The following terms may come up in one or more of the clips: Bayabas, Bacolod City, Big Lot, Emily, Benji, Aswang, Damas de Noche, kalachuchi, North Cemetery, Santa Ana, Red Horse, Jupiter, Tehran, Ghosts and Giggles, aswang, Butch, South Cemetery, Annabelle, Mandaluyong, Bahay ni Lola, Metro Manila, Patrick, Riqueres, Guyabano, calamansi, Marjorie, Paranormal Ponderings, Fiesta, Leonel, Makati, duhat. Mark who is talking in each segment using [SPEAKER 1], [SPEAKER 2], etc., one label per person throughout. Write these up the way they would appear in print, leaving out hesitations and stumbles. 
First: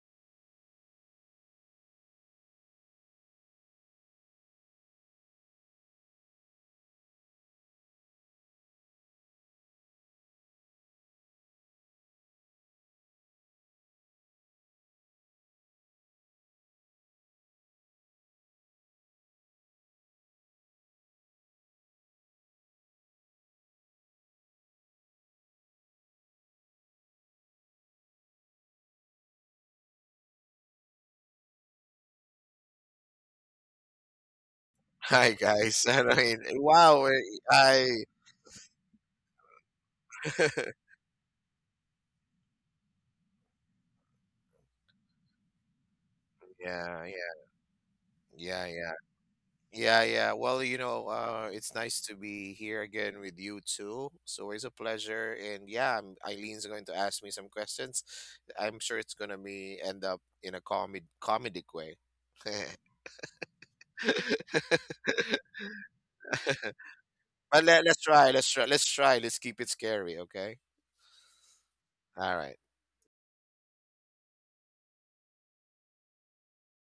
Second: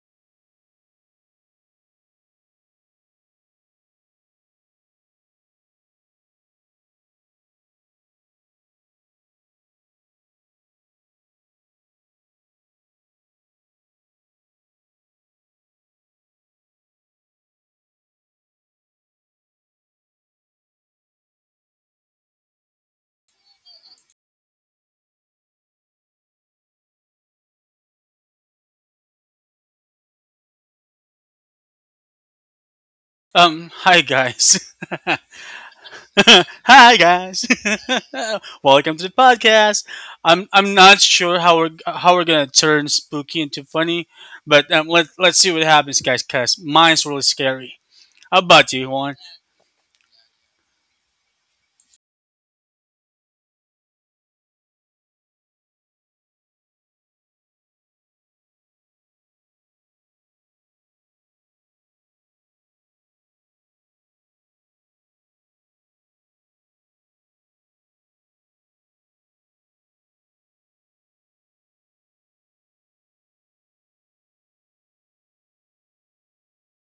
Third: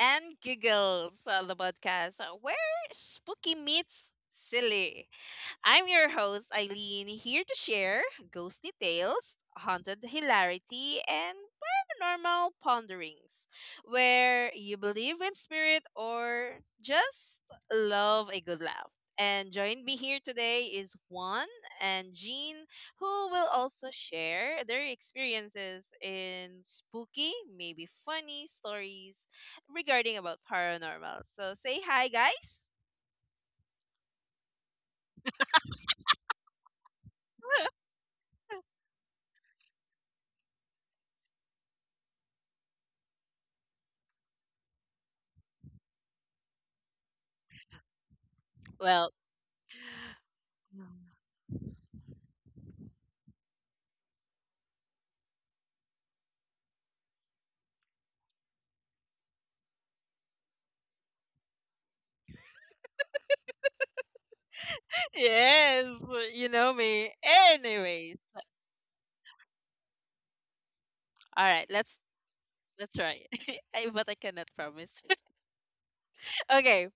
[SPEAKER 1] and Giggles, the podcast, where spooky meets silly. I'm your host Eileen, here to share ghostly tales, haunted hilarity, and Paranormal Ponderings, where you believe in spirit or just love a good laugh. And join me here today is Juan and Jean, who will also share their experiences in spooky, maybe funny stories regarding about paranormal. So say hi, guys.
[SPEAKER 2] Hi guys.
[SPEAKER 3] Hi guys. I mean,
[SPEAKER 2] Hi
[SPEAKER 3] wow. eh,
[SPEAKER 2] guys.
[SPEAKER 3] I
[SPEAKER 2] Welcome to the podcast. I'm I'm not sure how we're gonna turn spooky into funny, but let's see what happens, guys. Cause
[SPEAKER 3] yeah,
[SPEAKER 2] mine's really
[SPEAKER 3] yeah,
[SPEAKER 2] scary. How
[SPEAKER 3] yeah,
[SPEAKER 2] about
[SPEAKER 3] yeah,
[SPEAKER 2] you,
[SPEAKER 1] Well,
[SPEAKER 2] Juan?
[SPEAKER 3] yeah. Well, it's nice to be here again with you too. It's always a pleasure. And yeah, I'm, Eileen's going to ask me some questions. I'm sure it's gonna be end up in a comedy comedic way.
[SPEAKER 1] yes, you know me.
[SPEAKER 3] But let's
[SPEAKER 1] Anyways,
[SPEAKER 3] try. Let's try. Let's try. Let's keep it scary. Okay.
[SPEAKER 1] all right, let's
[SPEAKER 3] All right.
[SPEAKER 1] let's try it. But I cannot promise. Okay,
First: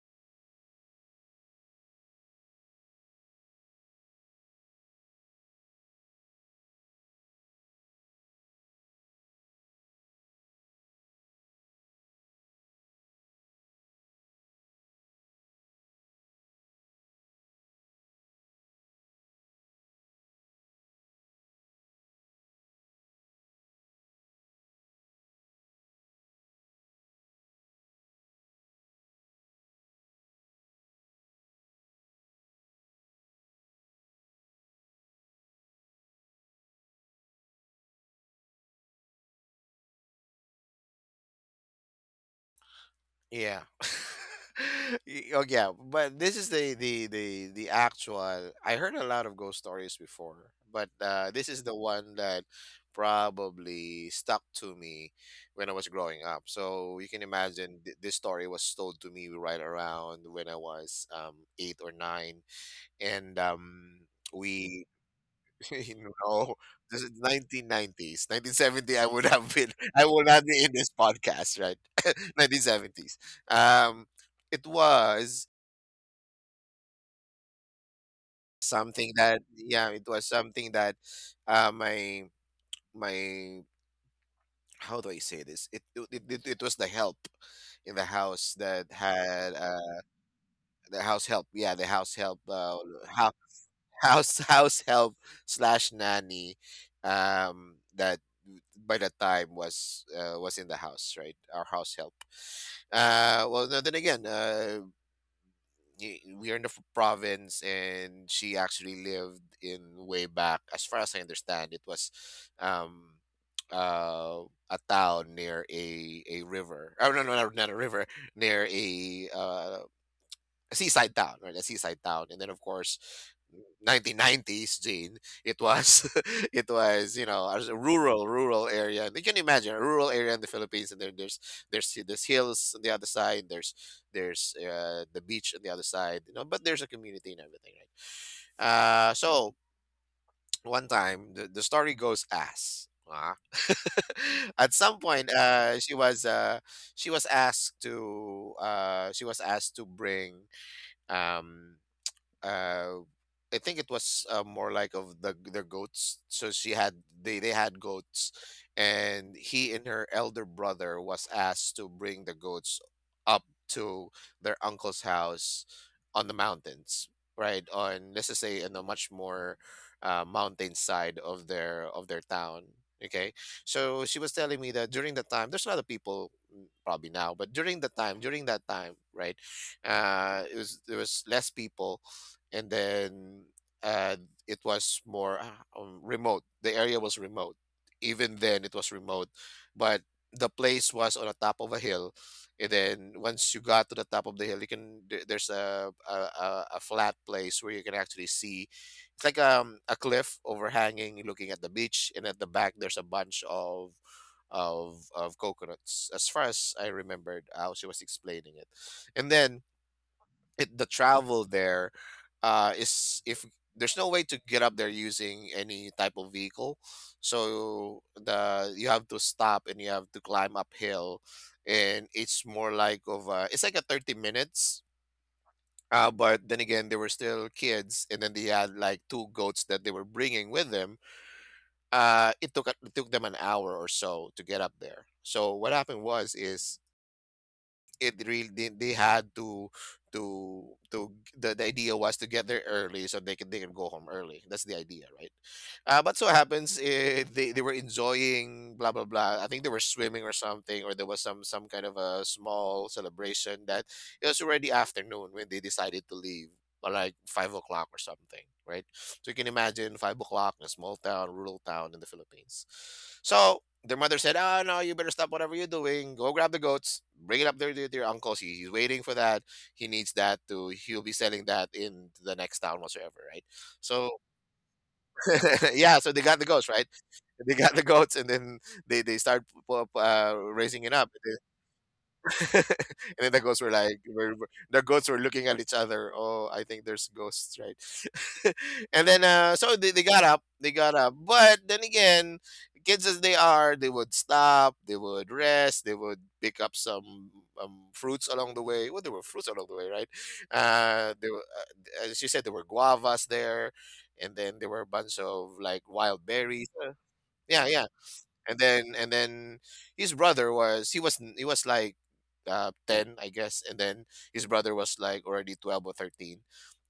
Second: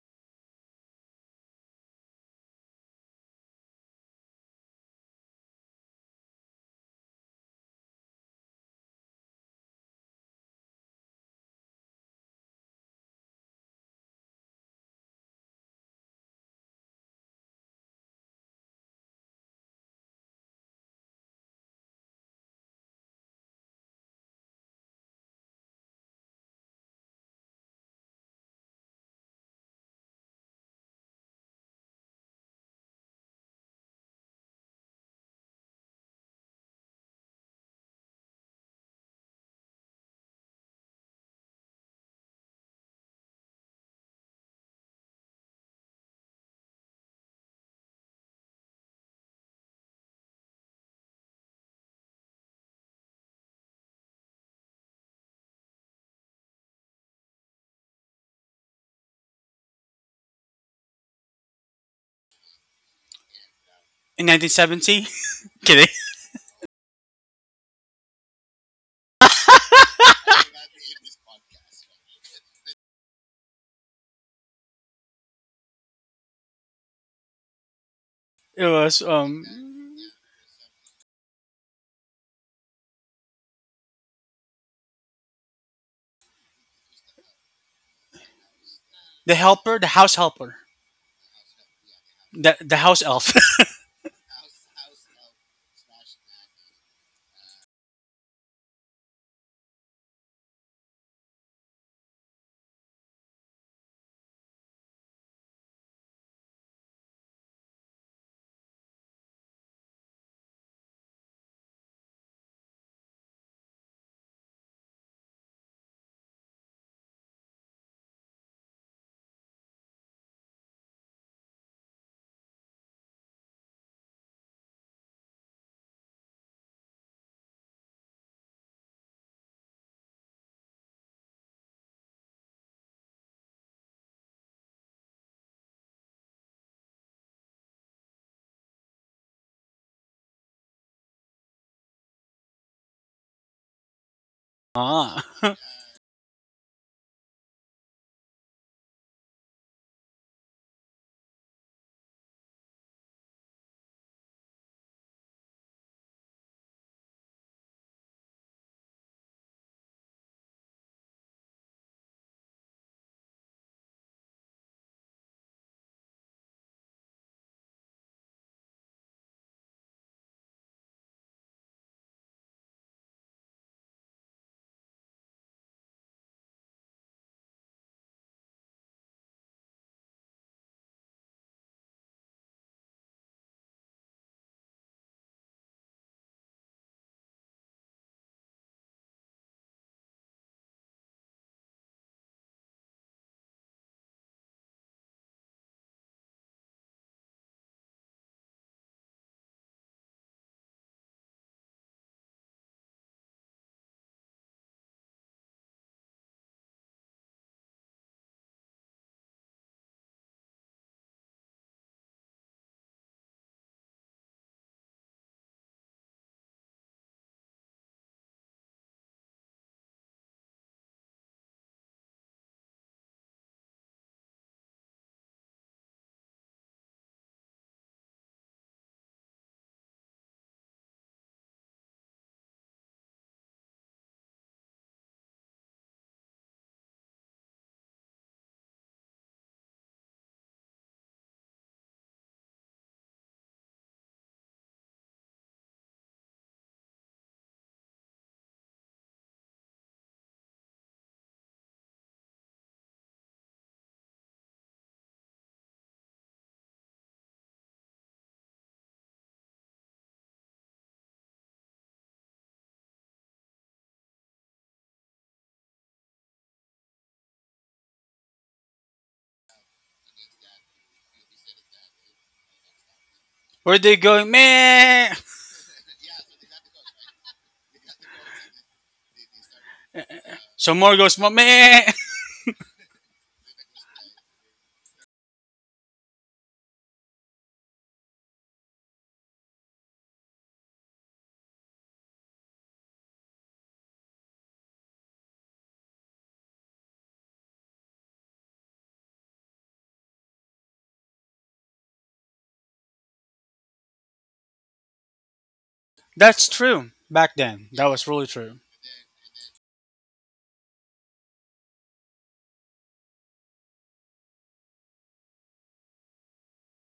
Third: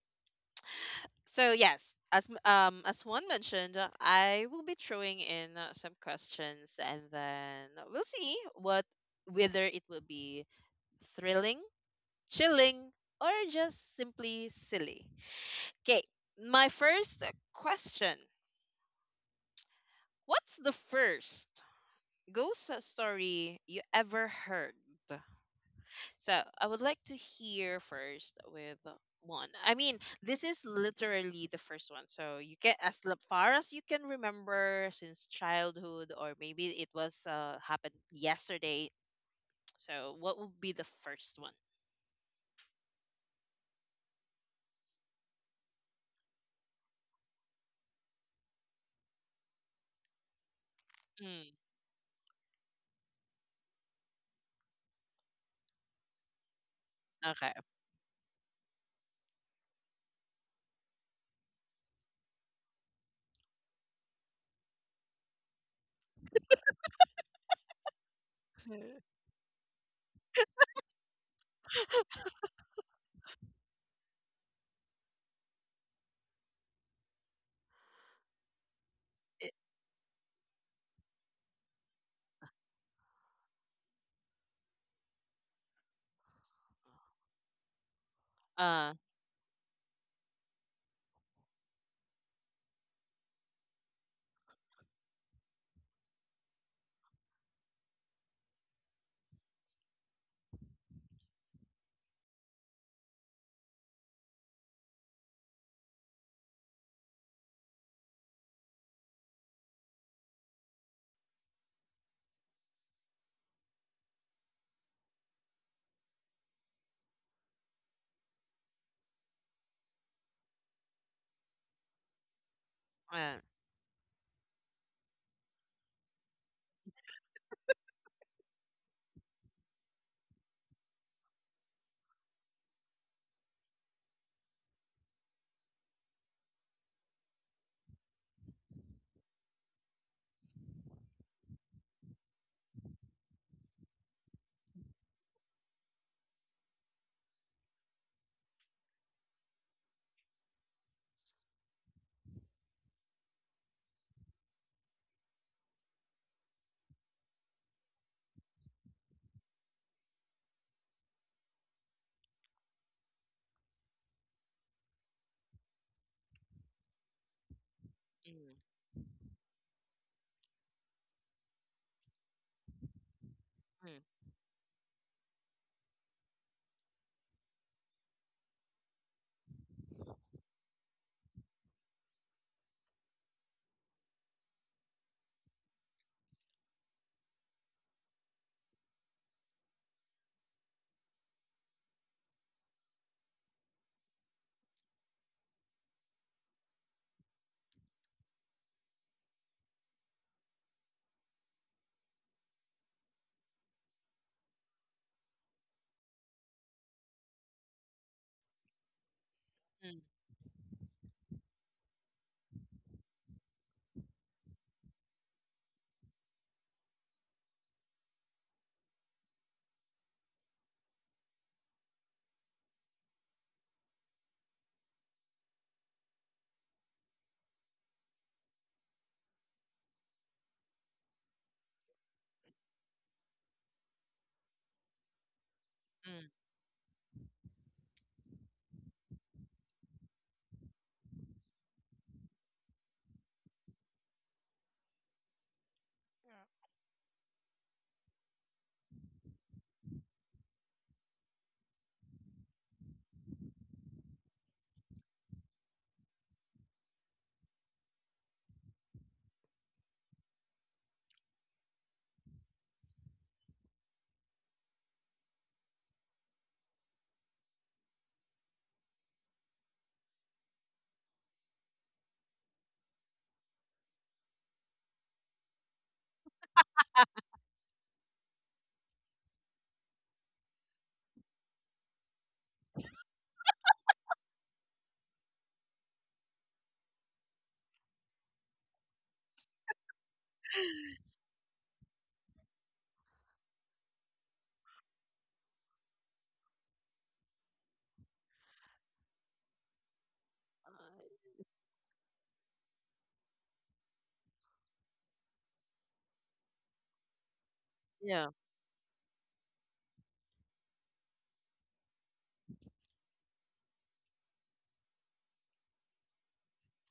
[SPEAKER 1] so yes, as one mentioned, I will be throwing in some questions, and then we'll see what whether it will be thrilling, chilling, or just simply silly. Okay, my first question: What's the first ghost story you ever heard? So I would like to hear first with one. I mean, this is literally the first one. So you get as far as you can remember since childhood, or maybe it was happened yesterday. So what would be the first one?
[SPEAKER 3] Yeah. Oh yeah, but this is the actual. I heard a lot of ghost stories before, but this
[SPEAKER 1] Mm,
[SPEAKER 3] is the one that probably stuck to me when I was growing up. So you can
[SPEAKER 1] okay.
[SPEAKER 3] imagine this story was told to me right around when I was eight or nine, and
[SPEAKER 2] In
[SPEAKER 3] we
[SPEAKER 2] 1970. Kidding.
[SPEAKER 3] you know, this is 1990s. 1970,
[SPEAKER 1] Mm.
[SPEAKER 3] I would have been, I would not be in this podcast, right? 1970s. Um, it was
[SPEAKER 2] It was
[SPEAKER 3] something that,
[SPEAKER 1] It,
[SPEAKER 3] yeah, it was something that uh, my, my, how do I say this? It was the help in the house that
[SPEAKER 1] uh,
[SPEAKER 2] the
[SPEAKER 3] had
[SPEAKER 2] helper, the house helper,
[SPEAKER 3] the house help. Yeah, the house help.
[SPEAKER 2] the the house elf.
[SPEAKER 3] Half house house help slash nanny that by that time was in the house, right? Our house help. Well no, then again, we are in the province, and she actually lived in, way back as far as I understand, it was um uh a town near a river. Oh no, no, no, not a river. Near a seaside town, right? The seaside town. And then, of course,
[SPEAKER 1] uh,
[SPEAKER 3] 1990s, Jane. It was, it was, you know, a rural, rural area. And you can imagine a rural area in the Philippines, and then there's hills on the other side. There's the beach on the other side, you know. But there's a community and everything, right? So one time, the story goes as, at some
[SPEAKER 2] ah,
[SPEAKER 3] point, she was asked to she was asked to bring um, uh I think it was, more like of the, their goats. So she had, they had goats, and he and her elder brother was asked to bring the goats up to their uncle's house on the mountains, right? On, let's just
[SPEAKER 1] mm,
[SPEAKER 3] say, in a much more mountain side of their town. Okay, so she
[SPEAKER 1] mm,
[SPEAKER 3] was telling me that during the time there's a lot of people, mm, probably now, but during the time, during that time, right, it was there was less people. And then uh, it was more remote. The area was remote. Even then, it was remote, but the place was on the top of a hill. And then, once you got to the top of the hill, you can, there's a, a flat place where you can actually see. It's like a cliff overhanging, looking at the beach, and at the back there's a bunch of coconuts, as far as I remembered, how she was explaining it. And then
[SPEAKER 1] mm,
[SPEAKER 3] it, the travel there, is if there's no way to get up there using any type of vehicle, so the you have to stop and you have to climb uphill, and it's more like of a, it's like a 30 minutes, but then again, they were still kids, and then they had like two goats that they were bringing with them. It took them an hour or so to get up there. So what happened
[SPEAKER 1] mm,
[SPEAKER 3] was, is it really, they had to to the idea was to get there early so they can, they can go home early. That's the idea, right? But so happens, they were enjoying, blah blah blah, I think they were swimming or something, or there was some kind of a small celebration, that it was already afternoon when they decided to leave, like 5 o'clock or something, right? So you can imagine 5 o'clock in a small town, rural town in the Philippines. So their mother said, "Ah, no, you better stop whatever you're doing. Go grab the goats, bring it up there to your uncles. He's waiting for that. He needs that to. He'll be selling that in the next town whatsoever, right?
[SPEAKER 2] where they
[SPEAKER 3] So
[SPEAKER 2] going, man?
[SPEAKER 3] yeah, so they got the goats, right? They got the goats, and then they start
[SPEAKER 2] So
[SPEAKER 3] raising it
[SPEAKER 2] more
[SPEAKER 3] up.
[SPEAKER 2] goes, man.
[SPEAKER 3] And then the ghosts were like, the ghosts were looking at each other. Oh, I think there's ghosts, right? And then, so they got up, they got up. But then again, kids as they are, they would stop, they would rest, they would pick up some fruits along the way. Well, there were fruits along the way, right?
[SPEAKER 1] uh,
[SPEAKER 3] As you said, there were guavas there, and then there were a bunch of like wild
[SPEAKER 2] That's
[SPEAKER 3] berries.
[SPEAKER 2] true. Back
[SPEAKER 3] Yeah,
[SPEAKER 2] then,
[SPEAKER 3] yeah,
[SPEAKER 2] that was
[SPEAKER 1] yeah.
[SPEAKER 2] really
[SPEAKER 3] and
[SPEAKER 2] true.
[SPEAKER 3] then and then his brother was, he was like 10, I guess. And then his brother was like already 12 or 13,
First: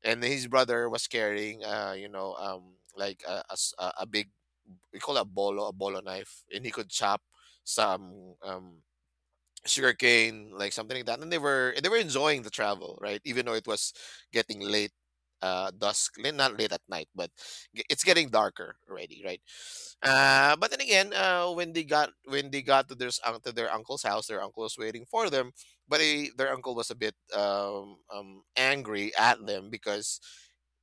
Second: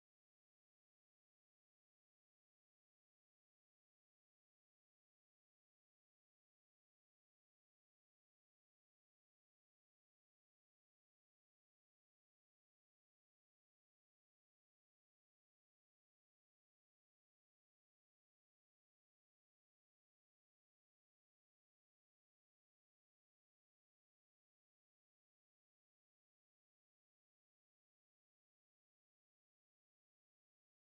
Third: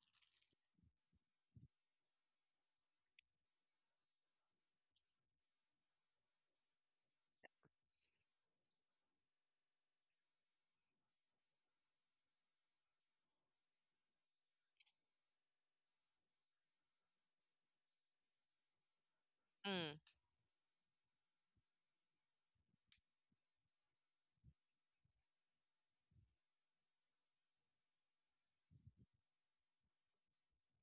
[SPEAKER 3] and his brother was carrying, you know, like a a big, we call it a bolo, a bolo knife, and he could chop some sugarcane, like something like that. And they were enjoying the travel, right? Even though it was getting late, dusk, not late at night, but it's getting darker already, right?
[SPEAKER 1] Mm,
[SPEAKER 3] But then again, when they got to their to their uncle's house, their uncle was waiting for them. But their uncle was a bit angry at them because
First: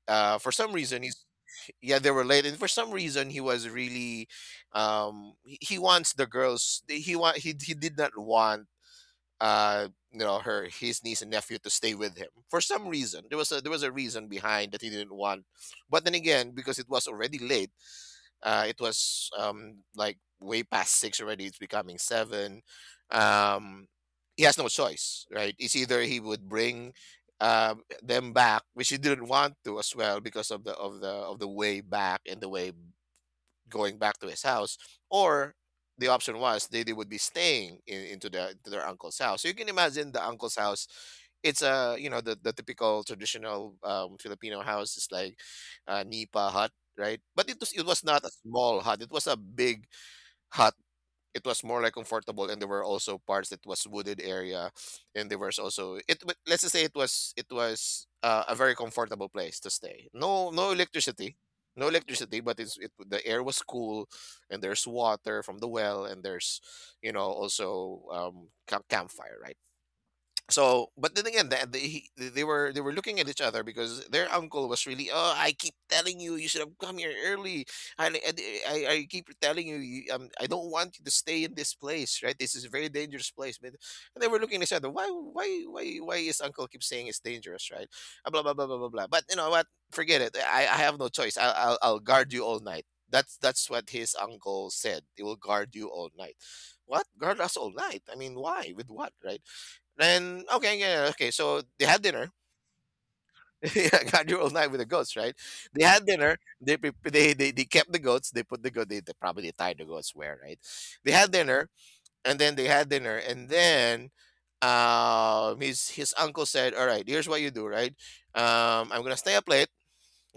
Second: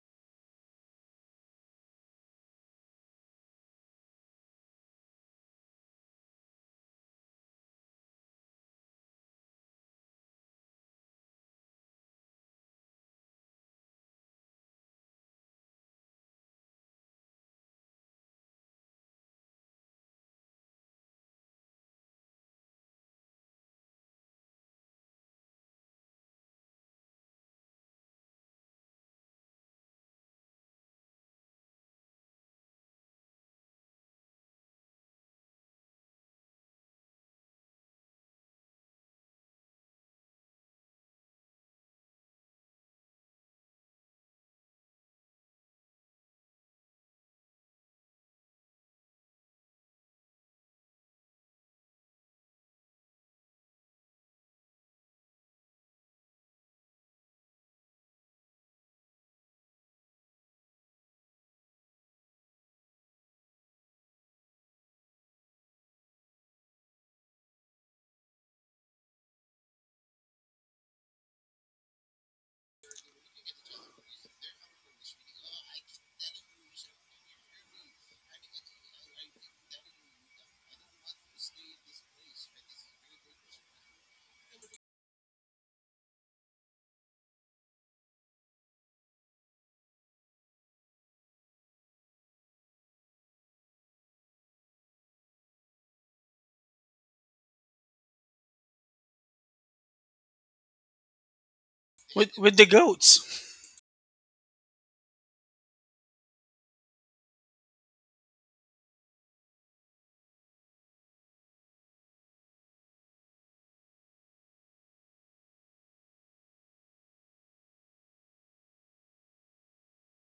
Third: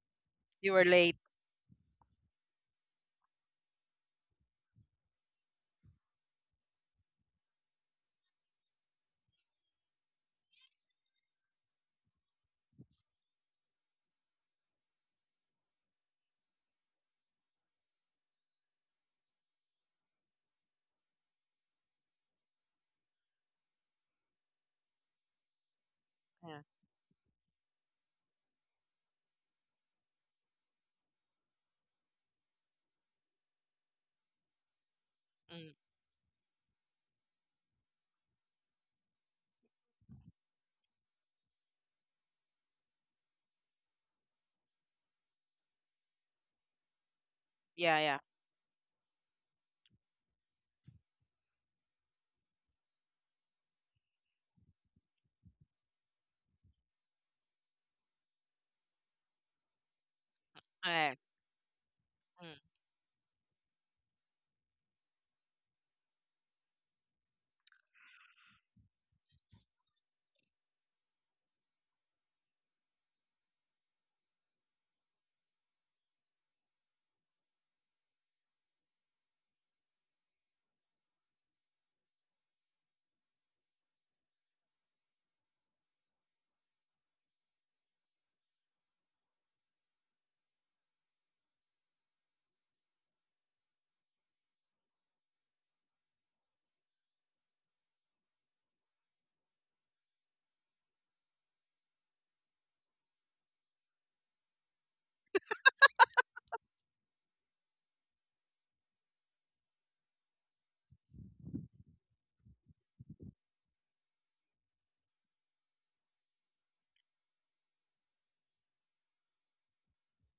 [SPEAKER 3] for some
[SPEAKER 1] you were
[SPEAKER 3] reason
[SPEAKER 1] late.
[SPEAKER 3] he's yeah, they were late. And for some reason he was really he wants the girls, he did not want, you know, her his niece and nephew to stay with him. For some reason there was a, there was a reason behind that he didn't want. But then again, because it was already late, it was like way past six already, it's becoming seven. um he has no choice, right? It's either he would
[SPEAKER 1] Yeah.
[SPEAKER 3] bring uh, them back, which he didn't want to as well, because of the of the of the way back and the way going back to his house, or
[SPEAKER 1] Mm,
[SPEAKER 3] the option was they would be staying in, into their uncle's house. So you can imagine the uncle's house. It's a, you know, the typical traditional Filipino house is like a nipa hut, right? But it was, it
[SPEAKER 1] yeah.
[SPEAKER 3] was
[SPEAKER 1] Yeah.
[SPEAKER 3] not a small hut. It was a big hut. It was more like comfortable, and there were also parts that was wooded area, and there was also, let's just say it was, it was a very comfortable place to stay. No, no
[SPEAKER 1] Okay.
[SPEAKER 3] electricity. No electricity,
[SPEAKER 1] Mm,
[SPEAKER 3] but it's, it, the air was cool, and there's water from the well, and there's, you know, also campfire, right? So, but then again, that they were, they were looking at each other, because their uncle was really, oh, I keep telling you, you should have come here early. I I, I keep telling you, you, I don't want you to stay in this place, right? This is a very dangerous place. But, and they were looking at each other. Why why is uncle keep saying it's dangerous, right? Blah blah blah blah blah blah. But you know what? Forget it. I have no choice. I'll guard you all night. That's what his uncle said. They will guard you all night. What, guard us all night? I mean, why? With what, right? Then okay, yeah, okay. So they had dinner.
[SPEAKER 2] With the goats.
[SPEAKER 3] Yeah, God, you're all night with the goats, right? They had dinner. They kept the goats. They put the goat. They probably tied the goats where, right? They had dinner, and then they had dinner, and then his uncle said, "All right, here's what you do, right? I'm gonna stay up late,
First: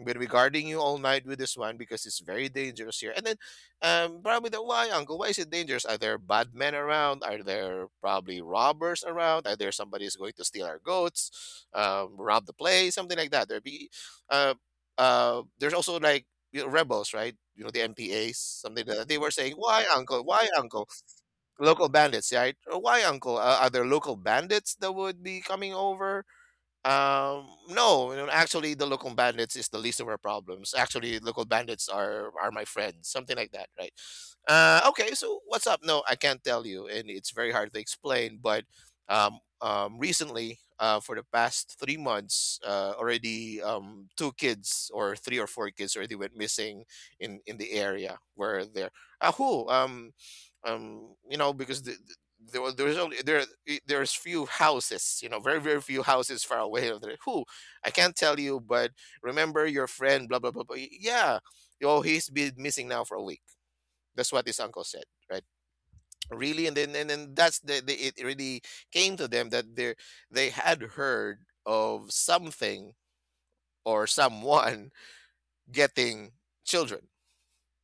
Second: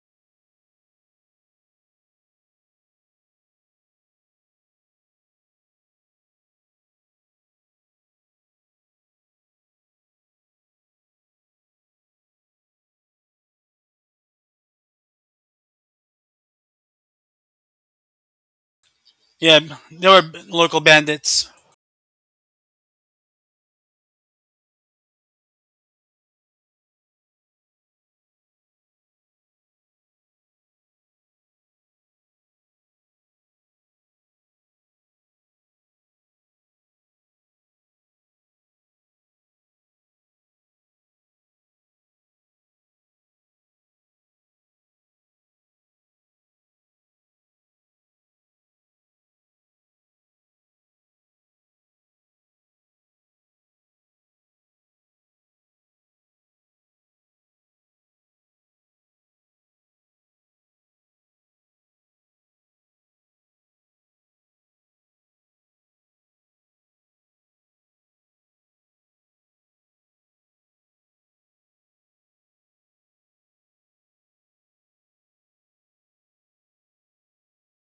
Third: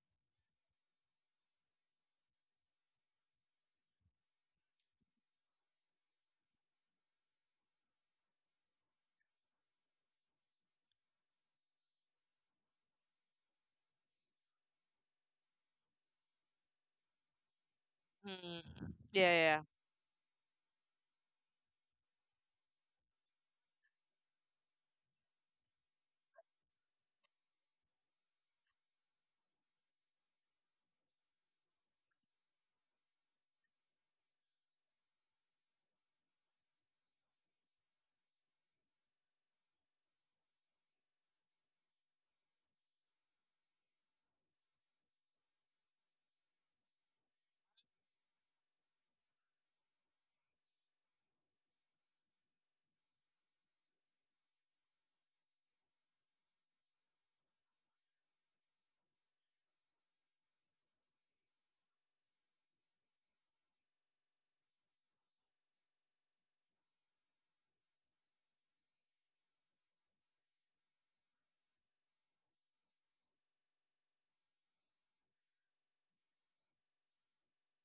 [SPEAKER 3] been regarding you all night with this one, because it's very dangerous here. And then, probably the, why, Uncle, why is it dangerous? Are there bad men around? Are there probably robbers around? Are there somebody who's going to steal our goats, rob the place, something like that? There be, uh, there's also like, you know, rebels, right? You know the
[SPEAKER 1] mm,
[SPEAKER 3] MPAs,
[SPEAKER 1] mm.
[SPEAKER 3] something like that, they were
[SPEAKER 1] Yeah.
[SPEAKER 3] saying,
[SPEAKER 2] Yeah,
[SPEAKER 1] Yeah.
[SPEAKER 3] "Why,
[SPEAKER 2] there
[SPEAKER 3] Uncle?
[SPEAKER 2] were
[SPEAKER 3] Why,
[SPEAKER 2] local
[SPEAKER 3] Uncle?
[SPEAKER 2] bandits.
[SPEAKER 3] Local bandits, right? Why, Uncle? Are there local bandits that would be coming over? No, you know, actually, the local bandits is the least of our problems. Actually, local bandits are my friends, something like that, right? Okay, so what's up? No, I can't tell you, and it's very hard to explain. But recently, for the past 3 months, already two kids or three or four kids already went missing in the area where they're. Ah, who? You know, because there was there's only there I- there's few houses, you know, very few houses far away of there who I can't tell you but remember your friend blah blah blah, blah. Yeah, oh, he's been missing now for a week. That's what his uncle said, right? Really? And then that's the, it really came to them that they had heard of something or someone getting children,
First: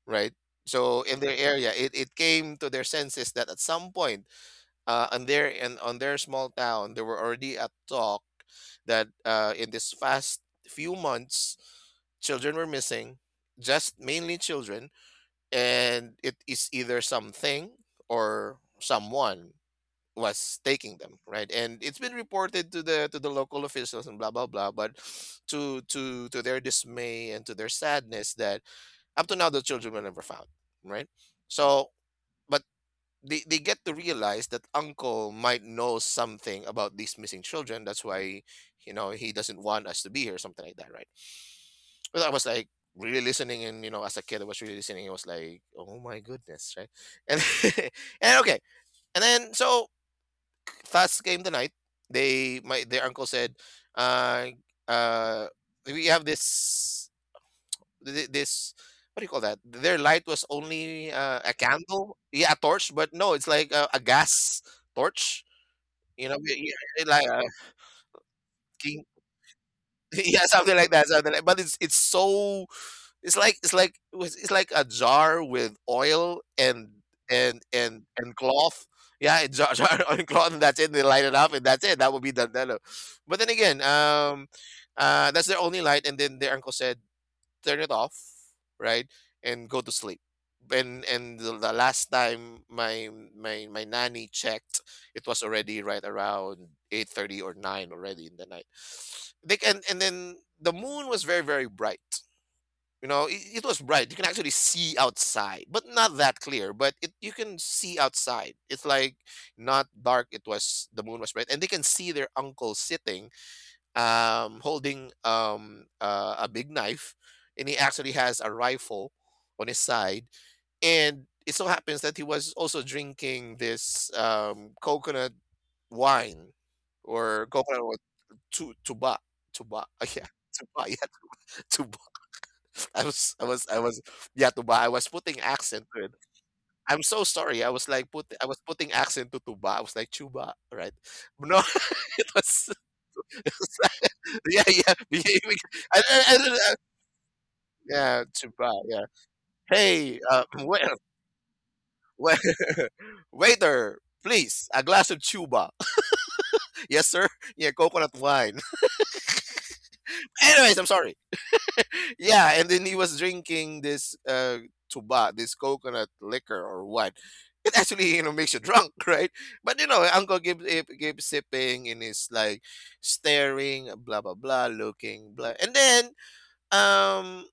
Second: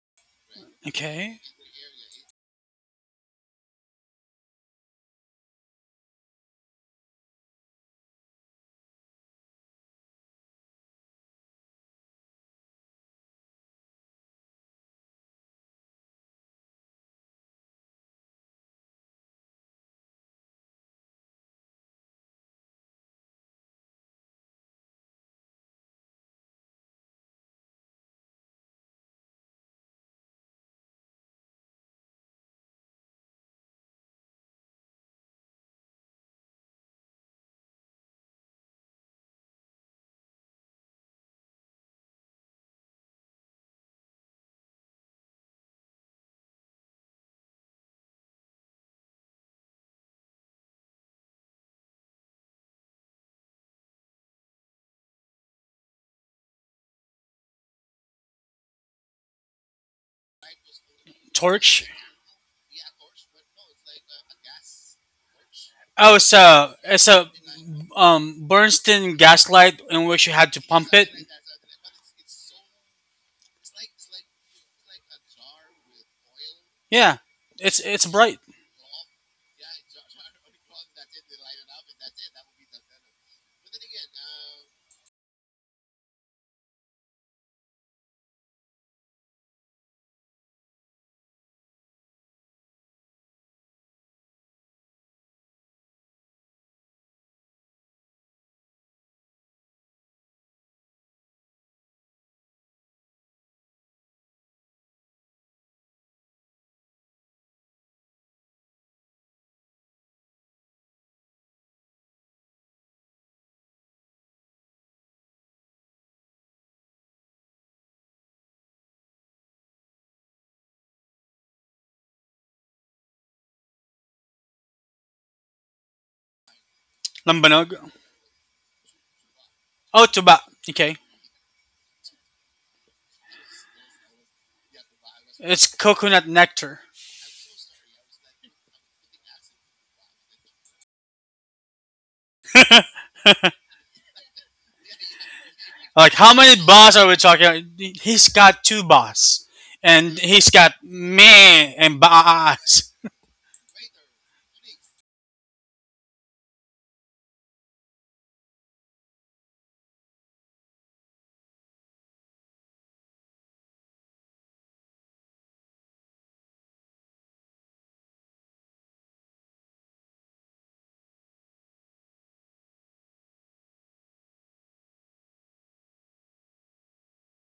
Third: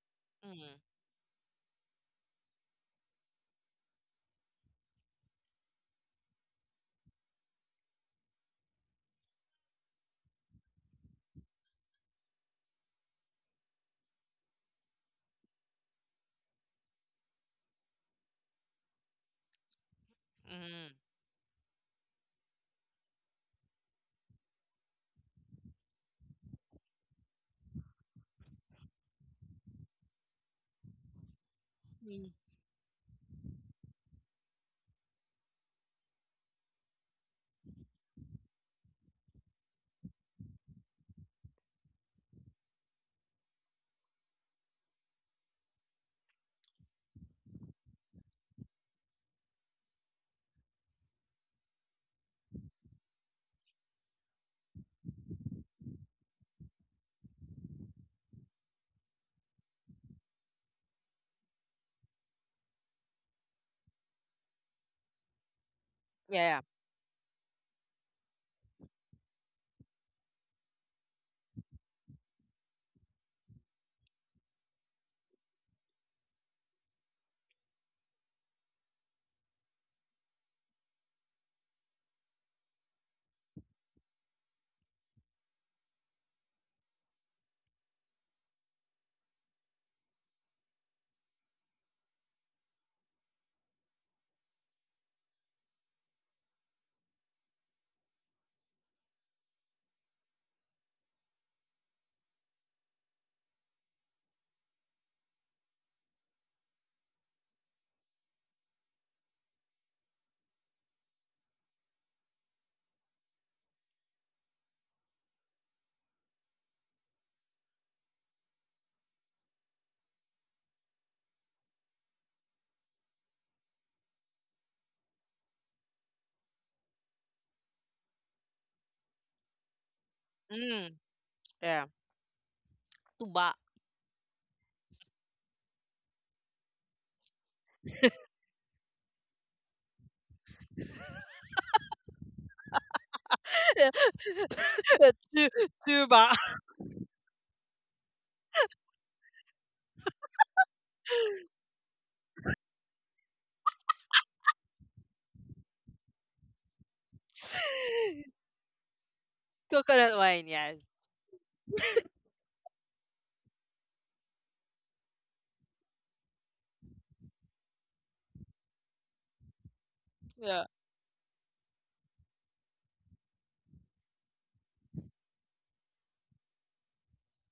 [SPEAKER 3] right?
[SPEAKER 1] Mm,
[SPEAKER 3] So in their
[SPEAKER 2] Okay.
[SPEAKER 3] area it came to their senses that at some point on there and on their small town, there were already a talk that in this fast few months, children were missing, just mainly children, and it is either something or someone was
[SPEAKER 1] mm,
[SPEAKER 3] taking them, right? And it's been reported to the local officials and blah blah blah, but to their dismay and to their sadness that up to now the children were never found, right? So,
[SPEAKER 1] mm,
[SPEAKER 3] but they get to realize that uncle might know something about these missing children, that's why, you know, he doesn't want us to be here, something like that, right? But I was like really listening, and, you know, as a kid I was really listening. I was like, oh my goodness, right? And and okay. And then so fast came the night. They, my, their uncle said, uh uh we have this this, what do you call that? Their light was only a
[SPEAKER 2] Torch.
[SPEAKER 3] candle, yeah, a torch, but no, it's like a gas torch.
[SPEAKER 2] Oh, it's
[SPEAKER 3] You
[SPEAKER 1] yeah.
[SPEAKER 3] know,
[SPEAKER 1] Yeah.
[SPEAKER 2] a
[SPEAKER 3] yeah,
[SPEAKER 2] it's
[SPEAKER 3] it's
[SPEAKER 2] a
[SPEAKER 3] like king,
[SPEAKER 2] Bernstein gaslight in which you
[SPEAKER 3] yeah,
[SPEAKER 2] had to
[SPEAKER 3] something
[SPEAKER 2] pump
[SPEAKER 3] like
[SPEAKER 2] it.
[SPEAKER 3] that, something like. But it's so it's like a jar with oil and
[SPEAKER 2] Yeah,
[SPEAKER 3] and
[SPEAKER 2] it's
[SPEAKER 3] and
[SPEAKER 2] bright.
[SPEAKER 3] and cloth. Yeah, a jar, jar and cloth, and that's it. They light it up, and that's it. That would be but then again, that's their only light. And then their uncle said, turn it off, right, and go to sleep. And the last time my nanny checked, it was already right around 8:30 or nine already in the night. They can, and then the moon was very bright. You know, it was bright. You can actually see outside, but not that clear. But it, you can see outside. It's like not dark. It was, the moon was bright, and they can see their uncle sitting holding a big knife, and he actually has a rifle on his side. And it so happens that he was also drinking this coconut wine or
[SPEAKER 2] Lambanog.
[SPEAKER 3] coconut or tu tuba, tuba
[SPEAKER 2] Oh,
[SPEAKER 3] yeah
[SPEAKER 2] tuba.
[SPEAKER 3] tuba
[SPEAKER 2] Okay,
[SPEAKER 1] Mm,
[SPEAKER 3] yeah
[SPEAKER 1] yeah.
[SPEAKER 3] tuba. I was I
[SPEAKER 1] Tuba.
[SPEAKER 3] was I was yeah, tuba. I was putting
[SPEAKER 2] it's
[SPEAKER 3] accent to it.
[SPEAKER 2] coconut nectar.
[SPEAKER 3] I'm so sorry. I was putting accent to tuba. I was like chuba, right. No, it was yeah, yeah.
[SPEAKER 1] Tu
[SPEAKER 2] Like how
[SPEAKER 1] tuba.
[SPEAKER 3] I don't know.
[SPEAKER 2] many bars are we talking about? He's
[SPEAKER 3] Yeah, too
[SPEAKER 2] got two
[SPEAKER 3] proud. Yeah.
[SPEAKER 2] bars, and
[SPEAKER 3] Hey,
[SPEAKER 2] he's got
[SPEAKER 3] wait,
[SPEAKER 2] me and
[SPEAKER 3] wait,
[SPEAKER 2] bars.
[SPEAKER 3] waiter, please, a glass of chuba. Yes, sir. Yeah, coconut wine.
[SPEAKER 1] Coconut wine, yes.
[SPEAKER 3] Anyways, I'm sorry. Yeah, and then he was drinking this chuba, this coconut liquor or wine. It actually, you know, makes you drunk, right? But you know, Uncle Gib
[SPEAKER 1] Yeah.
[SPEAKER 3] keeps sipping and he's like staring, blah blah blah, looking blah, and then um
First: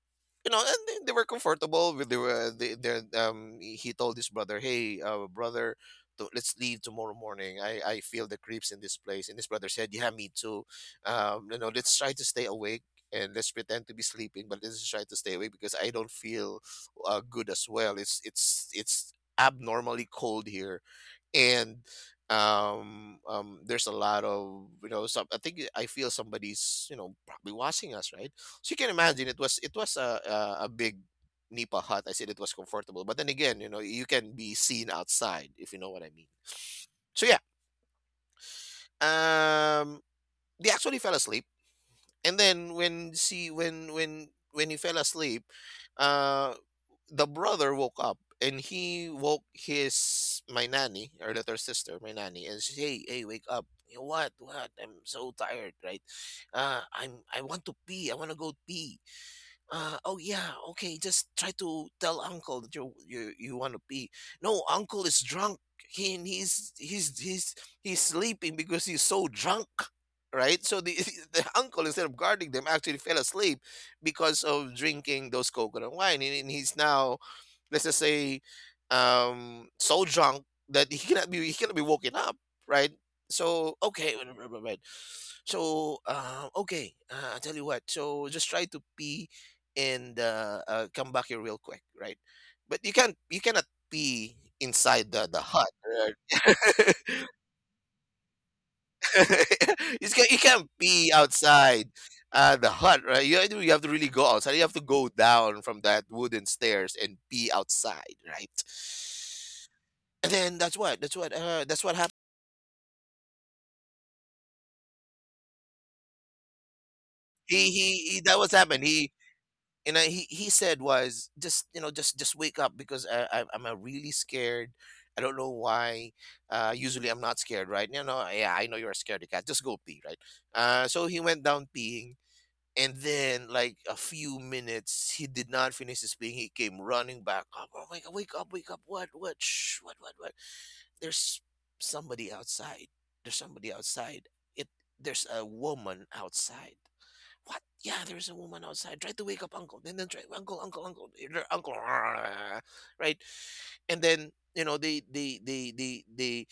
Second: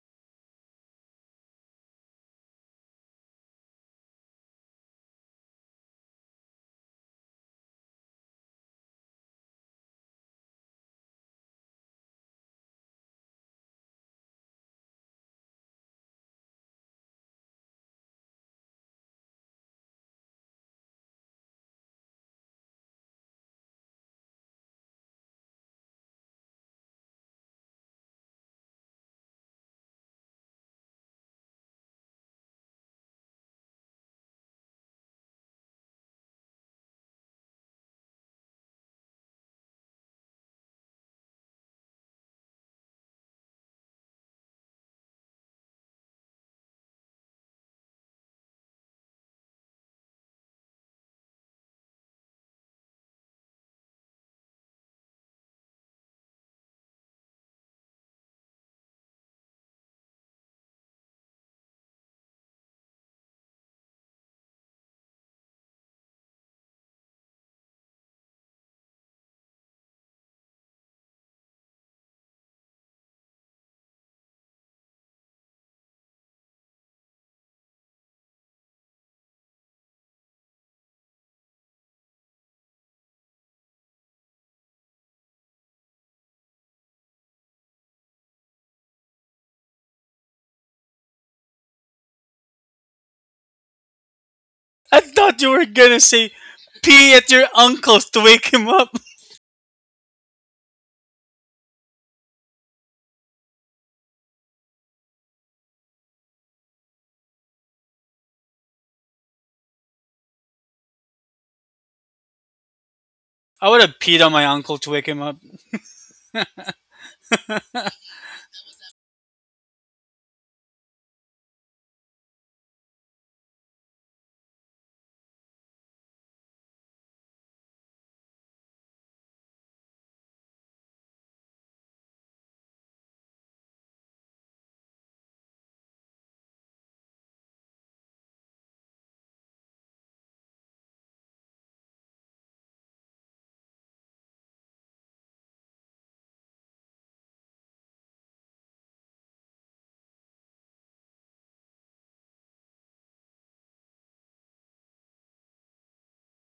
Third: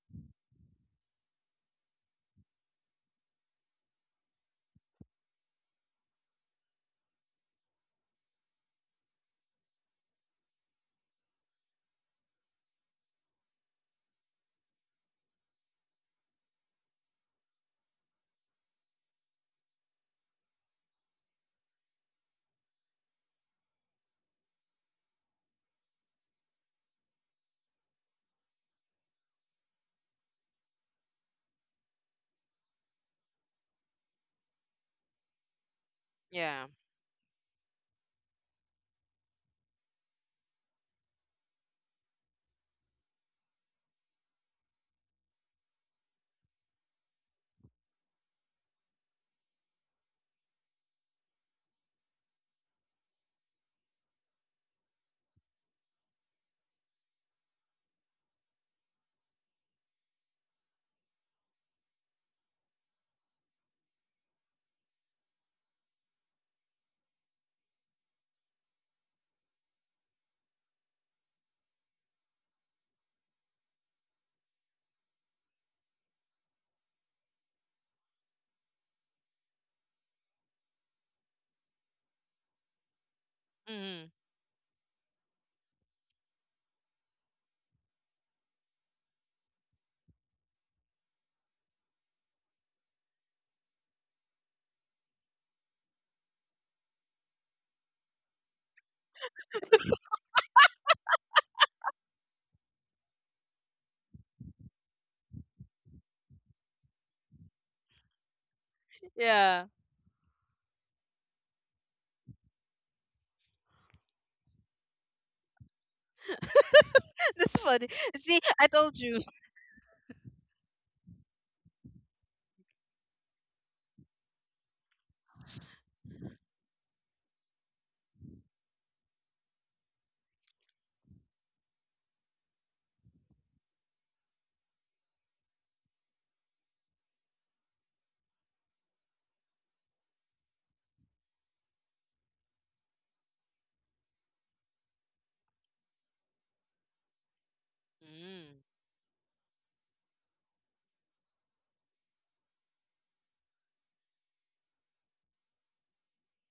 [SPEAKER 3] you know, and they were comfortable with the they, their he told his brother, hey, brother, let's leave tomorrow morning. I feel the creeps in this place. And his brother said, yeah, me too. You know, let's try to stay awake, and let's pretend to be sleeping, but let's try to stay awake, because I don't feel good as well. It's it's abnormally cold here. And um, there's a lot of, you know, some, I think I feel somebody's, you know, probably watching us, right? So you can imagine, it was, it was a a big nipa hut. I said it was comfortable, but then again, you know, you can be seen outside, if you know what I mean.
[SPEAKER 1] Yeah.
[SPEAKER 3] So yeah, um they actually fell asleep. And then when she when he fell asleep, uh, the brother woke up and he woke his, my nanny, or that, her sister, my nanny, and she, hey, hey, wake up. "You know what, I'm so tired, right? I want to pee, I want to go pee." Oh, yeah, okay. Just try to tell uncle that you you want to pee. No, uncle is drunk. He's he's sleeping because he's so drunk, right? So the the uncle, instead of guarding them, actually fell asleep because of drinking those coconut wine, and he's now, let's just say, so drunk that he cannot be woken up, right? So
[SPEAKER 1] Mm-hmm.
[SPEAKER 3] okay, so, okay, I tell you what. So just try to pee and come back here real quick, right? But you can't, you cannot pee
[SPEAKER 2] I
[SPEAKER 3] inside the
[SPEAKER 2] thought you were
[SPEAKER 3] hut.
[SPEAKER 2] gonna
[SPEAKER 3] Right?
[SPEAKER 2] say pee at your uncle's to wake him up.
[SPEAKER 3] You can't, you can't pee outside the hut, right? You, you have to really go outside. You have to go down from that wooden stairs and pee outside, right?
[SPEAKER 1] Yeah.
[SPEAKER 3] And then that's what, that's what, that's what happened.
[SPEAKER 2] I would have peed on my uncle to wake him up.
[SPEAKER 1] That's funny.
[SPEAKER 3] He that
[SPEAKER 1] See,
[SPEAKER 3] was
[SPEAKER 1] I
[SPEAKER 3] happened.
[SPEAKER 1] told
[SPEAKER 3] He,
[SPEAKER 1] you.
[SPEAKER 3] and I, he said was, just, you know, just wake up because I'm really scared. I don't know why. Usually I'm not scared, right? You know, yeah, I know you're scared, cat. Just go pee, right? So he went down peeing, and then like a few minutes, he did not finish his peeing. He came running back up. Oh my god! Wake up! Wake up! What? What? Shh! What? What? What? There's somebody outside. There's somebody outside. It. There's a woman outside. What? Yeah, there's a
[SPEAKER 1] Mm.
[SPEAKER 3] woman outside. Try to wake up uncle. Then try, uncle, uncle, uncle, your uncle. Right? And then, you know,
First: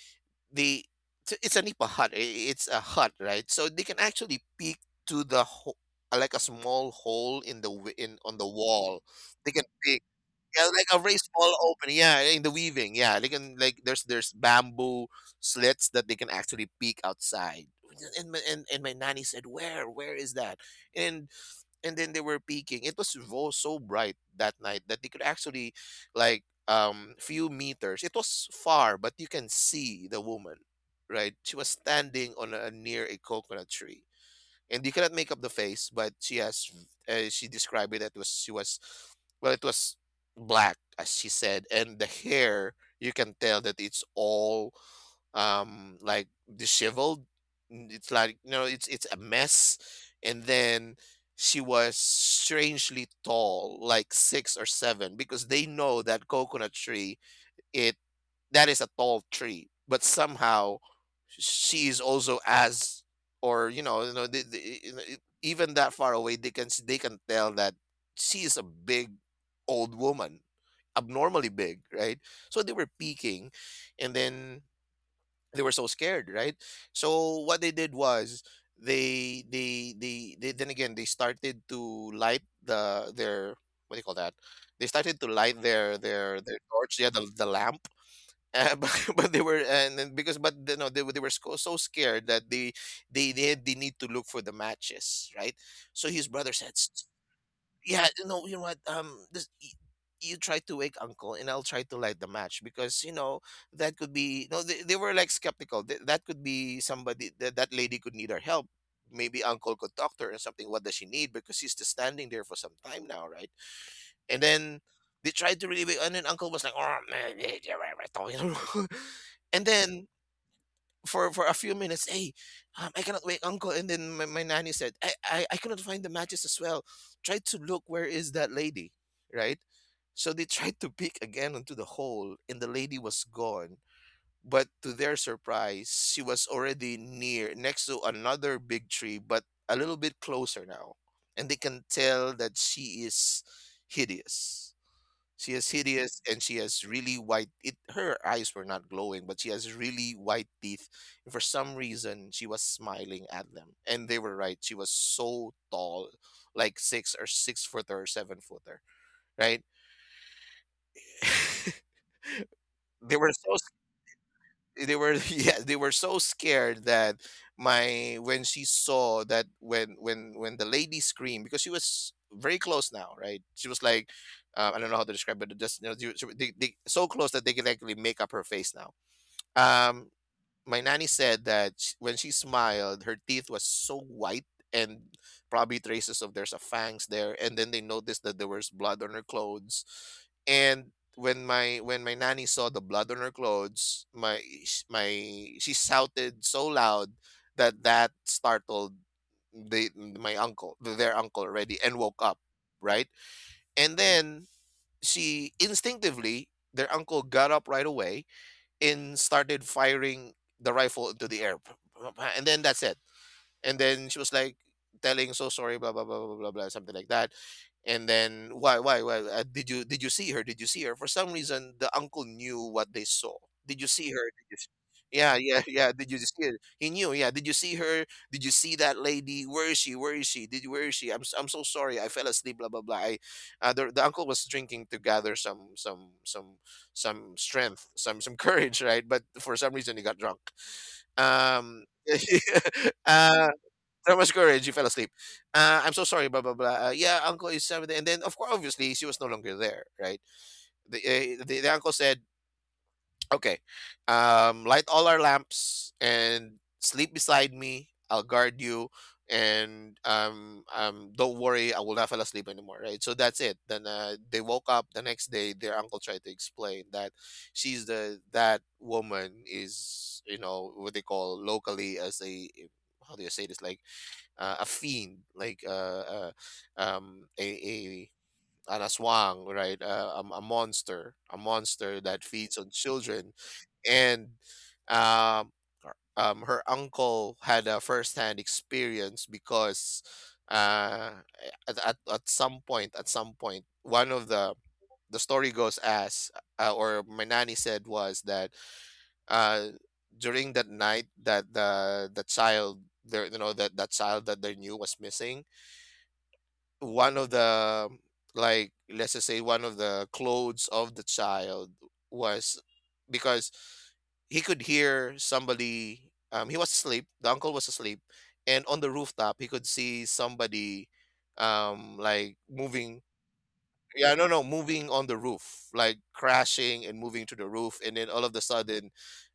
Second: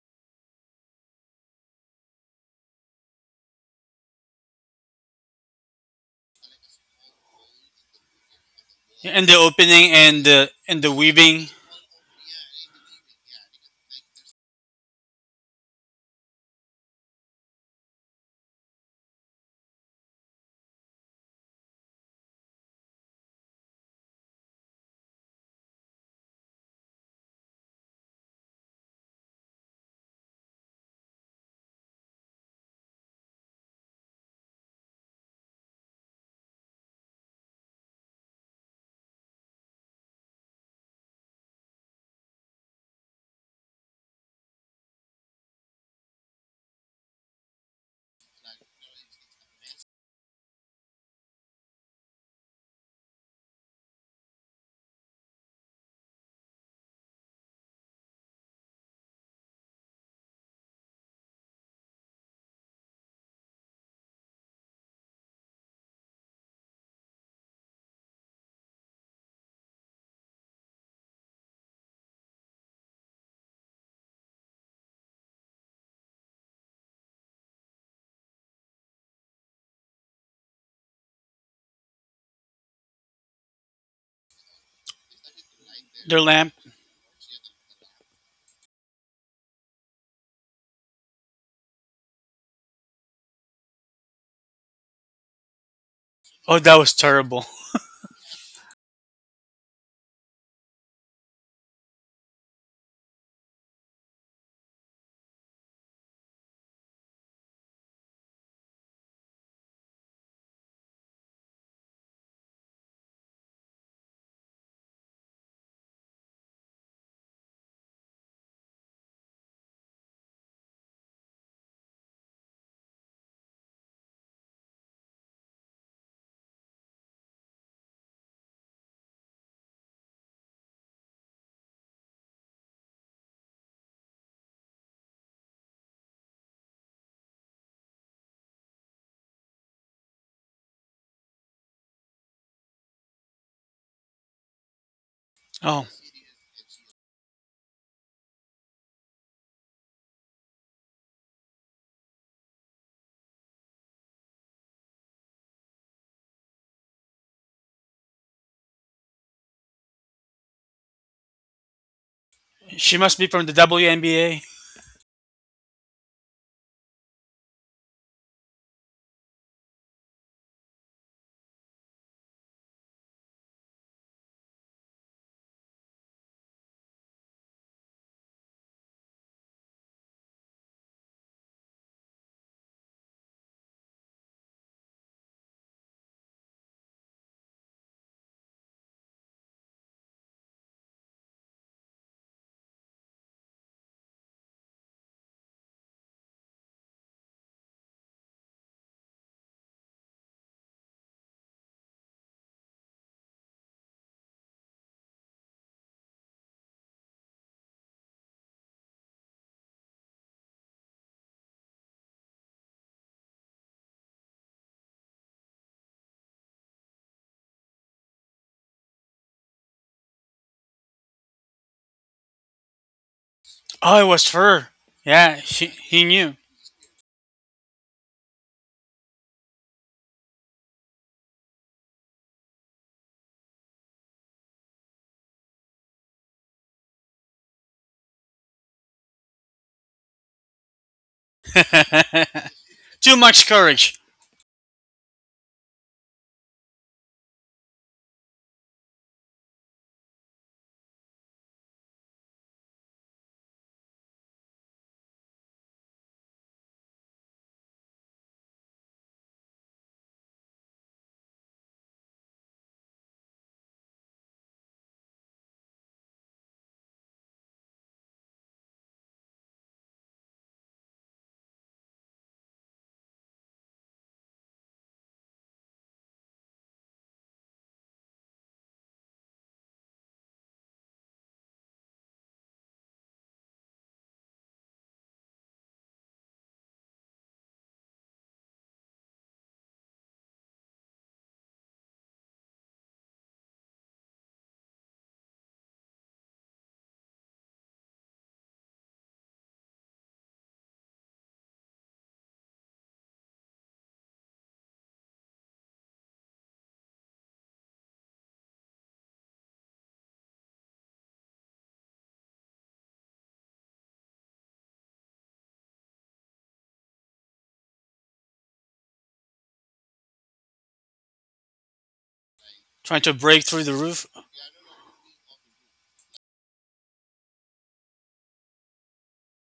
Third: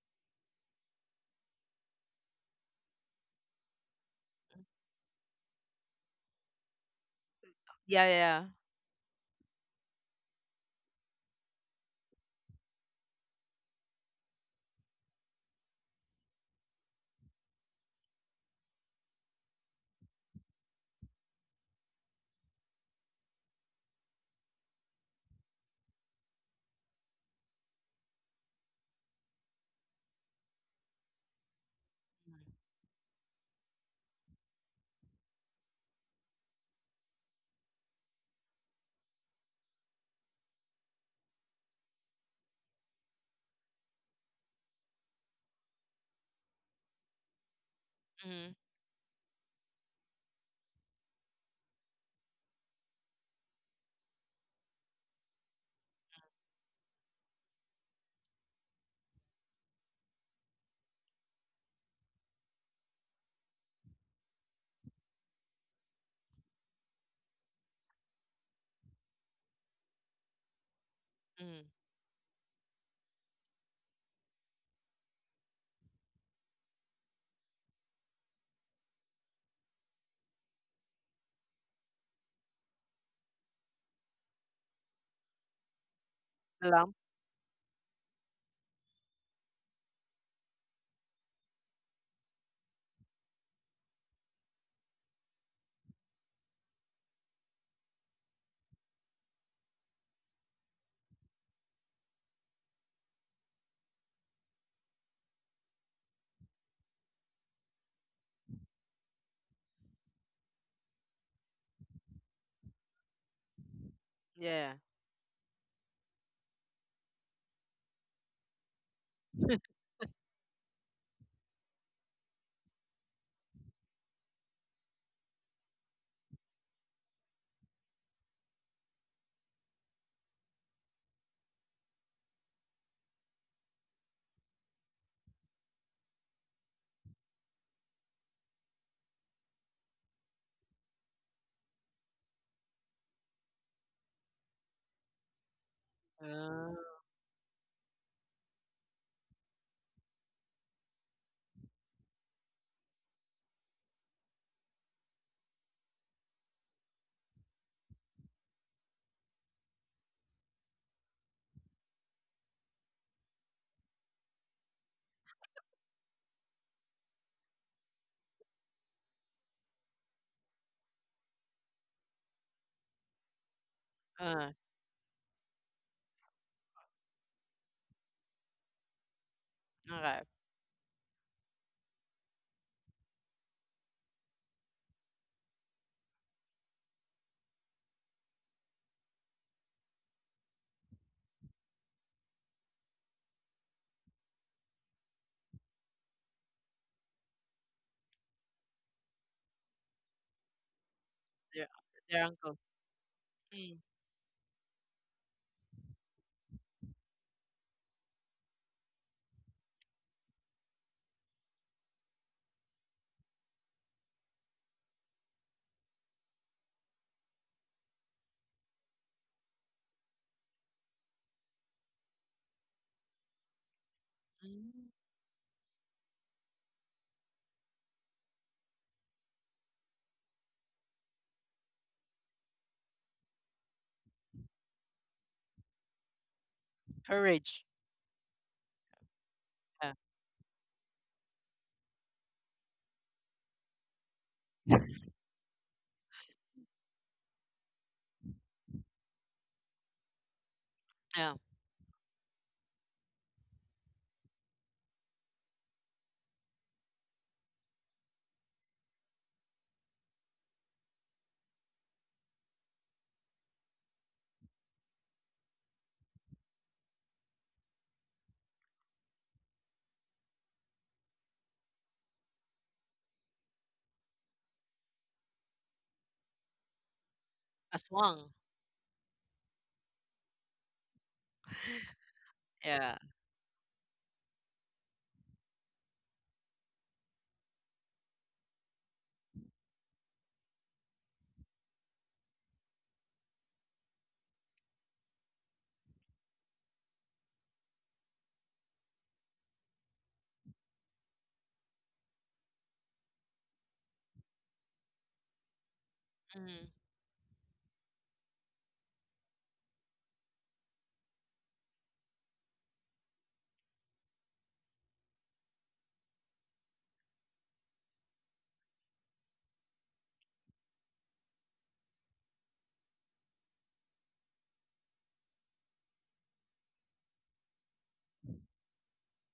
[SPEAKER 3] they t- it's a nipa hut. It's a hut, right? So they can actually peek to the like a small hole in the
[SPEAKER 1] Yeah,
[SPEAKER 3] in on the
[SPEAKER 1] yeah.
[SPEAKER 3] wall.
[SPEAKER 2] And the
[SPEAKER 3] They can
[SPEAKER 2] opening
[SPEAKER 3] peek.
[SPEAKER 2] and the
[SPEAKER 3] Yeah,
[SPEAKER 2] and
[SPEAKER 3] like
[SPEAKER 2] the
[SPEAKER 3] a very
[SPEAKER 2] weaving
[SPEAKER 3] small opening. Yeah, in the weaving. Yeah, they can like, there's, bamboo slits that they can actually peek outside. And and my nanny said, "Where? Where is that?" and and then they were peeking. It was so bright that night that they could actually, like, few meters. It was far, but you can see the woman, right? She was standing on, a near a coconut tree. And you cannot make up the face, but she has she described it, that was, she was, well, it was black, as she said, and the hair, you can tell that it's all um like disheveled. It's like, you
[SPEAKER 1] Mm.
[SPEAKER 3] know, it's a mess. And then she was strangely tall, like six or seven, because they know that coconut tree, it, that is a tall tree, but somehow she is also as, or, you know, you know, you know, even that far away they can they can tell that she is a big old woman, abnormally
[SPEAKER 1] Mm.
[SPEAKER 3] big, right? So they were peeking, and then they were so scared, right? So what they did was they then again, they started to light their, what do you call that? They started to light
[SPEAKER 2] their lamp.
[SPEAKER 3] their
[SPEAKER 1] The lump.
[SPEAKER 3] torch, yeah, the lamp. But they were, and then because, but, you know, they were so, so scared that they need to look for the matches, right? So his brother
[SPEAKER 2] Oh,
[SPEAKER 3] said,
[SPEAKER 2] that was terrible.
[SPEAKER 3] yeah, no, you know what? This, you try to wake uncle, and I'll try to light the match, because, you know, that could be. No, they were like skeptical. That could be somebody, that that lady could need our help. Maybe uncle could talk to her or something. What does she need? Because she's just standing there for some time now, right? And
[SPEAKER 1] Yeah.
[SPEAKER 3] then they tried to really wake, and then uncle was like, "Oh, man, eh, eh, eh, eh, eh," you know?
[SPEAKER 1] Mm.
[SPEAKER 3] And then for a few minutes. Hey, I cannot wait, uncle. And then my nanny said, I cannot find the matches as well. Try to look where is that lady, right? So they tried to peek again into the hole, and the lady was gone. But to their surprise, she was already near next to another big tree, but a little bit closer now, and they can tell that she is hideous. She is
[SPEAKER 2] Oh,
[SPEAKER 3] hideous and she
[SPEAKER 1] Uh,
[SPEAKER 3] has really white it her eyes were not glowing, but she has really white teeth. And for some reason she was smiling at them. And they were right. She was so tall, like six or six footer or seven footer, right?
[SPEAKER 2] she
[SPEAKER 3] they
[SPEAKER 2] must be
[SPEAKER 3] were
[SPEAKER 2] from the
[SPEAKER 3] so
[SPEAKER 2] WNBA.
[SPEAKER 3] they were yeah they were so scared that my when she saw that when the lady screamed because she was very close now, right? She was like I don't know how to describe it, just so close that they could actually make up her face now. um
[SPEAKER 1] okay.
[SPEAKER 3] my nanny said that sh when she smiled, her teeth was so white and probably traces of there's a fangs there. And then they noticed that there was blood on her clothes. And when my nanny saw the blood on her clothes, my sh- my she shouted so loud that startled the my uncle, their uncle
[SPEAKER 1] Their,
[SPEAKER 3] already, and woke
[SPEAKER 1] their
[SPEAKER 3] up,
[SPEAKER 1] uncle.
[SPEAKER 3] right?
[SPEAKER 1] Mm.
[SPEAKER 3] And then she instinctively, their uncle got up right away and started firing the rifle into the air. And then that's it. And then she was like telling, "So sorry, blah blah blah blah blah blah," something like that. And then why did you see her? Did you see her? For some reason, the uncle knew what they saw. Did you
[SPEAKER 2] Oh, it
[SPEAKER 3] see
[SPEAKER 2] was
[SPEAKER 3] her?
[SPEAKER 2] her.
[SPEAKER 1] Mm.
[SPEAKER 2] Yeah,
[SPEAKER 3] Yeah,
[SPEAKER 2] she,
[SPEAKER 3] yeah, yeah.
[SPEAKER 2] he
[SPEAKER 3] Did you
[SPEAKER 2] knew.
[SPEAKER 3] see her? He knew. Yeah. Did you see her? Did you see that lady? Where is she? Where is she? Did Where is she? I'm so sorry. I fell asleep. Blah blah blah. The uncle was drinking to gather some
[SPEAKER 1] Courage.
[SPEAKER 3] strength, some courage, right? But for some
[SPEAKER 1] Yeah.
[SPEAKER 3] reason he got drunk. Um,
[SPEAKER 2] Too much
[SPEAKER 3] uh,
[SPEAKER 2] courage
[SPEAKER 3] that much courage, you fell asleep. I'm so sorry, blah blah blah. Yeah, uncle is seven, and then of course, obviously, she was no longer there, right? The,
[SPEAKER 1] Yeah.
[SPEAKER 3] the uncle said, "Okay, light all our lamps and sleep beside me. I'll guard you, and don't worry, I will not fall asleep anymore." Right? So that's it. Then they woke up the next day. Their uncle tried to explain that she's the that woman is, you know, what they call locally as a, how do you say this, like a fiend, like a
[SPEAKER 1] Aswang.
[SPEAKER 3] an aswang, right? A a monster that feeds on
[SPEAKER 1] Yeah.
[SPEAKER 3] children, and um, her uncle had a first-hand experience because uh, at some point, one of the story goes as, or my nanny said, was that uh, during that night that the child there, you know, that that child that they knew was missing,
[SPEAKER 1] Mm.
[SPEAKER 3] one of the, like, let's just say one of the clothes of the child was, because he could hear somebody, he was asleep, the uncle was asleep, and on the rooftop he could see somebody, like
[SPEAKER 2] trying
[SPEAKER 3] moving.
[SPEAKER 2] to break through the roof.
[SPEAKER 3] Yeah, no, no, moving on the roof, like crashing and moving to the roof, and then all of the sudden,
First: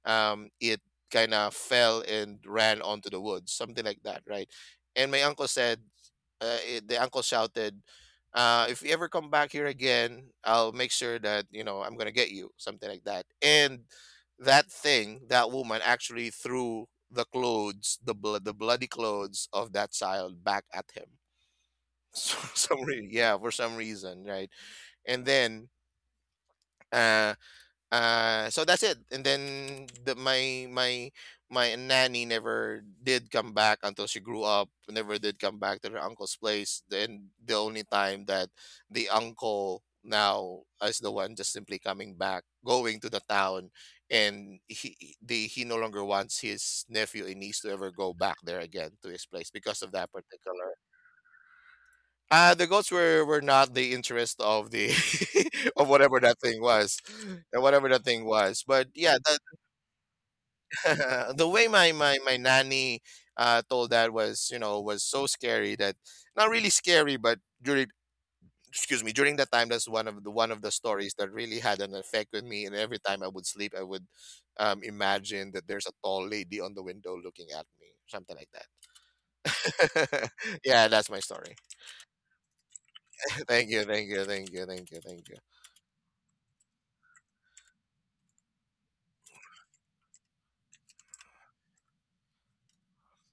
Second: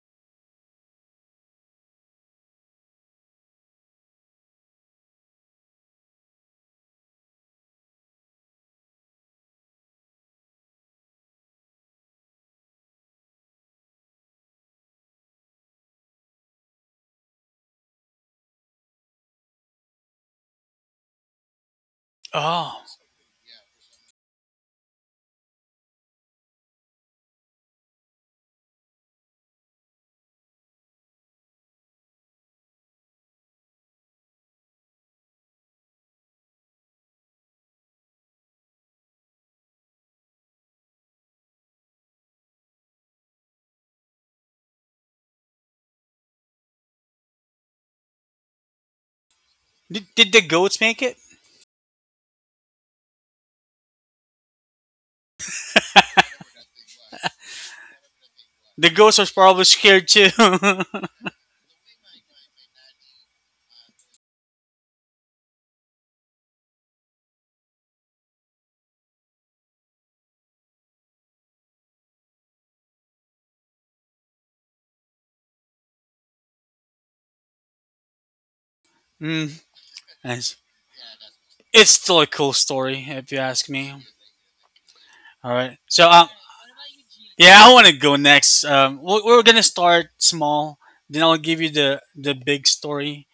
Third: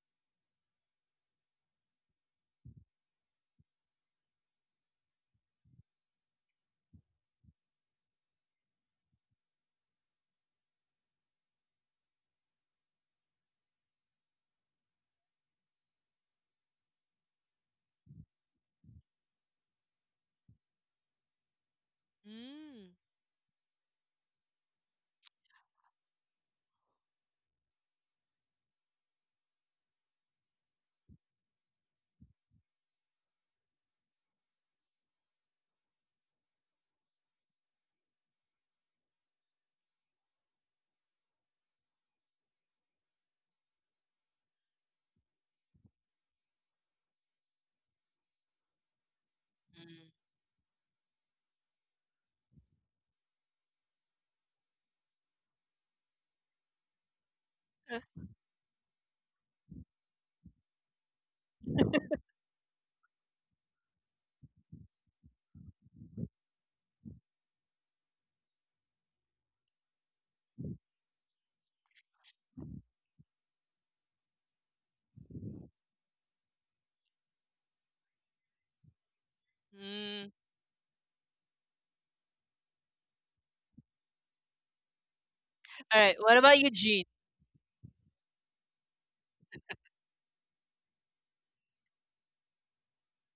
[SPEAKER 3] it kind of fell and ran onto the woods, something like that, right? And my uncle said, the uncle shouted, "If you ever come back here again, I'll make sure that, you know, I'm gonna get you," something like that. And that thing, that woman, actually threw the clothes, the blood, the bloody clothes of that child back at him.
[SPEAKER 2] Oh,
[SPEAKER 1] Mm.
[SPEAKER 3] Yeah, for some reason, right? And then uh so that's it. And then the, my nanny never did come back until she grew up, never did come back to her uncle's place. Then the only time that the uncle now is the one just simply coming back, going to the town, and he no longer wants his nephew and niece to ever go back there again to his place because of
[SPEAKER 2] did,
[SPEAKER 1] Mm.
[SPEAKER 3] that
[SPEAKER 2] did the
[SPEAKER 3] particular,
[SPEAKER 2] goats make it?
[SPEAKER 3] the goats were not the interest of the of whatever that thing was, whatever that thing was. But
[SPEAKER 2] The goats
[SPEAKER 3] yeah,
[SPEAKER 2] are probably scared too.
[SPEAKER 3] that, the way my nanny told that was, you know, was so scary that, not really scary, but during, excuse me, during that time, that's one of the stories that really had an effect with me. And every time I would sleep, I would imagine that there's a tall lady on the window looking at me, something like
[SPEAKER 2] mm,
[SPEAKER 1] Mm.
[SPEAKER 3] that.
[SPEAKER 2] Nice.
[SPEAKER 3] Yeah, that's my story.
[SPEAKER 2] It's still a cool story, if you ask
[SPEAKER 3] Thank you,
[SPEAKER 2] me.
[SPEAKER 3] thank you, thank you, thank you, thank
[SPEAKER 2] All right.
[SPEAKER 1] All
[SPEAKER 2] So,
[SPEAKER 1] right. What about you, G?
[SPEAKER 2] yeah, I want to go next. We're gonna start small, then I'll give you the big story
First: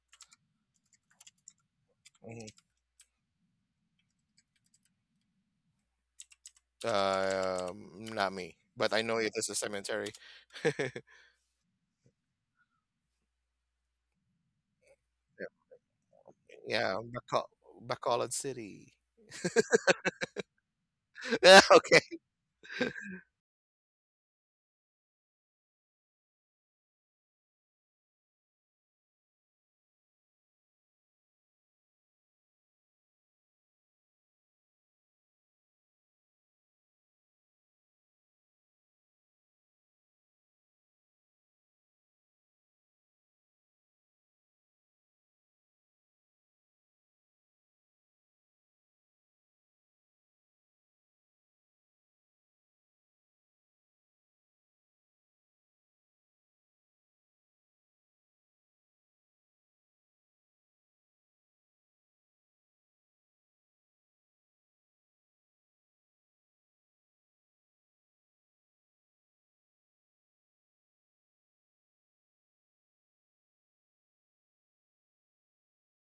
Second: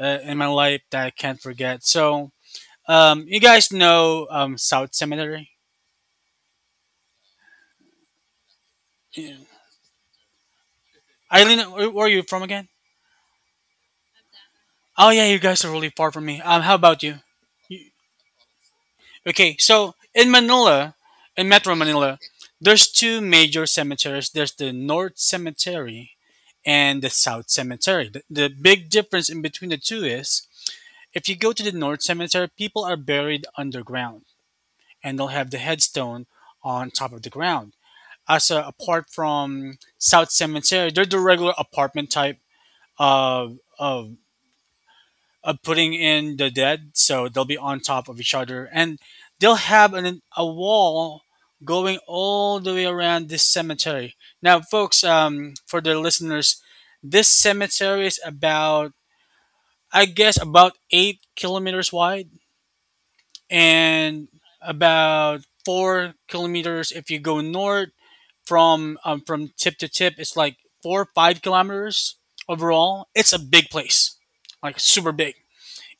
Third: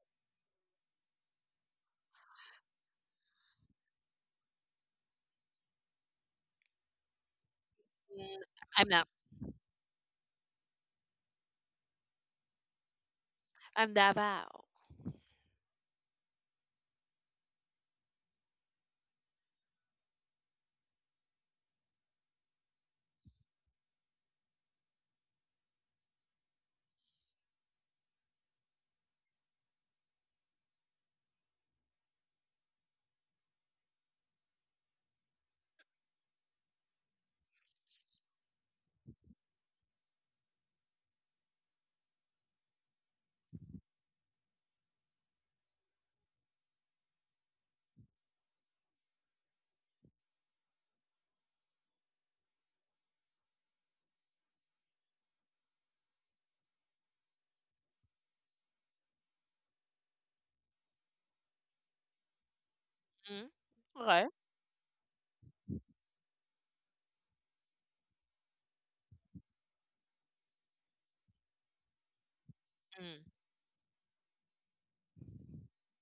[SPEAKER 2] in my life that I can't forget. So,
[SPEAKER 3] you.
[SPEAKER 2] you guys know South Cemetery?
[SPEAKER 3] Not
[SPEAKER 1] Yeah,
[SPEAKER 3] me,
[SPEAKER 1] I'm
[SPEAKER 3] but I
[SPEAKER 1] not.
[SPEAKER 3] know it
[SPEAKER 2] Yeah.
[SPEAKER 3] is a cemetery.
[SPEAKER 2] Eileen, where are you from again?
[SPEAKER 1] I'm Davao.
[SPEAKER 2] Oh, yeah, you guys are really far from me. How
[SPEAKER 3] Yeah,
[SPEAKER 2] about you?
[SPEAKER 3] Baco-
[SPEAKER 2] you?
[SPEAKER 3] Bacolod City.
[SPEAKER 2] Okay, so in Manila, in
[SPEAKER 3] Yeah,
[SPEAKER 2] Metro
[SPEAKER 3] okay.
[SPEAKER 2] Manila, there's two major cemeteries. There's the North Cemetery and the South Cemetery. The big difference in between the two is, if you go to the North Cemetery, people are buried underground and they'll have the headstone on top of the ground. Also, apart from South Cemetery, they're the regular apartment type of of of putting in the dead, so they'll be on top of each other, and they'll have a wall going all the way around this cemetery. Now, folks, for the listeners, this cemetery is about, I guess, about 8 km wide
[SPEAKER 1] Mm,
[SPEAKER 2] and
[SPEAKER 1] okay.
[SPEAKER 2] about 4 km if you go north from tip to tip. It's like 4 or 5 km overall.
[SPEAKER 1] Mm,
[SPEAKER 2] It's a big place, like super big.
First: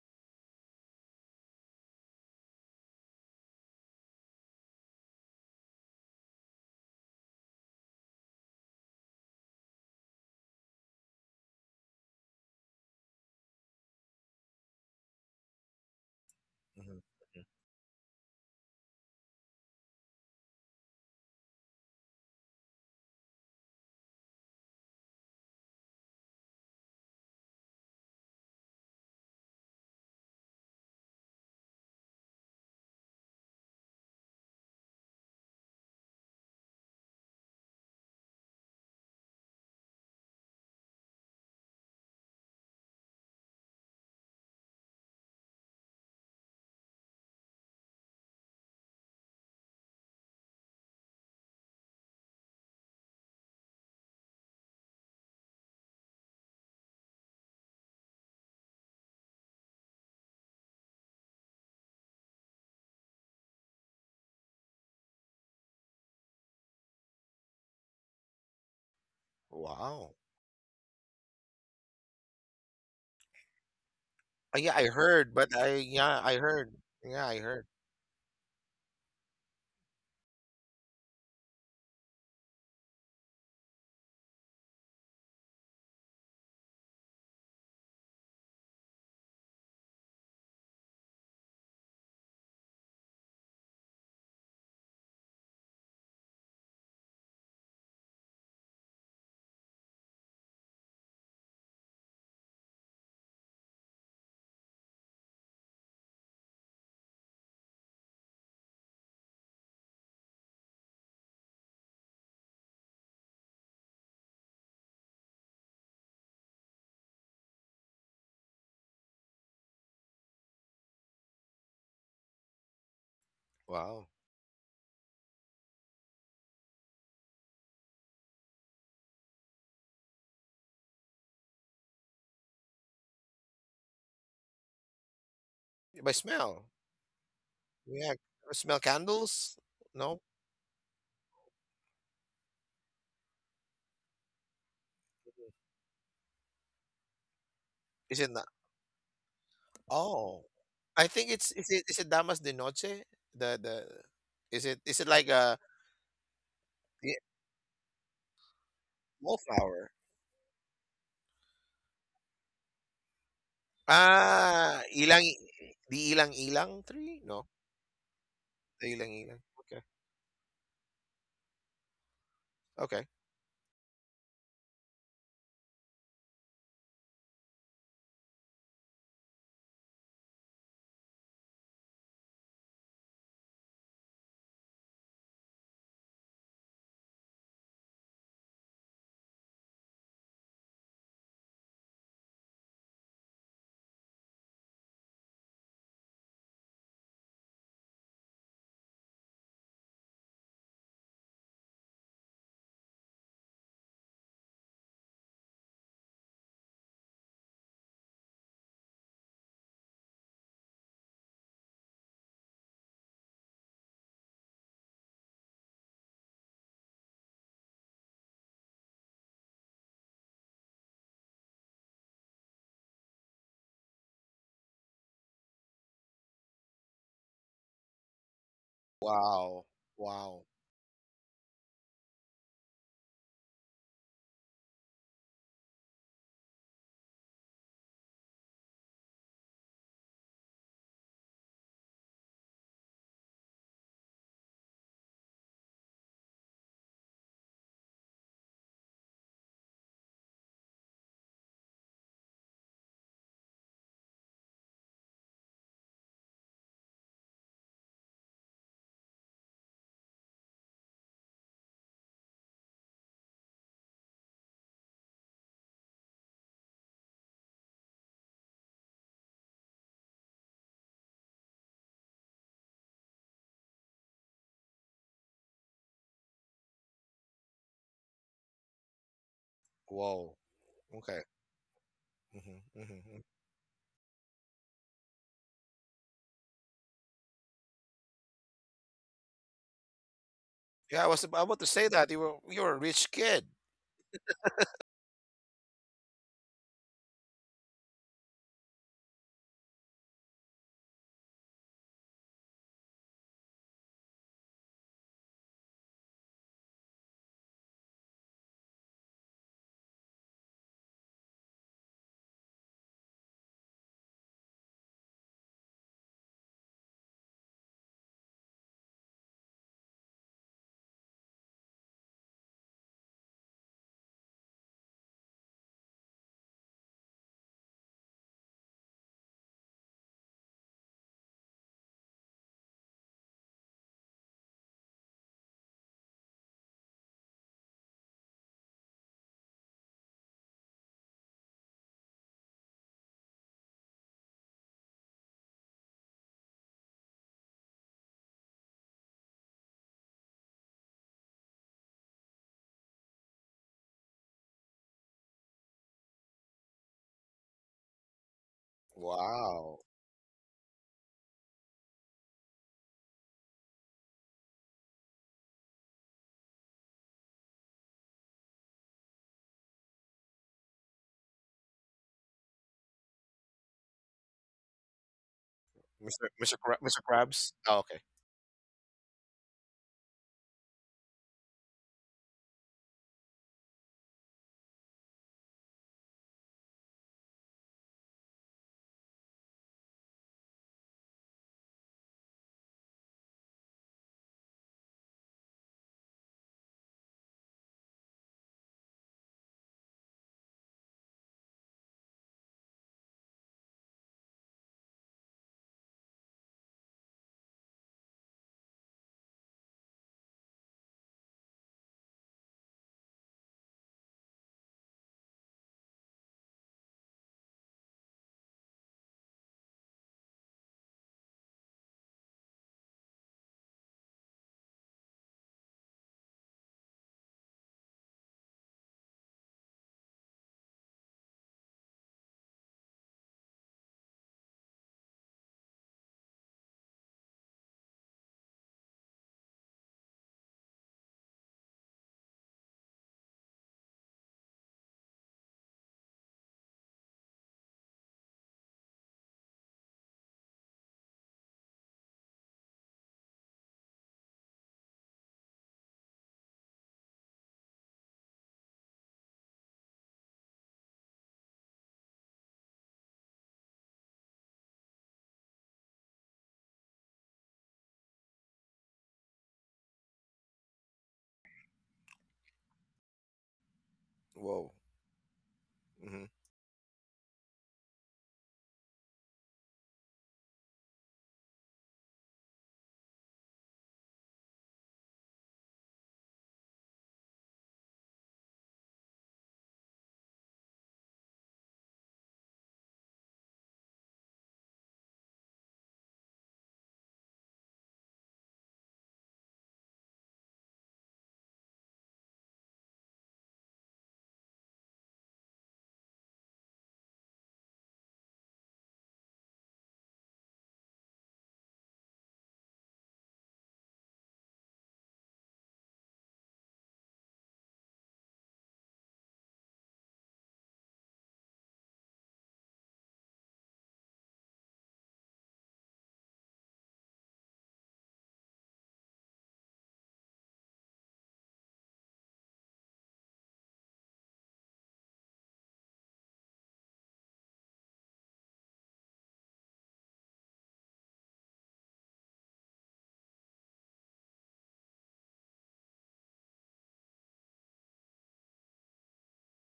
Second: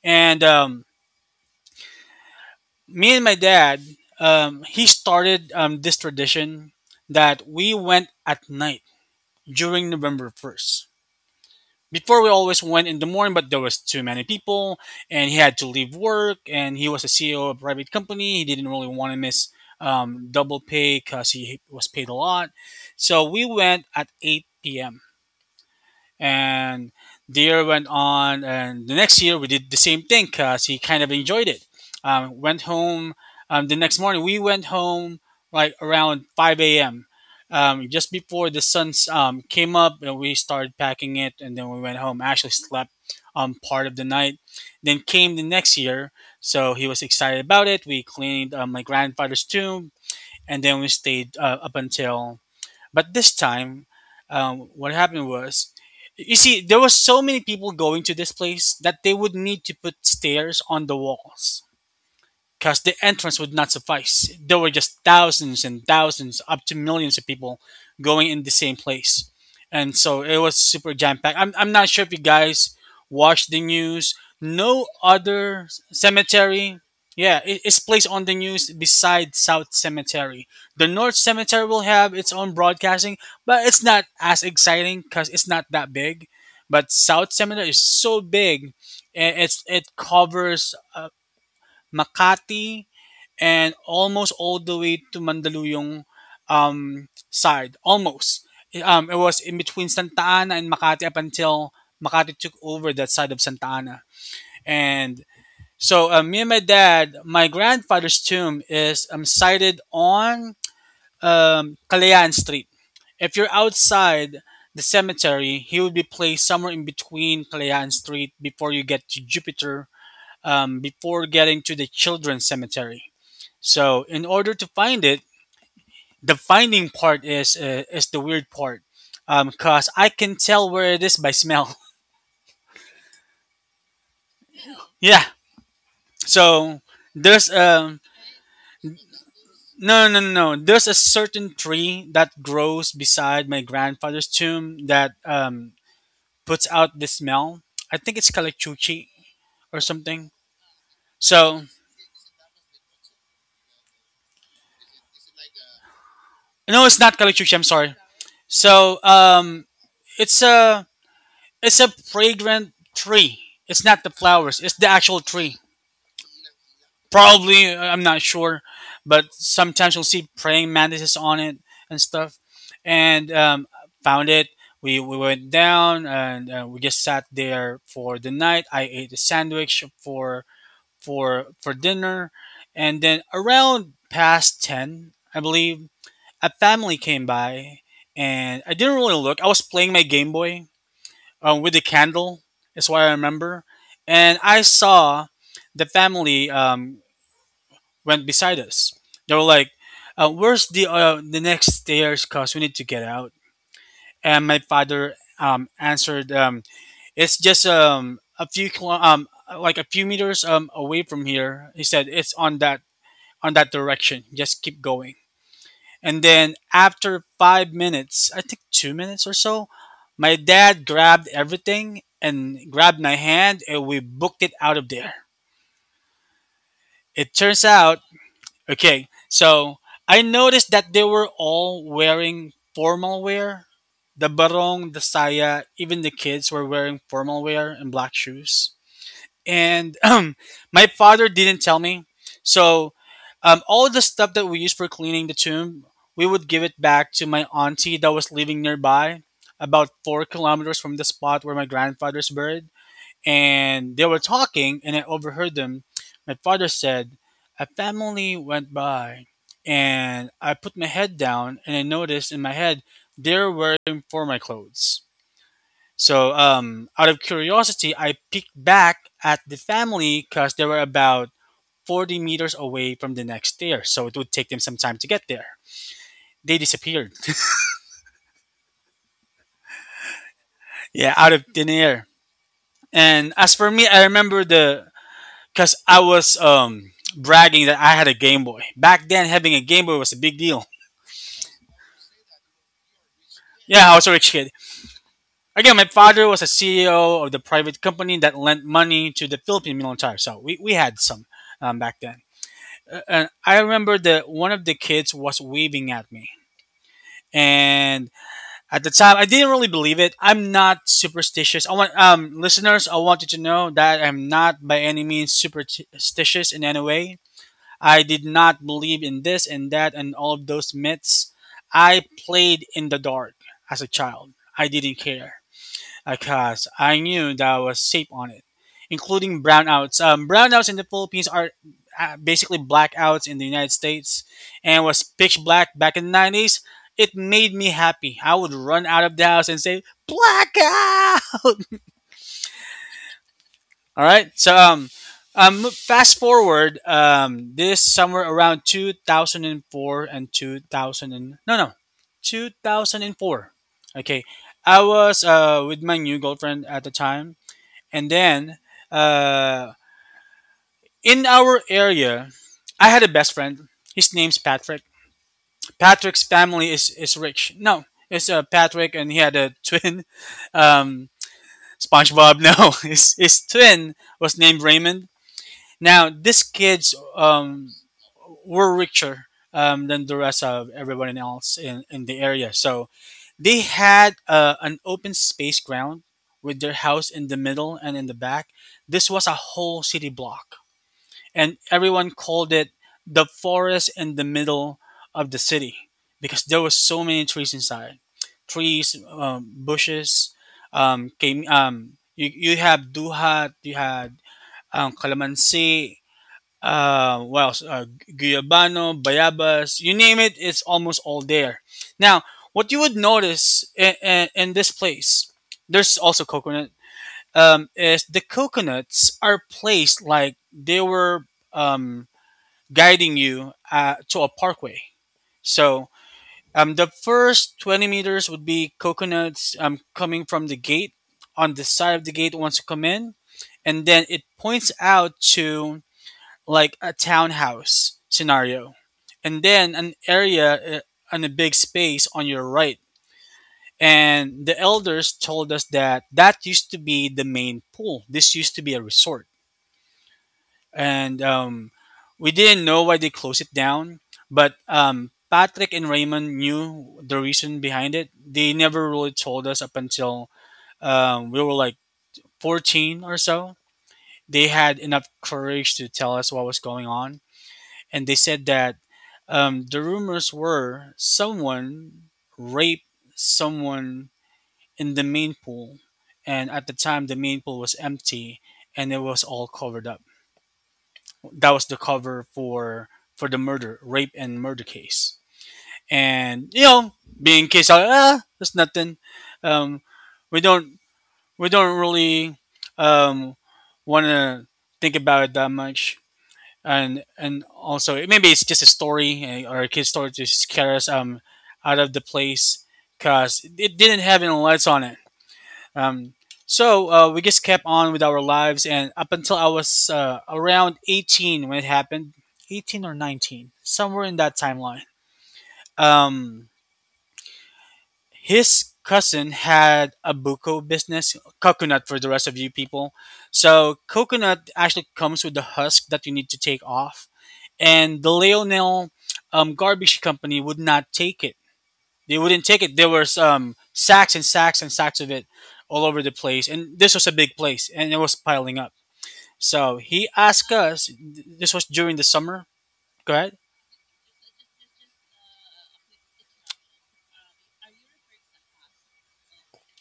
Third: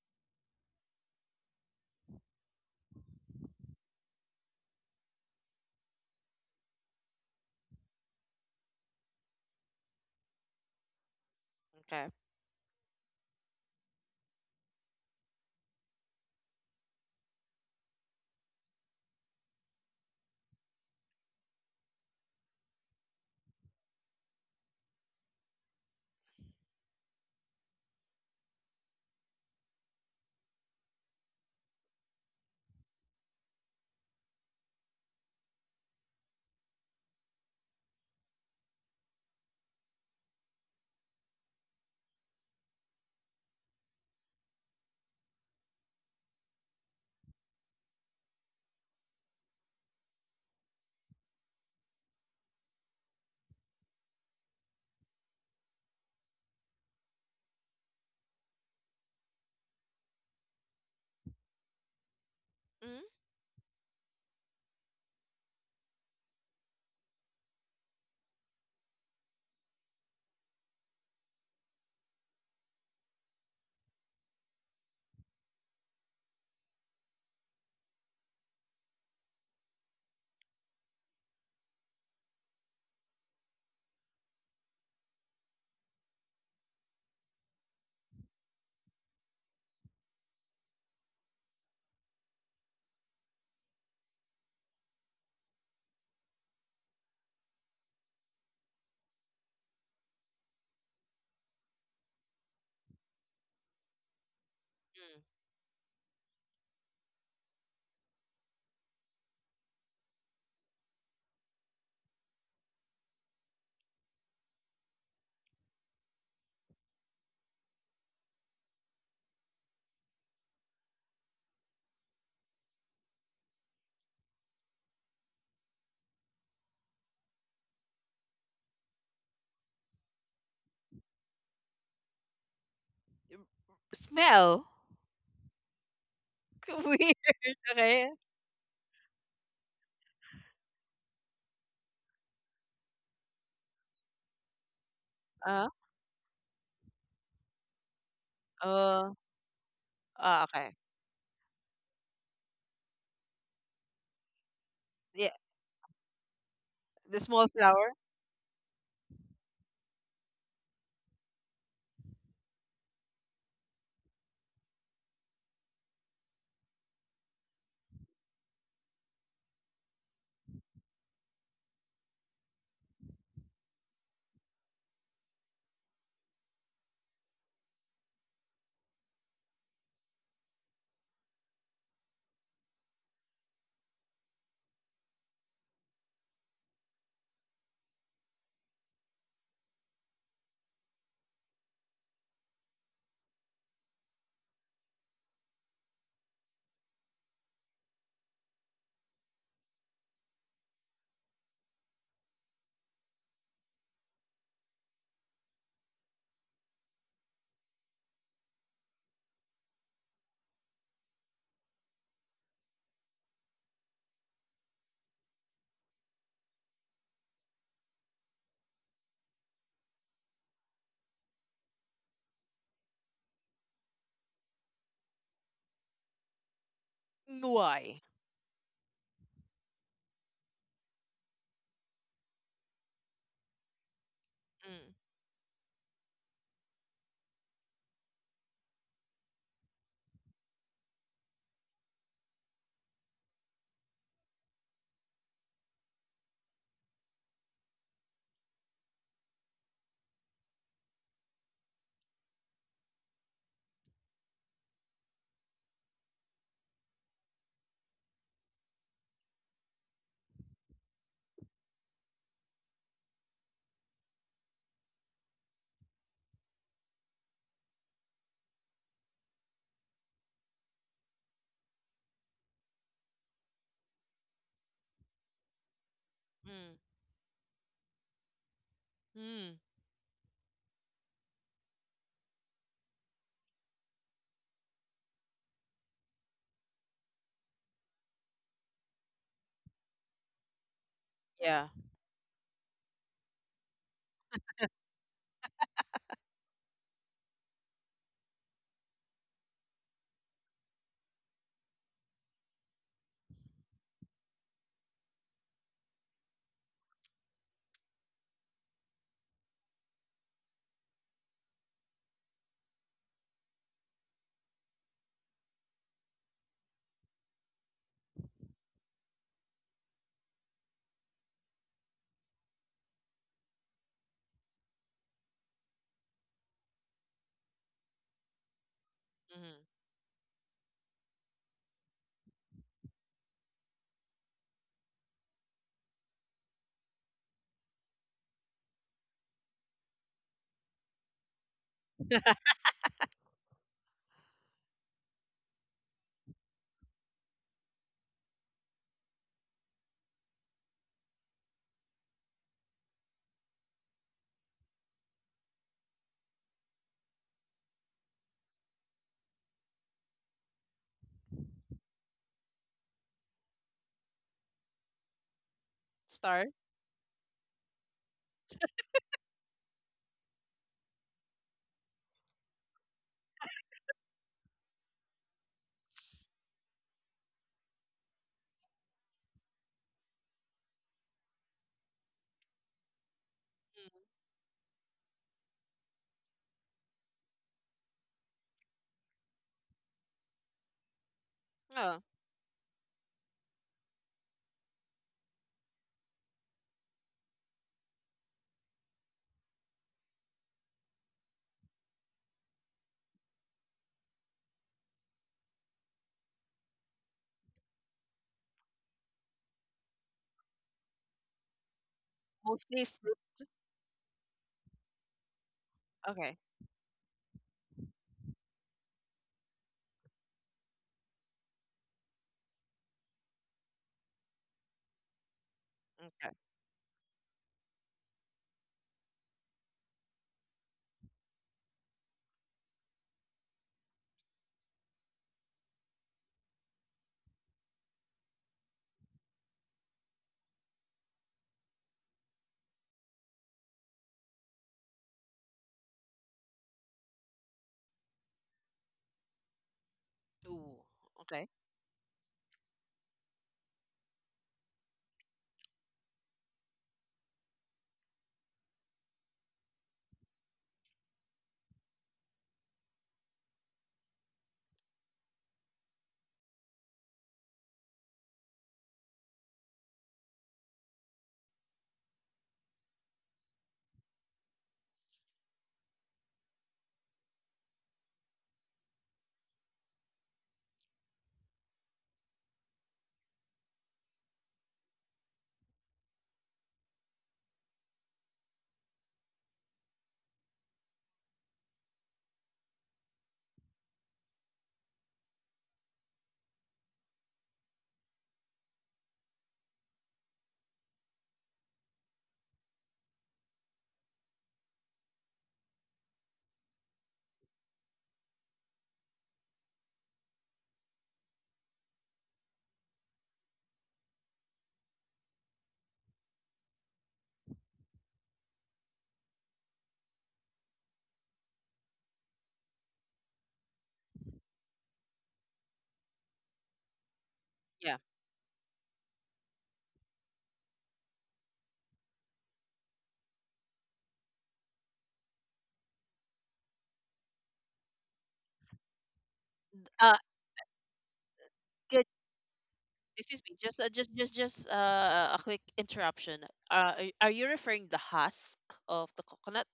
[SPEAKER 2] And me and my dad, he started this tradition that we went at night during November first.
[SPEAKER 1] okay.
[SPEAKER 2] Before, we always went in the morning, but there was too many people, and he had to leave work. And he
[SPEAKER 3] Mhm,
[SPEAKER 2] was a
[SPEAKER 3] mhm.
[SPEAKER 2] CEO of a private company. He didn't really want to miss double pay because he was paid a lot. So we went at 8 p.m., and the year went on. And the next year we did the same thing because he kind of enjoyed it, went home the next morning. We went home like around 5 a.m, just before the sun came up, and we started packing it. And then we went home, actually slept part of the night. Then came the next year, so he was excited about it. We cleaned my grandfather's tomb, and then we stayed up until. But this time, what happened was, you see, there was so many people going to this place that they would need to put stairs on the walls because the
[SPEAKER 1] Mm,
[SPEAKER 2] entrance would not suffice. There were just thousands and thousands, up to millions of people going in the same place. And
[SPEAKER 3] Wow.
[SPEAKER 2] so it was super jam packed. I'm not sure if you guys watched the news.
[SPEAKER 3] Yeah, I
[SPEAKER 2] No
[SPEAKER 3] heard, but
[SPEAKER 2] other
[SPEAKER 3] I yeah, I heard.
[SPEAKER 2] cemetery,
[SPEAKER 3] Yeah, I
[SPEAKER 2] yeah, it,
[SPEAKER 3] heard.
[SPEAKER 2] it's placed on the news besides South Cemetery. The North Cemetery will have its own broadcasting, but it's not as exciting because it's not that big. But South Cemetery is so big, and it covers Makati, and almost all the way to Mandaluyong side. Almost. It was in between Santa Ana and Makati up until Makati took over that side of Santa Ana.
[SPEAKER 1] mm.
[SPEAKER 2] And so me and my dad, my grandfather's tomb is sited on Calayan Street. If you're outside the cemetery, he would be placed somewhere in between Calayan Street before you get to Jupiter, before getting to the children's cemetery. So
[SPEAKER 3] Wow.
[SPEAKER 2] in order to find it, the finding part is the weird part, cause I can tell where it is by smell.
[SPEAKER 1] Smell.
[SPEAKER 2] Yeah.
[SPEAKER 3] By smell.
[SPEAKER 2] So
[SPEAKER 1] Weird.
[SPEAKER 2] there's,
[SPEAKER 1] Okay.
[SPEAKER 3] Yeah. Smell candles?
[SPEAKER 2] no,
[SPEAKER 3] No?
[SPEAKER 2] no, no, no. There's a certain tree that grows beside my grandfather's tomb that
[SPEAKER 1] Uh,
[SPEAKER 2] puts out the smell. I think
[SPEAKER 3] Is it
[SPEAKER 2] it's
[SPEAKER 3] not?
[SPEAKER 2] kalachuchi
[SPEAKER 1] uh,
[SPEAKER 2] or something.
[SPEAKER 3] Oh.
[SPEAKER 1] okay.
[SPEAKER 3] I think it's,
[SPEAKER 2] So
[SPEAKER 3] is it, is it Damas de Noche? The Is it, is it like
[SPEAKER 1] Yeah.
[SPEAKER 3] a,
[SPEAKER 2] no, it's
[SPEAKER 3] the
[SPEAKER 2] not
[SPEAKER 1] The small
[SPEAKER 2] kalachuchi. I'm
[SPEAKER 1] flower.
[SPEAKER 2] sorry. So
[SPEAKER 3] wallflower?
[SPEAKER 2] it's a it's a fragrant tree. It's not the flowers. It's
[SPEAKER 3] Ah,
[SPEAKER 2] the actual
[SPEAKER 3] ilang
[SPEAKER 2] tree.
[SPEAKER 3] The ilang ilang tree? No,
[SPEAKER 2] Probably, I'm not sure,
[SPEAKER 3] the ilang
[SPEAKER 2] but
[SPEAKER 3] ilang. Okay,
[SPEAKER 2] sometimes you'll see praying mantises on it and stuff.
[SPEAKER 3] okay.
[SPEAKER 2] And found it. We went down, and we just sat there for the night. I ate a sandwich for dinner, and then around past 10, I believe, a family came by, and I didn't really look. I was playing my Game Boy with the candle. That's why I remember, and I saw the family. Went beside us. They were like, "Where's the next stairs? Cause we need to get out." And my father answered, "It's just like a few meters away from here." He said, "It's on that direction. Just keep going." And then after 5 minutes, I think 2 minutes or so, my dad grabbed everything and grabbed my hand, and we booked it out of there. It turns out.
[SPEAKER 1] Why?
[SPEAKER 2] Okay,
[SPEAKER 3] Wow,
[SPEAKER 2] so I
[SPEAKER 3] wow,
[SPEAKER 2] noticed that they were all wearing formal wear. The barong,
[SPEAKER 1] Mm,
[SPEAKER 2] the saya, even the kids were wearing formal wear and black shoes. And my father didn't tell me. So all the stuff that we used for cleaning the tomb, we would give it back to my auntie that was living nearby, about 4 km from the spot where my grandfather's buried. And they were talking, and I overheard them. My father said, "A family went by, and I put my head down, and I noticed in my head they're wearing formal clothes." So, out of curiosity, I peeked back at the family because they were about 40 meters away from the next stair, so it would take them some time to get there. They
[SPEAKER 1] mm,
[SPEAKER 2] disappeared.
[SPEAKER 1] mm.
[SPEAKER 3] whoa.
[SPEAKER 2] Yeah,
[SPEAKER 3] Okay.
[SPEAKER 2] out of thin air.
[SPEAKER 3] Hmm, hmm.
[SPEAKER 2] And as for me, I remember the, because I was bragging that I had a Game Boy. Back then, having a Game Boy was a big deal.
[SPEAKER 3] Yeah, I was about to
[SPEAKER 1] Yeah.
[SPEAKER 3] say that you were a rich kid.
[SPEAKER 2] Yeah, I was a rich kid. Again, my father was a CEO of the private company that lent money to the Philippine military, so we had some back then. And I remember that one of the kids was waving at me. And at the time, I didn't really believe it. I'm not superstitious. I want listeners, I want you to know that I'm not by any means superstitious in any way. I did not believe in this and that and all of those myths. I played in the dark as a child. I didn't care because I knew that I was safe on it, including
[SPEAKER 1] Mm.
[SPEAKER 2] brownouts. Brownouts in the Philippines are basically blackouts in the United States, and was pitch black back in the 90s. It made me happy. I would run out of the house and say, "Blackout!" All right. So fast forward this somewhere around 2004 and 2000 and 2000 and, no, no, 2004. Okay, I was with my new girlfriend at the time, and then uh
[SPEAKER 3] Wow.
[SPEAKER 2] in our area, I had a best friend. His name's Patrick. Patrick's
[SPEAKER 1] Star.
[SPEAKER 2] family is rich. No, it's Patrick, and he had a twin. Um, SpongeBob. No, his twin was named Raymond. Now,
[SPEAKER 3] Mr.
[SPEAKER 2] these
[SPEAKER 3] Mr. Kra-
[SPEAKER 2] kids
[SPEAKER 3] Mr. Krabs. Oh, okay.
[SPEAKER 2] were richer than the rest of everyone else in the area. So they
[SPEAKER 1] Mm.
[SPEAKER 2] had an open space ground with their house in the middle and in the back. This was a whole city block, and
[SPEAKER 1] Oh,
[SPEAKER 2] everyone called it the forest in the middle of the city because there was so many trees inside. Trees, bushes. Came, you have duhat, you had calamansi, what else? Guyabano, Bayabas, you name it, it's almost all there. Now, what you
[SPEAKER 1] mostly
[SPEAKER 2] would
[SPEAKER 1] fruit.
[SPEAKER 2] notice in this place, there's also
[SPEAKER 1] Okay.
[SPEAKER 2] coconut, is the coconuts are placed like they were um, guiding you to a parkway. So
[SPEAKER 1] Okay.
[SPEAKER 2] um, the first 20 meters would be coconuts coming from the gate on the side of the gate once you come in, and then it points out to like a townhouse scenario, and then an area and a big space on your right. And the elders told us that that used to be the main pool. This used to be a resort,
[SPEAKER 1] Ooh.
[SPEAKER 2] and
[SPEAKER 1] Okay.
[SPEAKER 2] we didn't know why they closed it down. But Patrick and Raymond knew the reason behind it. They never really told us up until we were like 14 or so. They had enough courage to tell us what was going on, and they said that the rumors were someone raped someone
[SPEAKER 3] Whoa.
[SPEAKER 2] in the main pool,
[SPEAKER 3] Hmm.
[SPEAKER 2] and at the time the main pool was empty and it was all covered up. That was the cover for the murder, rape and murder case. And you know, being case out, ah, that's nothing. Um, we don't we don't really um, want to think about it that much, and also maybe it's just a story eh, or a kid's story to scare us out of the place because it didn't have any lights on it. Um, we just kept on with our lives, and up until I was around 18 when it happened, 18 or 19, somewhere in that timeline. Um, his cousin had a buko business, coconut for the rest of you people. So coconut actually comes with the husk that you need to take off, and
[SPEAKER 1] Yeah.
[SPEAKER 2] the Leonel garbage company would not take it. They wouldn't take it. There was sacks and sacks and sacks of it all over the place, and this was a big place, and it was piling up. So he
[SPEAKER 1] Uh,
[SPEAKER 2] asked us. This was during the
[SPEAKER 1] Good.
[SPEAKER 2] summer. Go ahead.
[SPEAKER 1] Excuse me. Just a quick interruption. Uh, are you referring the husk of the coconut?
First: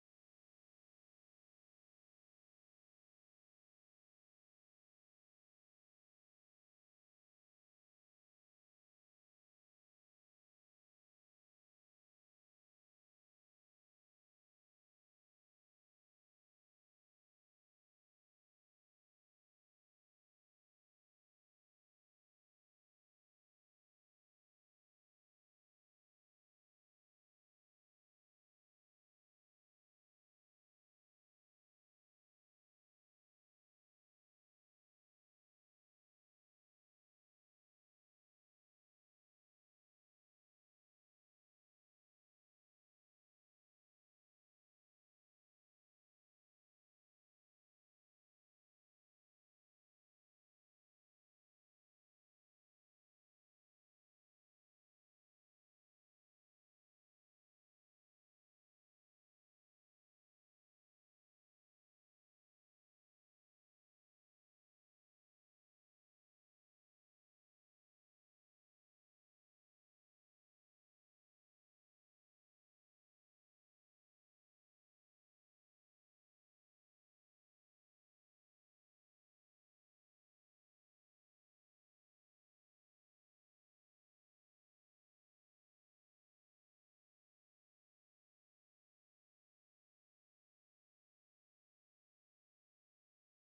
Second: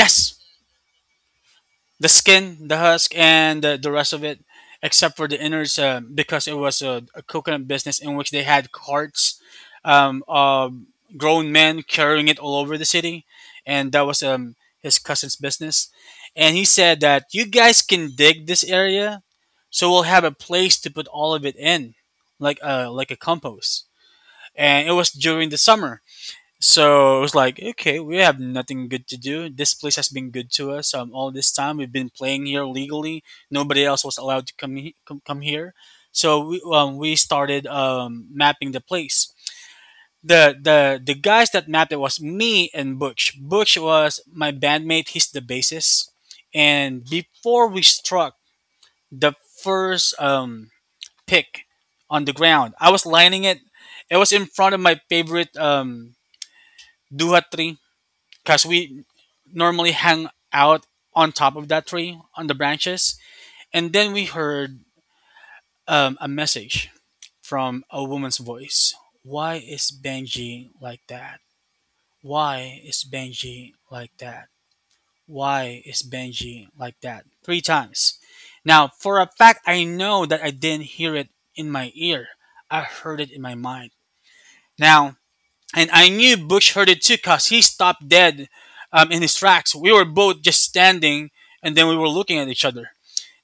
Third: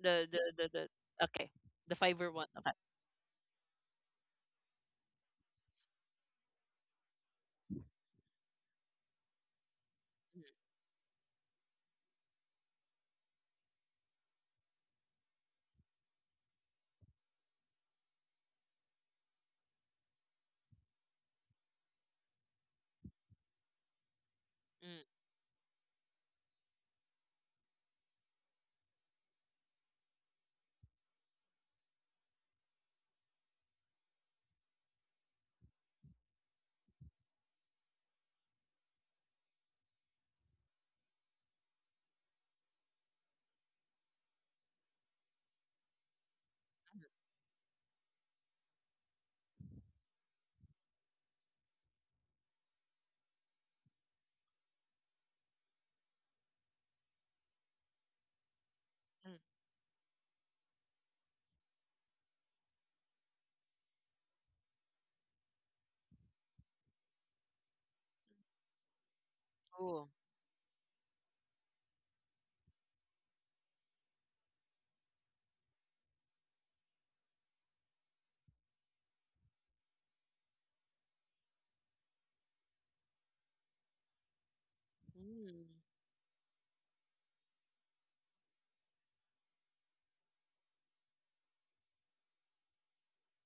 [SPEAKER 1] The okay, the
[SPEAKER 2] The
[SPEAKER 1] fiber one.
[SPEAKER 2] skin,
[SPEAKER 1] Okay.
[SPEAKER 2] the husk, and the rest of it, except for the innards, because it was a coconut business in which they had carts
[SPEAKER 1] Mm,
[SPEAKER 2] of grown men carrying it all over the city, and that was his cousin's business. And he said that you guys can dig this area, so we'll have a place to put all of it in, like a compost. And it was
[SPEAKER 1] mm,
[SPEAKER 2] during the summer, so it was like, okay, we have nothing good to do. This place has been good to us all this time. We've been playing here legally. Nobody else was allowed to come here. So we started mapping the place. The guys that mapped it was me and Butch. Butch was my bandmate. He's the bassist. And before we struck the first pick on the ground, I was lining it. It was in front of my favorite duhat because we
[SPEAKER 1] mm.
[SPEAKER 2] normally hang out on top of that tree on the branches. And then we heard a message from a woman's voice. Why is
[SPEAKER 1] Oh.
[SPEAKER 2] benji like that, why is benji like that, why is benji like that, three times. Now for a fact I know that I didn't hear it in my ear. I heard it in my mind. Now
[SPEAKER 1] Mm,
[SPEAKER 2] And I knew Bush heard it too because he stopped dead in his tracks. We were both just standing, and then we were looking at each other.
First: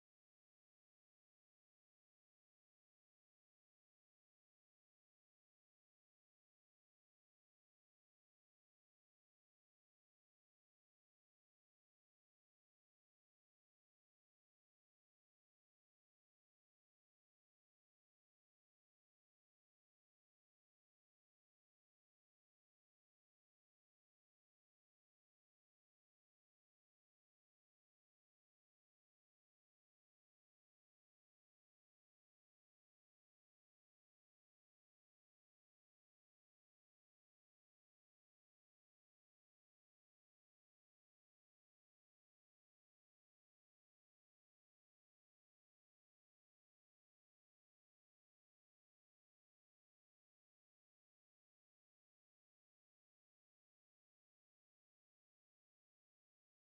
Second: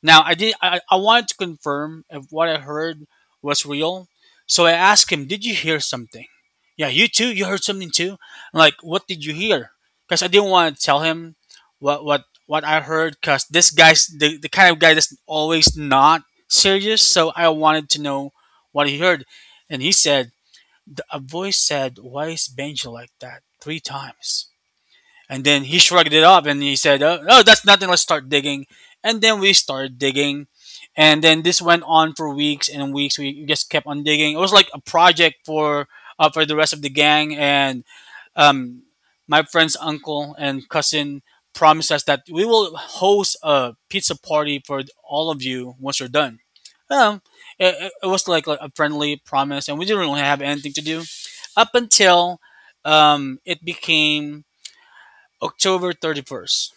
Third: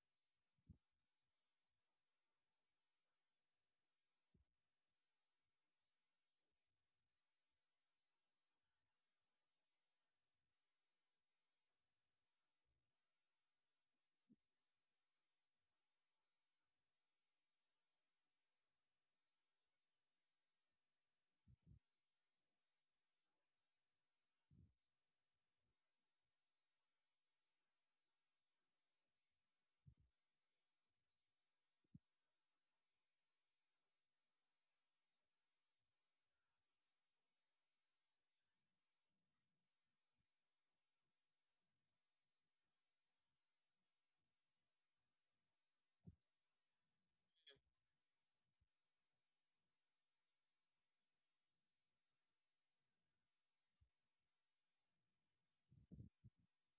[SPEAKER 2] Now, I did. I wanted to confirm if what I heard was real, so I asked him, "Did you hear something?" Yeah, you too. You heard something too. I'm like, what did you hear? Because I didn't want to tell him what I heard. Because this guy's the kind of guy that's always not serious. So I wanted to know what he heard, and he said a voice said, "Why is Benji like that?" three times. And then he shrugged it up and he said, "Oh, that's nothing. Let's start digging." And then we started digging. And then this went on for weeks and weeks. We just kept on digging. It was like a project for the rest of the gang. And um, my friend's uncle and cousin promised us that we will host a pizza party for all of you once you're done. Um, it was like a friendly promise, and we didn't really have anything to do up until it became October 31st.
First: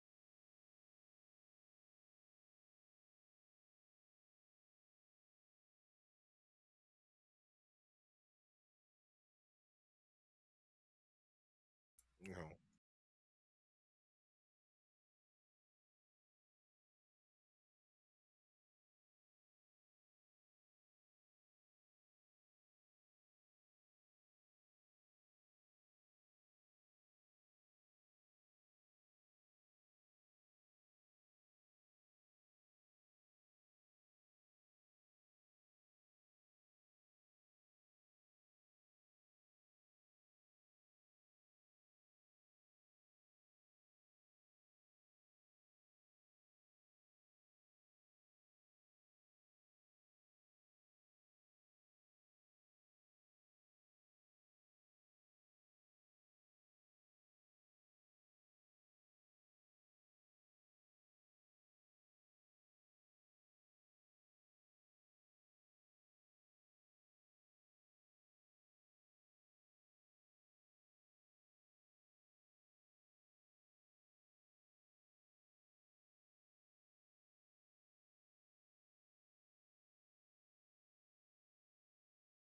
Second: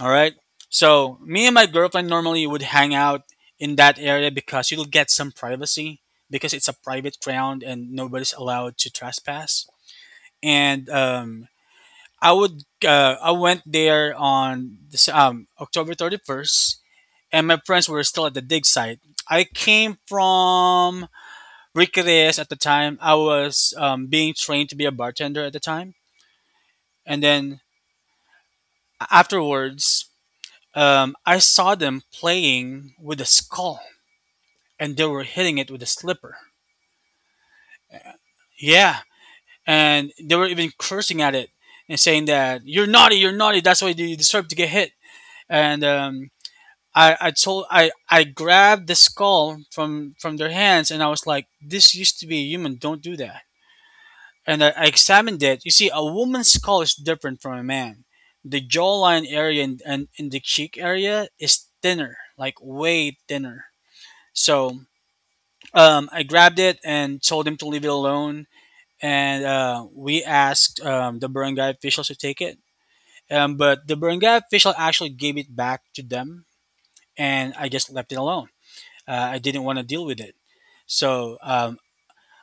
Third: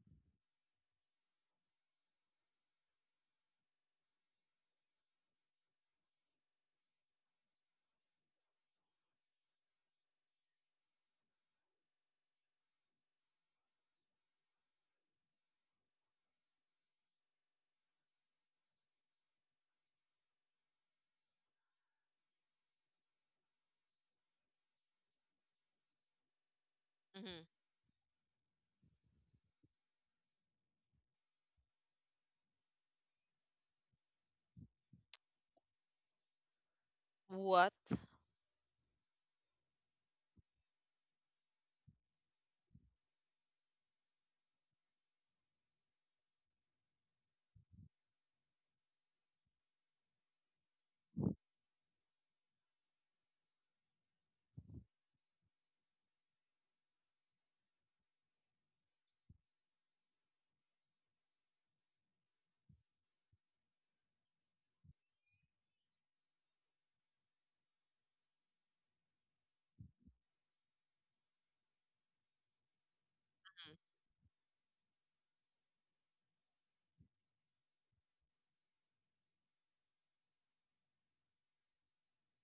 [SPEAKER 2] All right. So me and my girlfriend normally would hang out in that area because you'll get some privacy because it's a private ground and nobody's allowed to trespass. And
[SPEAKER 3] No. Yeah,
[SPEAKER 2] I went there on this, October 31st, and my friends were still at the dig site. I came from Riqueres at the time. I was being trained to be a bartender at the time. And
[SPEAKER 1] mm-hmm.
[SPEAKER 2] then afterwards, I saw them playing with a skull and they were hitting it with a slipper.
[SPEAKER 1] What?
[SPEAKER 2] Yeah. And they were even cursing at it and saying that you're naughty, you're naughty. That's why you deserve to get hit. And I grabbed the skull from their hands and I was like, this used to be a human, don't do that. And I examined it. You see, a woman's skull is different from a man. The jawline area and, and the cheek area is thinner, like way thinner. So I grabbed it and told him to leave it alone. And we asked the barangay officials to take it.
[SPEAKER 1] Mm.
[SPEAKER 2] But the barangay official actually gave it back to them, and I just left it alone. I didn't want to deal with it. So,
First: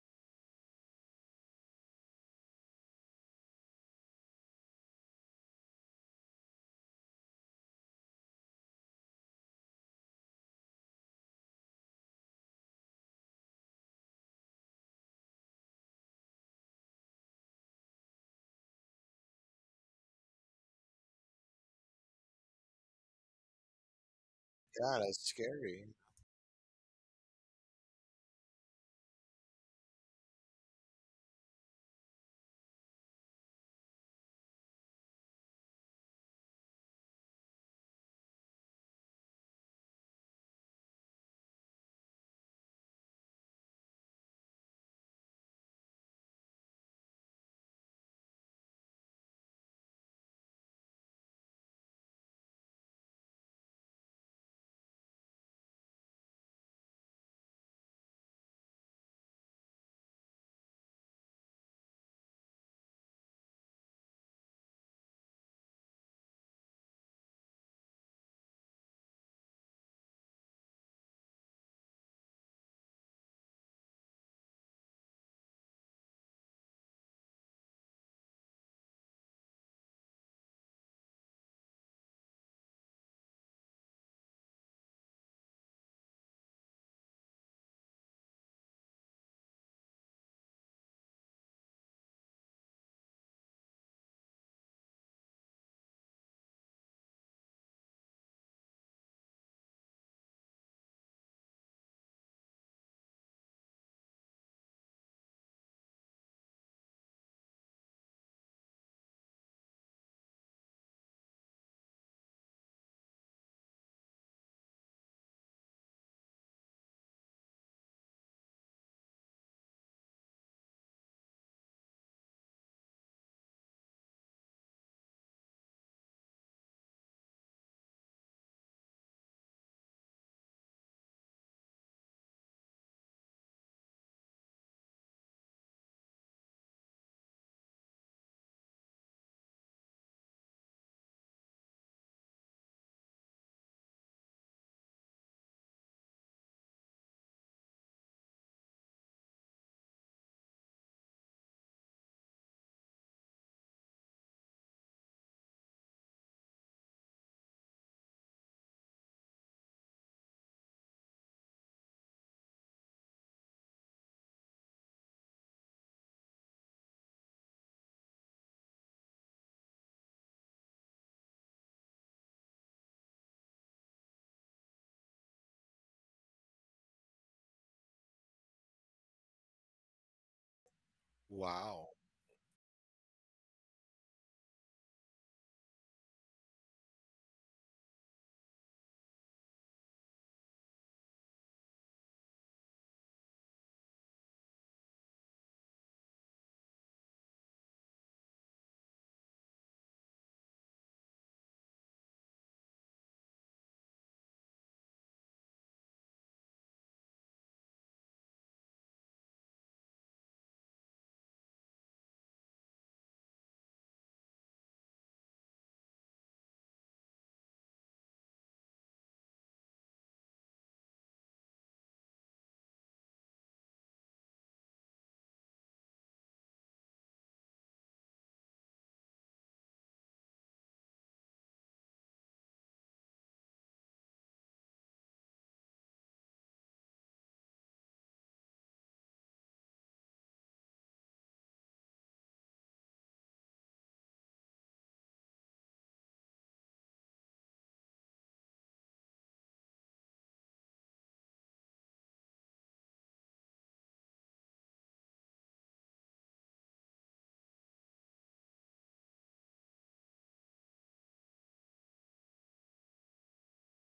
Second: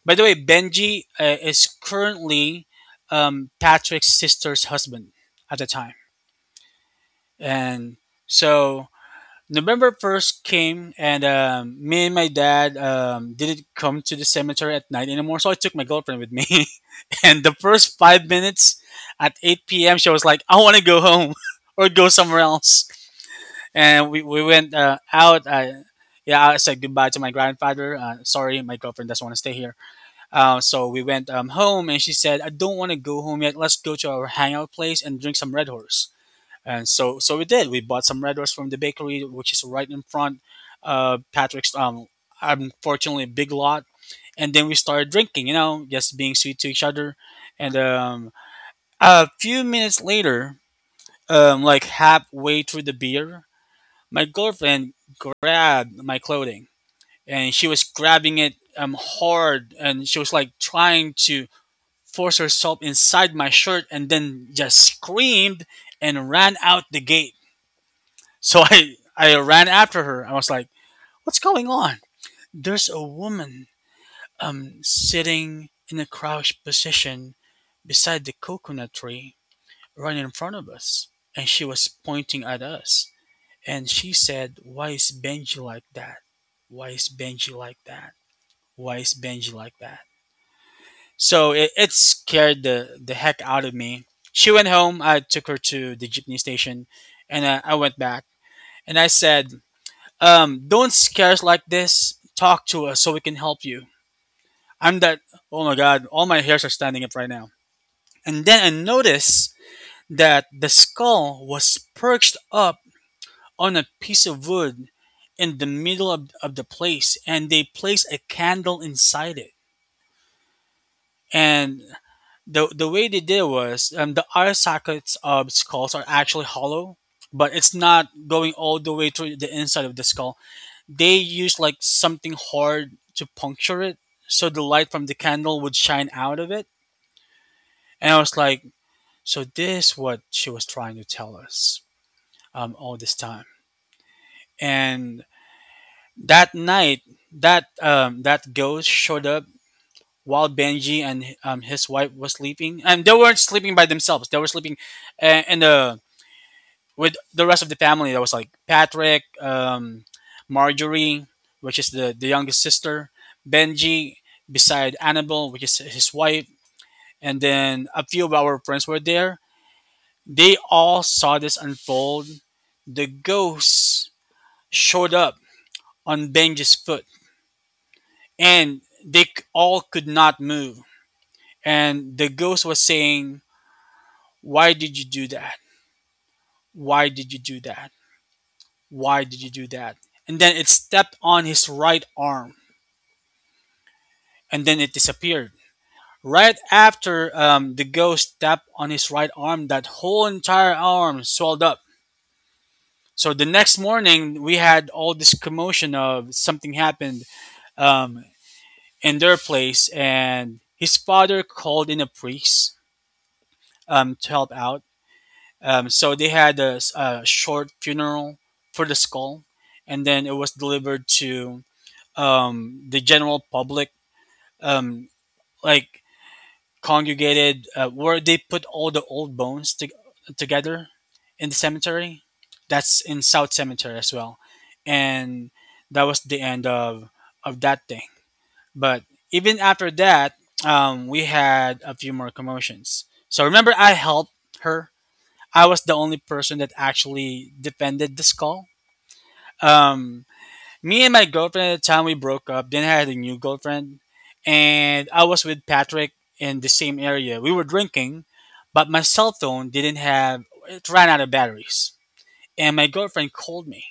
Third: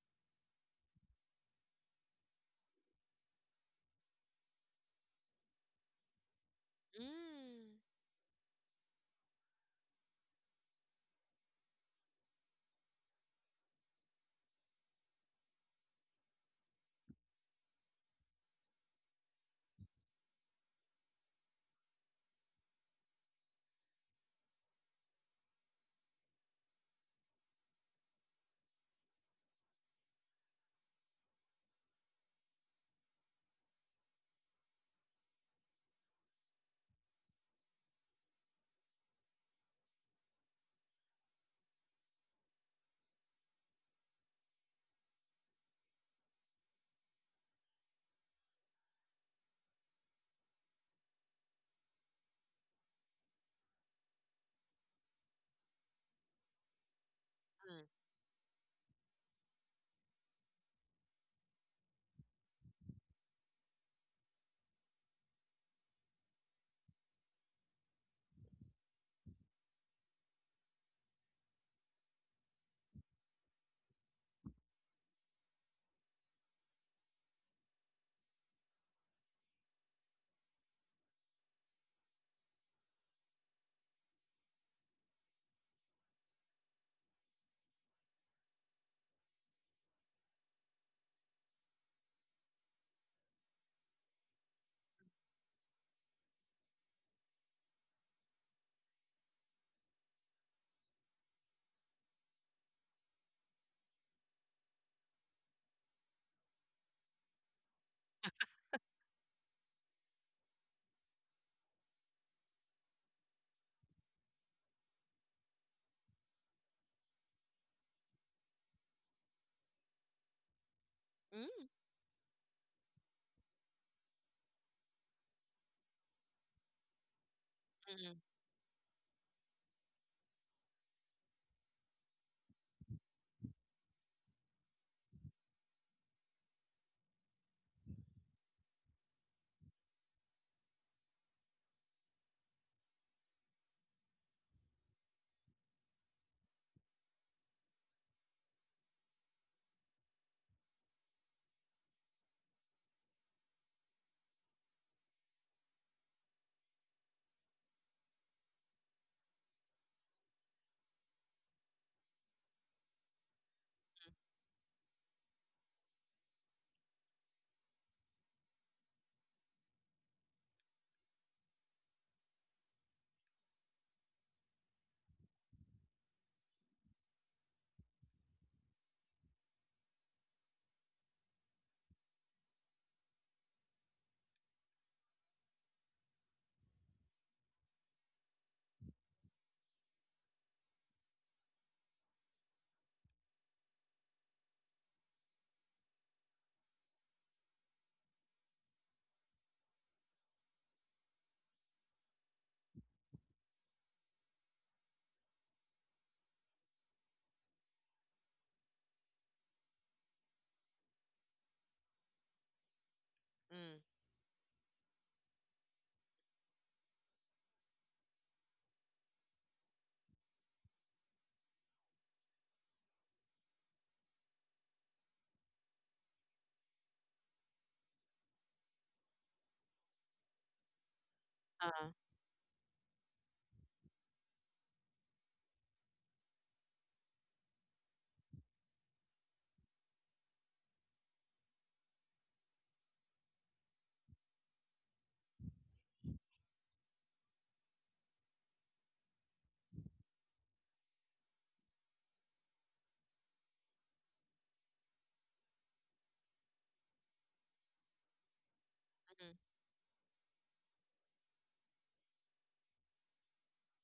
[SPEAKER 2] by the way, Benji is currently Patrick's sister's husband at the time.
[SPEAKER 1] Mm,
[SPEAKER 2] And so November 1st came, and me and my dad didn't come to the cemetery at night anymore. So I took my girlfriend with me. And the first 5 minutes at 8 p.m., she was like, I want to go home, or go somewhere else. And we went
[SPEAKER 3] that's
[SPEAKER 2] out.
[SPEAKER 3] scary.
[SPEAKER 2] Yeah, I said goodbye to my grandfather. Sorry, my girlfriend doesn't want to stay here. So we went home, and she said, "I don't want to go home yet. Let's go to our hangout place and drink some Red Horse." And so, so we did. We bought some Red Horse from the bakery, which is right in front of Patrick's. Unfortunately, big lot. And then we started drinking. You know, just being sweet to each other. And a few minutes later, like halfway through the beer, my girlfriend grabbed my clothing, and she was grabbing it hard, and she was like trying to force herself inside my shirt, and then just screamed and ran out the gate. So I ran after her. I was like, "What's going on?" There's a woman sitting in a crouched position beside the coconut tree right in front of us, and she was pointing at us. And she said, "Why is Benji like that? Why is Benji like that? Why is Benji like that?" So it scared the heck out of me. She went home. I took her to the jeepney station, and I went back and I said, "Don't scare us like this. Talk to us so we can help you." I'm that, oh my God, all my hairs are standing up right now. And then I noticed that the skull was perched up on a piece of wood in the middle of the place, and they placed a candle inside it.
[SPEAKER 1] mm.
[SPEAKER 2] And the way they did was the eye sockets of skulls are actually hollow, but it's not
[SPEAKER 1] Mm.
[SPEAKER 2] going all the way through the inside of the skull. They used like something hard to puncture it so the light from the candle would shine out of it. And I was like, so this is what she was trying to tell us all this time. And that night, that ghost showed up while Benji and his wife was sleeping, and they weren't sleeping by themselves. They were sleeping in the with the rest of the family. That was like Patrick, Marjorie, which is the youngest sister, Benji beside Annabelle, which is his wife, and then a few of our friends were there. They all saw this unfold. The ghost showed up on Benji's foot, and they all could not move.
[SPEAKER 3] Wow.
[SPEAKER 2] And the ghost was saying, "Why did you do that? Why did you do that? Why did you do that?" And then it stepped on his right arm, and then it disappeared. Right after the ghost stepped on his right arm, that whole entire arm swelled up. So the next morning, we had all this commotion of something happened um, in their place, and his father called in a priest
[SPEAKER 1] Mm.
[SPEAKER 2] to help out. So they had a short funeral for the skull, and then it was delivered to the general public, um, like congregated, where they put all the old bones together in the
[SPEAKER 1] uh,
[SPEAKER 2] cemetery. That's in South Cemetery as well, and that was the end of that thing. But even after that, we had a few more commotions. So remember, I helped her I was the only person that actually defended this call. Um, Me and my girlfriend at the time we broke up. Then I had a new girlfriend, and I was with Patrick in the same area. We were drinking, but my cell
[SPEAKER 1] Mm.
[SPEAKER 2] phone didn't have it ran out of batteries. And my girlfriend called me,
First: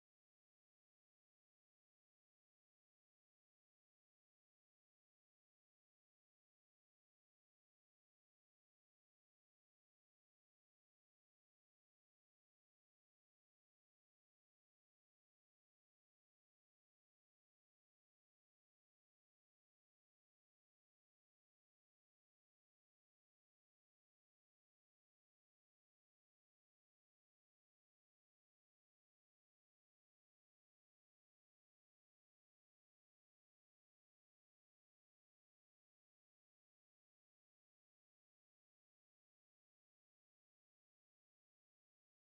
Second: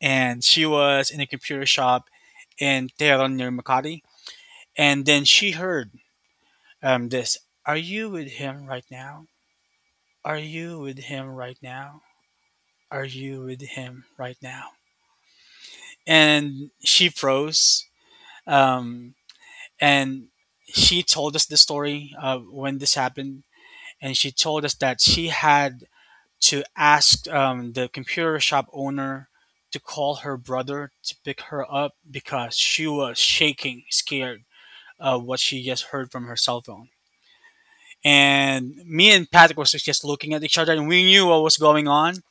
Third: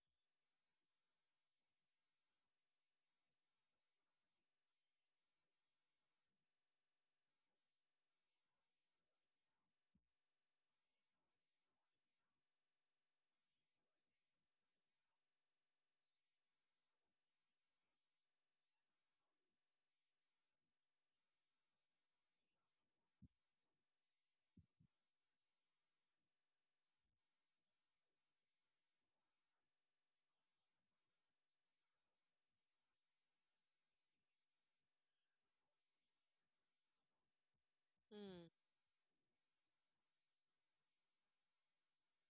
[SPEAKER 2] and she was in a computer shop in Tehran near Makati. And then she heard this: "Are you with him right now? Are you with him right now? Are you with him right now?" And she froze. Um, and she told us the story when this happened, and she told us that she had to ask the computer shop owner to call her brother to pick her up because she was shaking, scared of what she just heard from her cell phone.
[SPEAKER 1] Mm.
[SPEAKER 2] And me and Patrick was just looking at each other, and we knew what was going on.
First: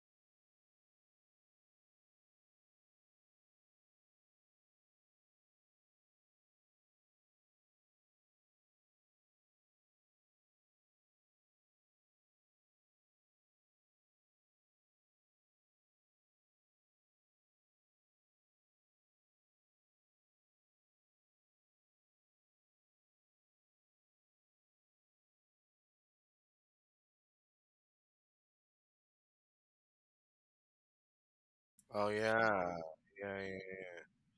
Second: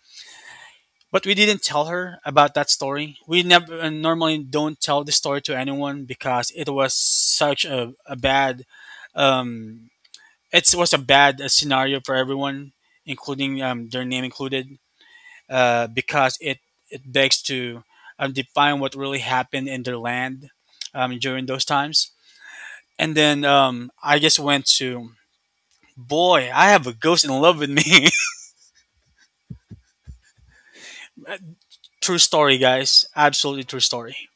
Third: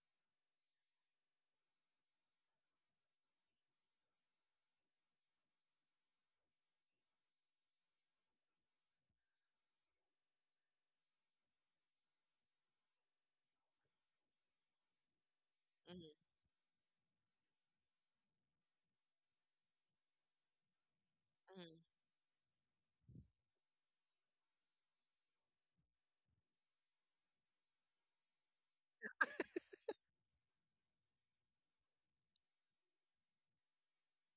[SPEAKER 2] But we didn't tell her about that story. We never normally don't tell the story to anyone because it was such a bad um it was a bad scenario for everyone, including their name included,
[SPEAKER 1] Mm.
[SPEAKER 2] because it begs to define what really happened in their land during those
[SPEAKER 1] Mm.
[SPEAKER 2] times. And then I just went to boy, I have a ghost in love with me.
[SPEAKER 3] Oh
[SPEAKER 2] True story,
[SPEAKER 3] yeah.
[SPEAKER 2] guys.
[SPEAKER 3] Yeah,
[SPEAKER 2] Absolutely true
[SPEAKER 3] yeah,
[SPEAKER 2] story.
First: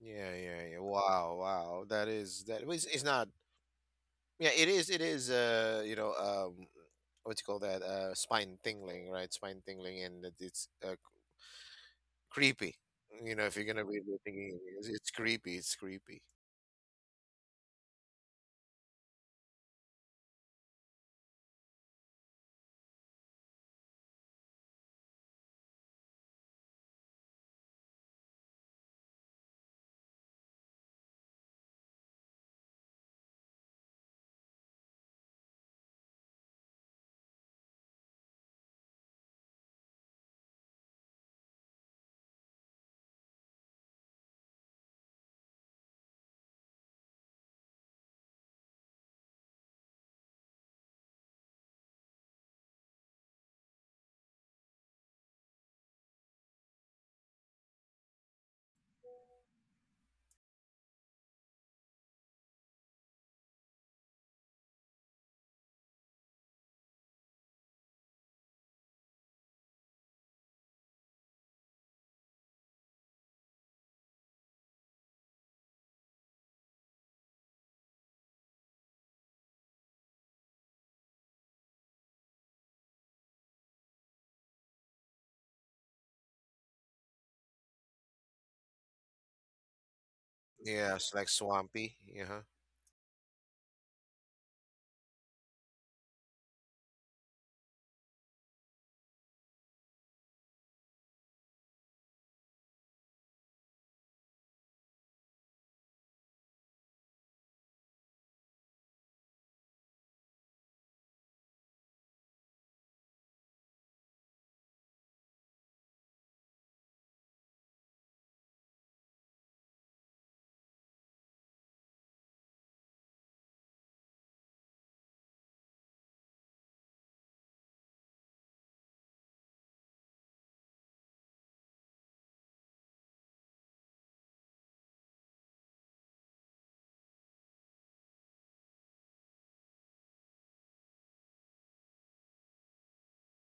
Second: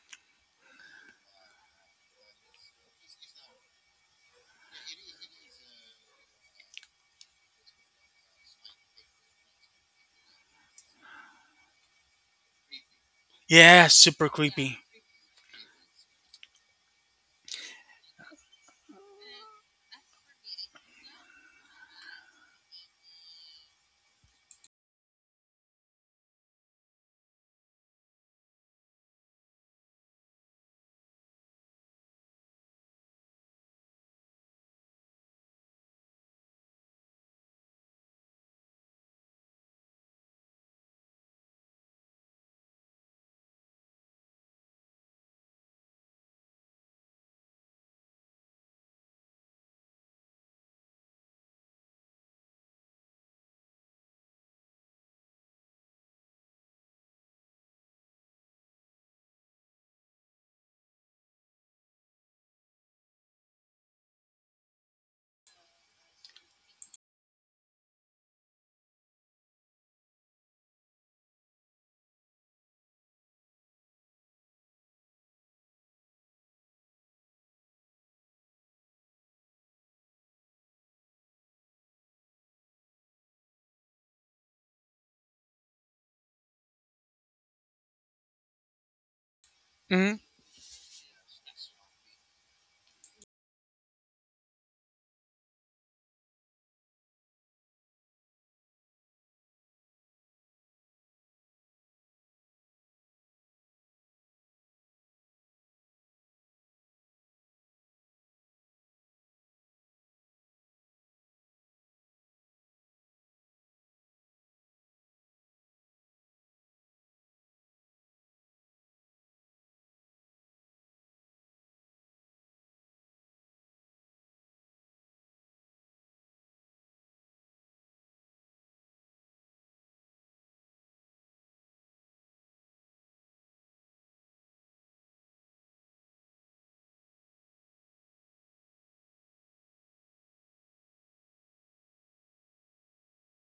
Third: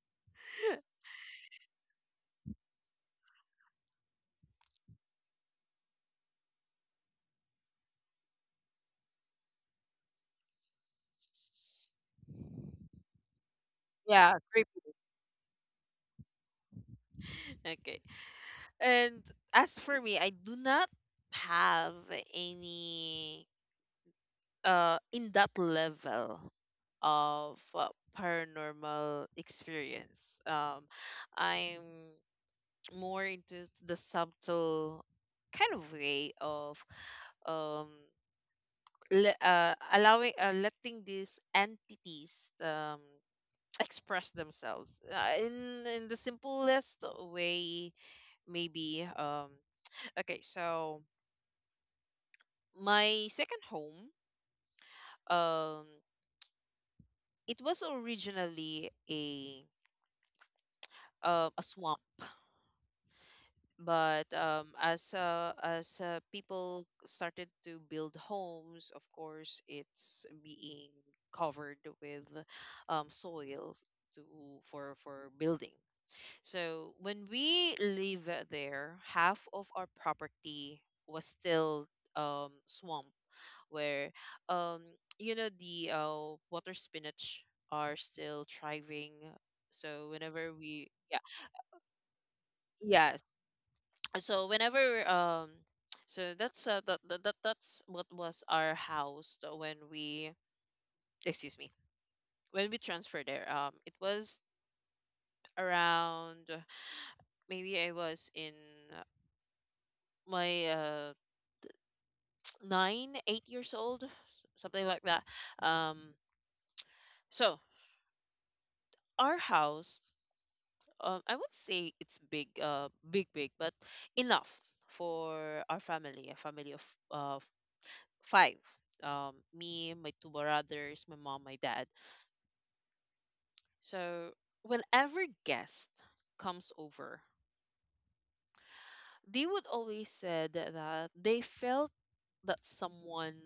[SPEAKER 3] yeah, yeah, yeah. Wow, wow. That is that. Well, it's not. Yeah, it is. It is. You know, what do you call that? Spine tingling, right? Spine tingling, and that it's creepy. You know, if you're gonna
[SPEAKER 2] Yeah,
[SPEAKER 3] be really
[SPEAKER 2] super
[SPEAKER 1] Yeah,
[SPEAKER 3] thinking,
[SPEAKER 1] creepy.
[SPEAKER 2] creepy.
[SPEAKER 3] it's creepy. It's creepy.
[SPEAKER 1] Okay. And as for me, I do not have any in that level of paranormal experience. I'm more into the subtle kind of way of um allowing, letting these entities express themselves in the simplest way, maybe okay, so my second home, um it was originally a swamp, but as people started to build homes, of course, it's being covered with soil to for building. So when we live there, half of our property was still, swamp, where um, you know the water spinach are still thriving. So
[SPEAKER 2] Hmm.
[SPEAKER 1] whenever we,
[SPEAKER 3] Yeah, it's
[SPEAKER 1] yeah,
[SPEAKER 3] like swampy. Yeah.
[SPEAKER 1] yes, so whenever um so that's that's what was our house, when we, excuse me, when we transferred there. It was around maybe I was in uh, my 9 8 years old, something like that. um so our house, I would say it's big, but enough for our family, a family of uh five, me, my two brothers, my mom, my dad. So whenever guest comes over, they would always said that they felt that someone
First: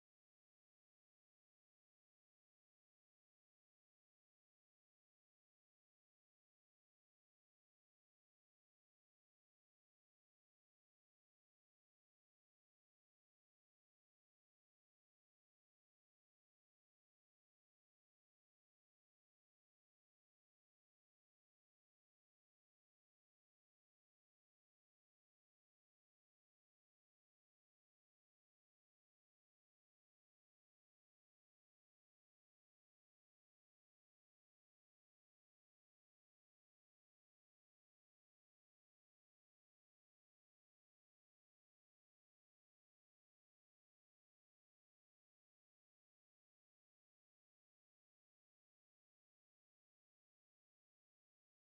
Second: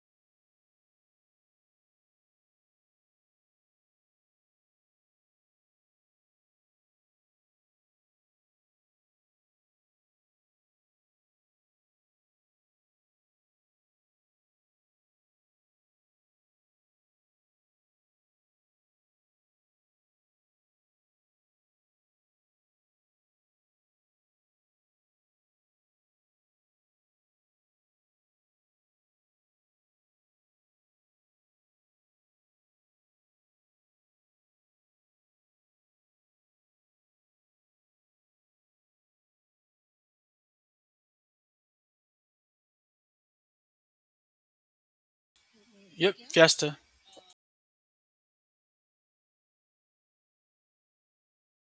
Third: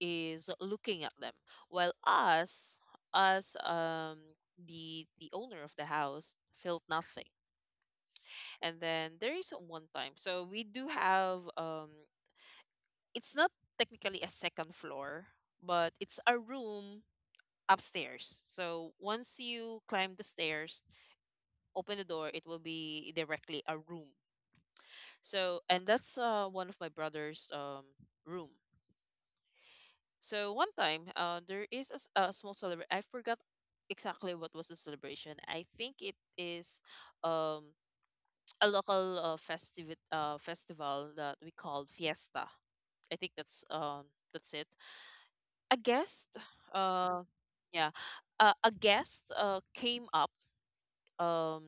[SPEAKER 1] is looking at them. While us, the owner of the house felt nothing. And then there is one time. So we do have, it's not technically a second floor, but it's a room upstairs. So once you climb the stairs, open the door, it will be directly a room. So, and that's one of my brother's room. So one time, there is a small celebration. I forgot exactly what was the celebration. I think it is, um, a local festive festival that we call Fiesta. I think that's it. A
[SPEAKER 2] Yep,
[SPEAKER 1] guest,
[SPEAKER 2] Fiesta.
[SPEAKER 1] uh, yeah, a guest came up, um,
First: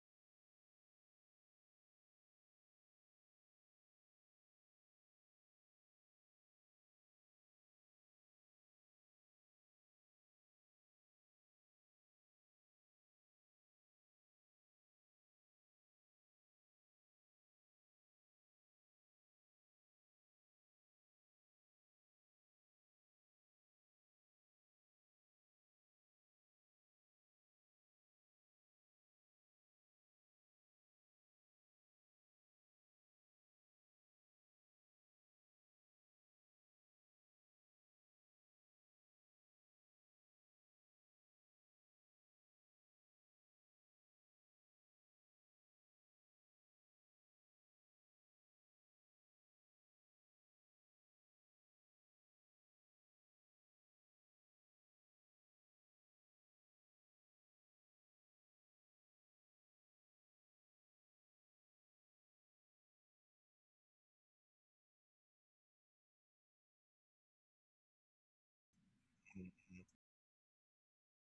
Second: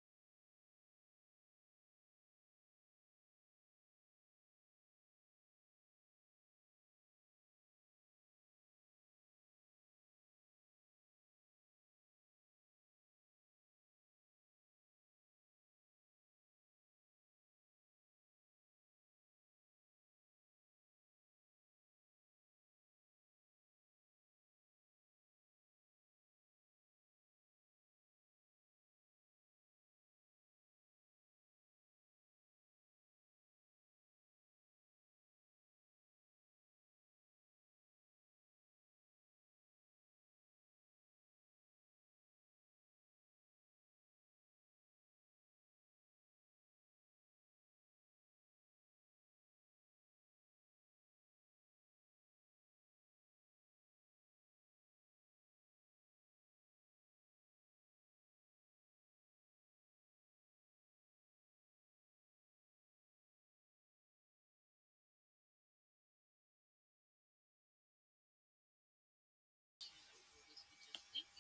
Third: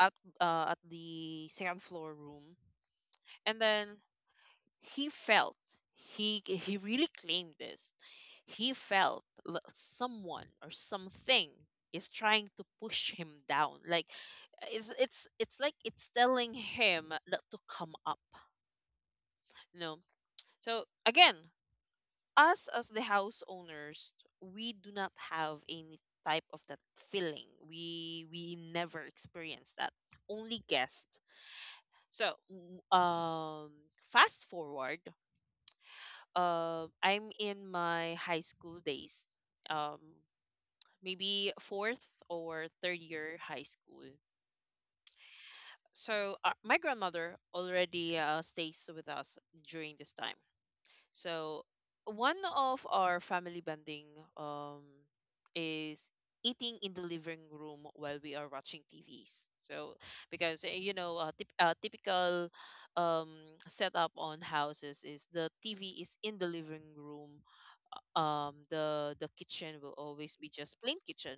[SPEAKER 1] at at the second floor room, and then he felt he really claimed this, he felt, someone or something is trying to push him down, like it's like it's telling him not to come up you know so again, us as the house owners, we do not have any type of that feeling. We never experience that, only guests. So fast forward, I'm in my high school days, um, maybe fourth or third year high school. So my grandmother already stays with us during this time. So one of our family bonding, um, is eating in the living room while we are watching TVs. So because typical um, setup on houses is the TV is in the living room, the kitchen will always be just plain kitchen.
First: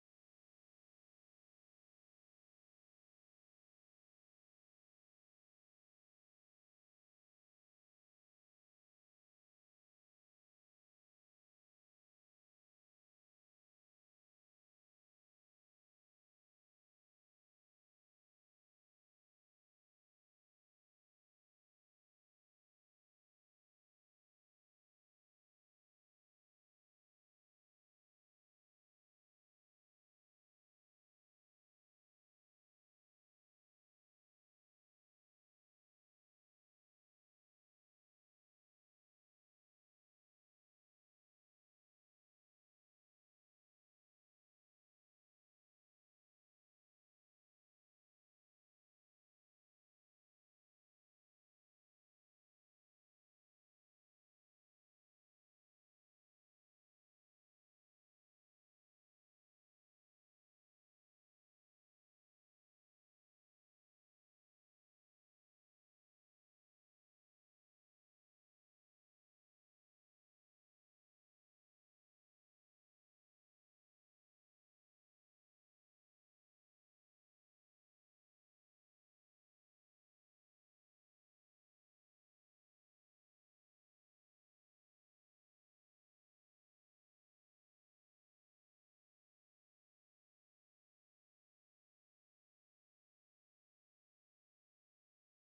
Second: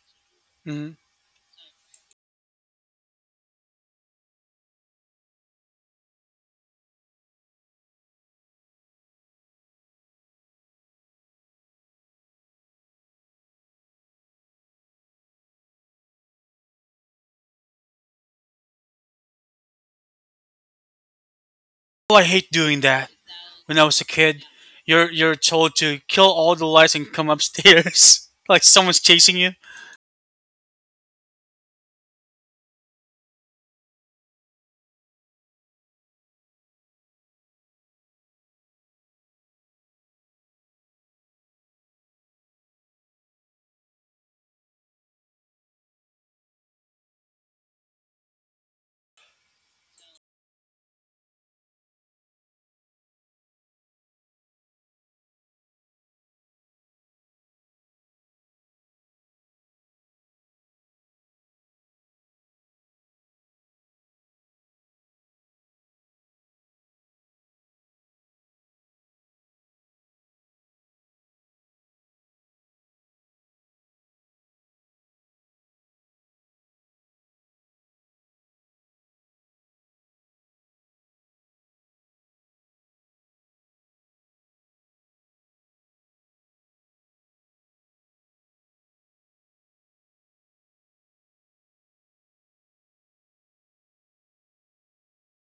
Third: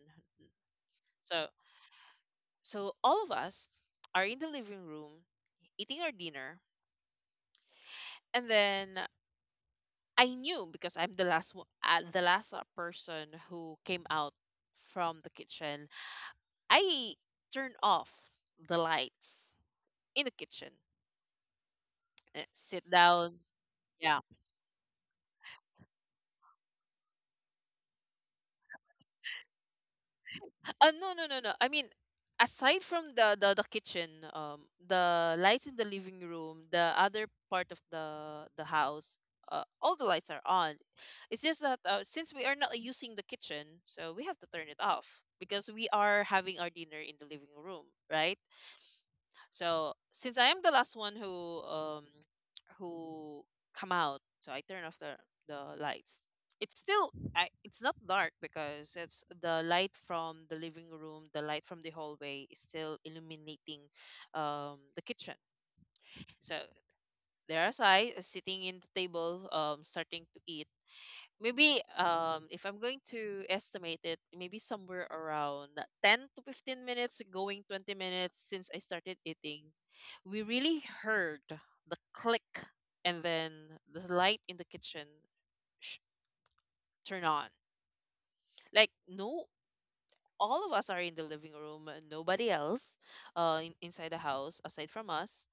[SPEAKER 2] Hmm.
[SPEAKER 1] So all of us are in the living room eating our dinner, and then I knew because I'm the last one, the last person who came out from the kitchen. I turned off the lights in the kitchen,
[SPEAKER 2] Oh, I hate doing
[SPEAKER 1] sit
[SPEAKER 2] that.
[SPEAKER 1] down.
[SPEAKER 2] When I was a
[SPEAKER 1] Yeah.
[SPEAKER 2] kid, you're told to kill all the lights and come upstairs, like someone's chasing you
[SPEAKER 1] No, no, no, no. I mean, aside from the kitchen, the lights in the living room, the other part of the house, all the lights are on. It's just that since we are not using the kitchen, so we have to turn it off because we are having our dinner in the living room, right? So since I am the last one who come out, so I turn off the lights. It's still, it's not dark because it's the light from the living room, the light from the hallway is still illuminating the kitchen. So there, as I, sitting in the table, starting to eat. Maybe if I'm going to estimate it, maybe somewhere around 10 to 15 minutes going 20 minutes since I started eating, we really heard the click, and then the light in the kitchen sh- turn on. Like, no, all of us are in the living room, and nobody else inside the house aside from us.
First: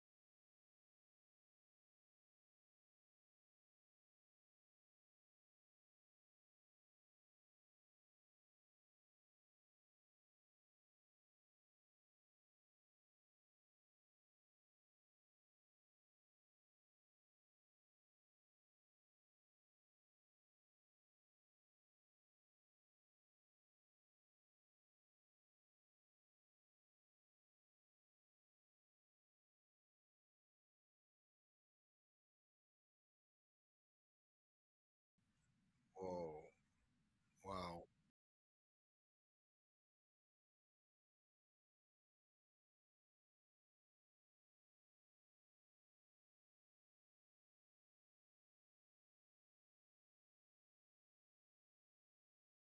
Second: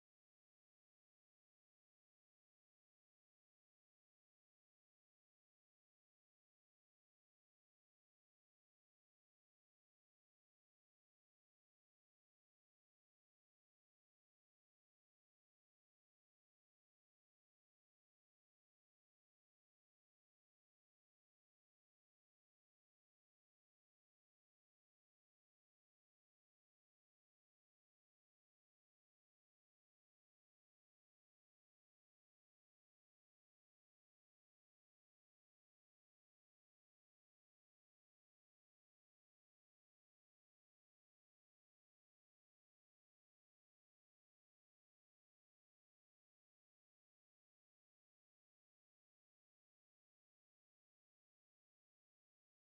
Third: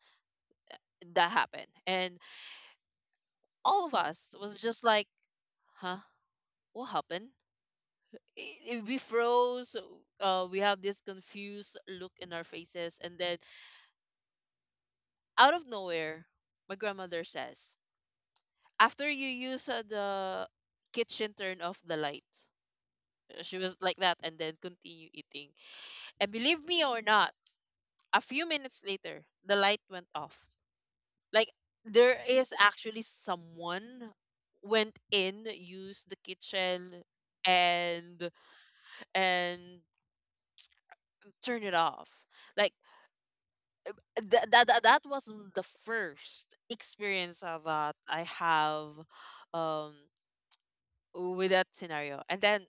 [SPEAKER 1] That happened. And all of us was just like, "Huh? What happened?" We froze. We have this confused look in our faces, and then out of nowhere my grandmother says, "After you use the kitchen, turn off the light." She was like that, and then continue eating. And believe me or not, a few minutes later the light went off. Like, there is actually someone went in, used the
[SPEAKER 3] Whoa,
[SPEAKER 1] kitchen,
[SPEAKER 3] wow.
[SPEAKER 1] and and turn it off. Like, that was the first experience, that I have um with that scenario. And then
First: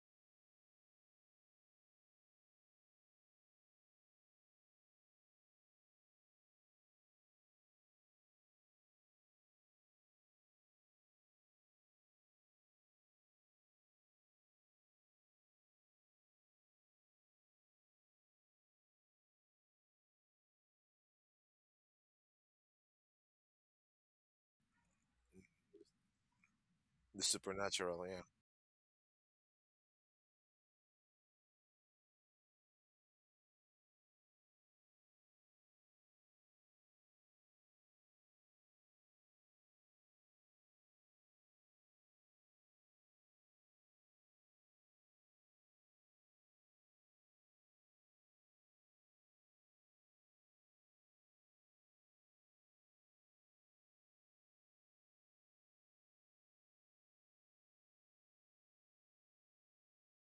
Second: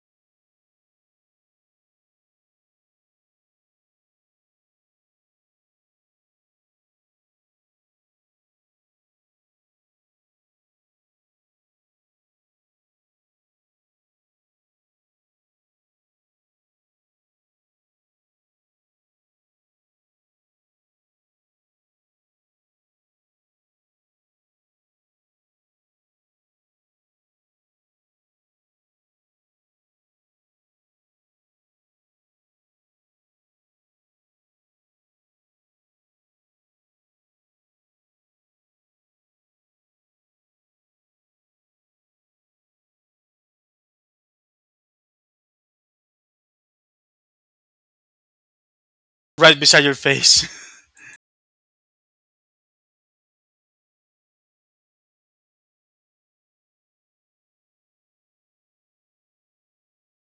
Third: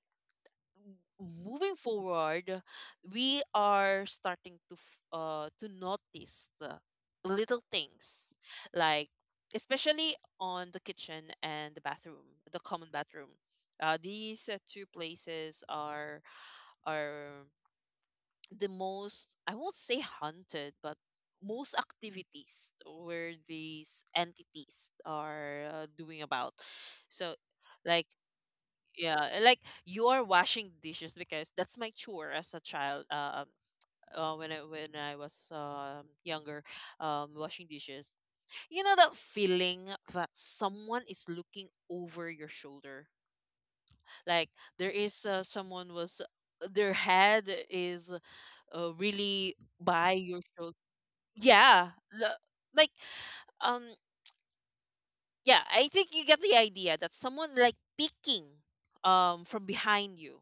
[SPEAKER 1] moving forward, we are starting to to notice the little things, like, especially on the kitchen and the bathroom, the common bathroom. These two places are the most, I won't say hunted, but most activities where these entities are doing about.
[SPEAKER 3] The
[SPEAKER 1] So
[SPEAKER 3] supernatural.
[SPEAKER 1] like,
[SPEAKER 3] Yeah.
[SPEAKER 1] yeah, like you are washing dishes because that's my chore as a child. When I was younger, washing dishes. You know that feeling that someone is looking over your shoulder, like there is someone was, their head is really
[SPEAKER 2] right beside your
[SPEAKER 1] buy your
[SPEAKER 2] face.
[SPEAKER 1] shows. Yeah, l- like, um, yeah, I think you get the idea that someone like peeking from behind you,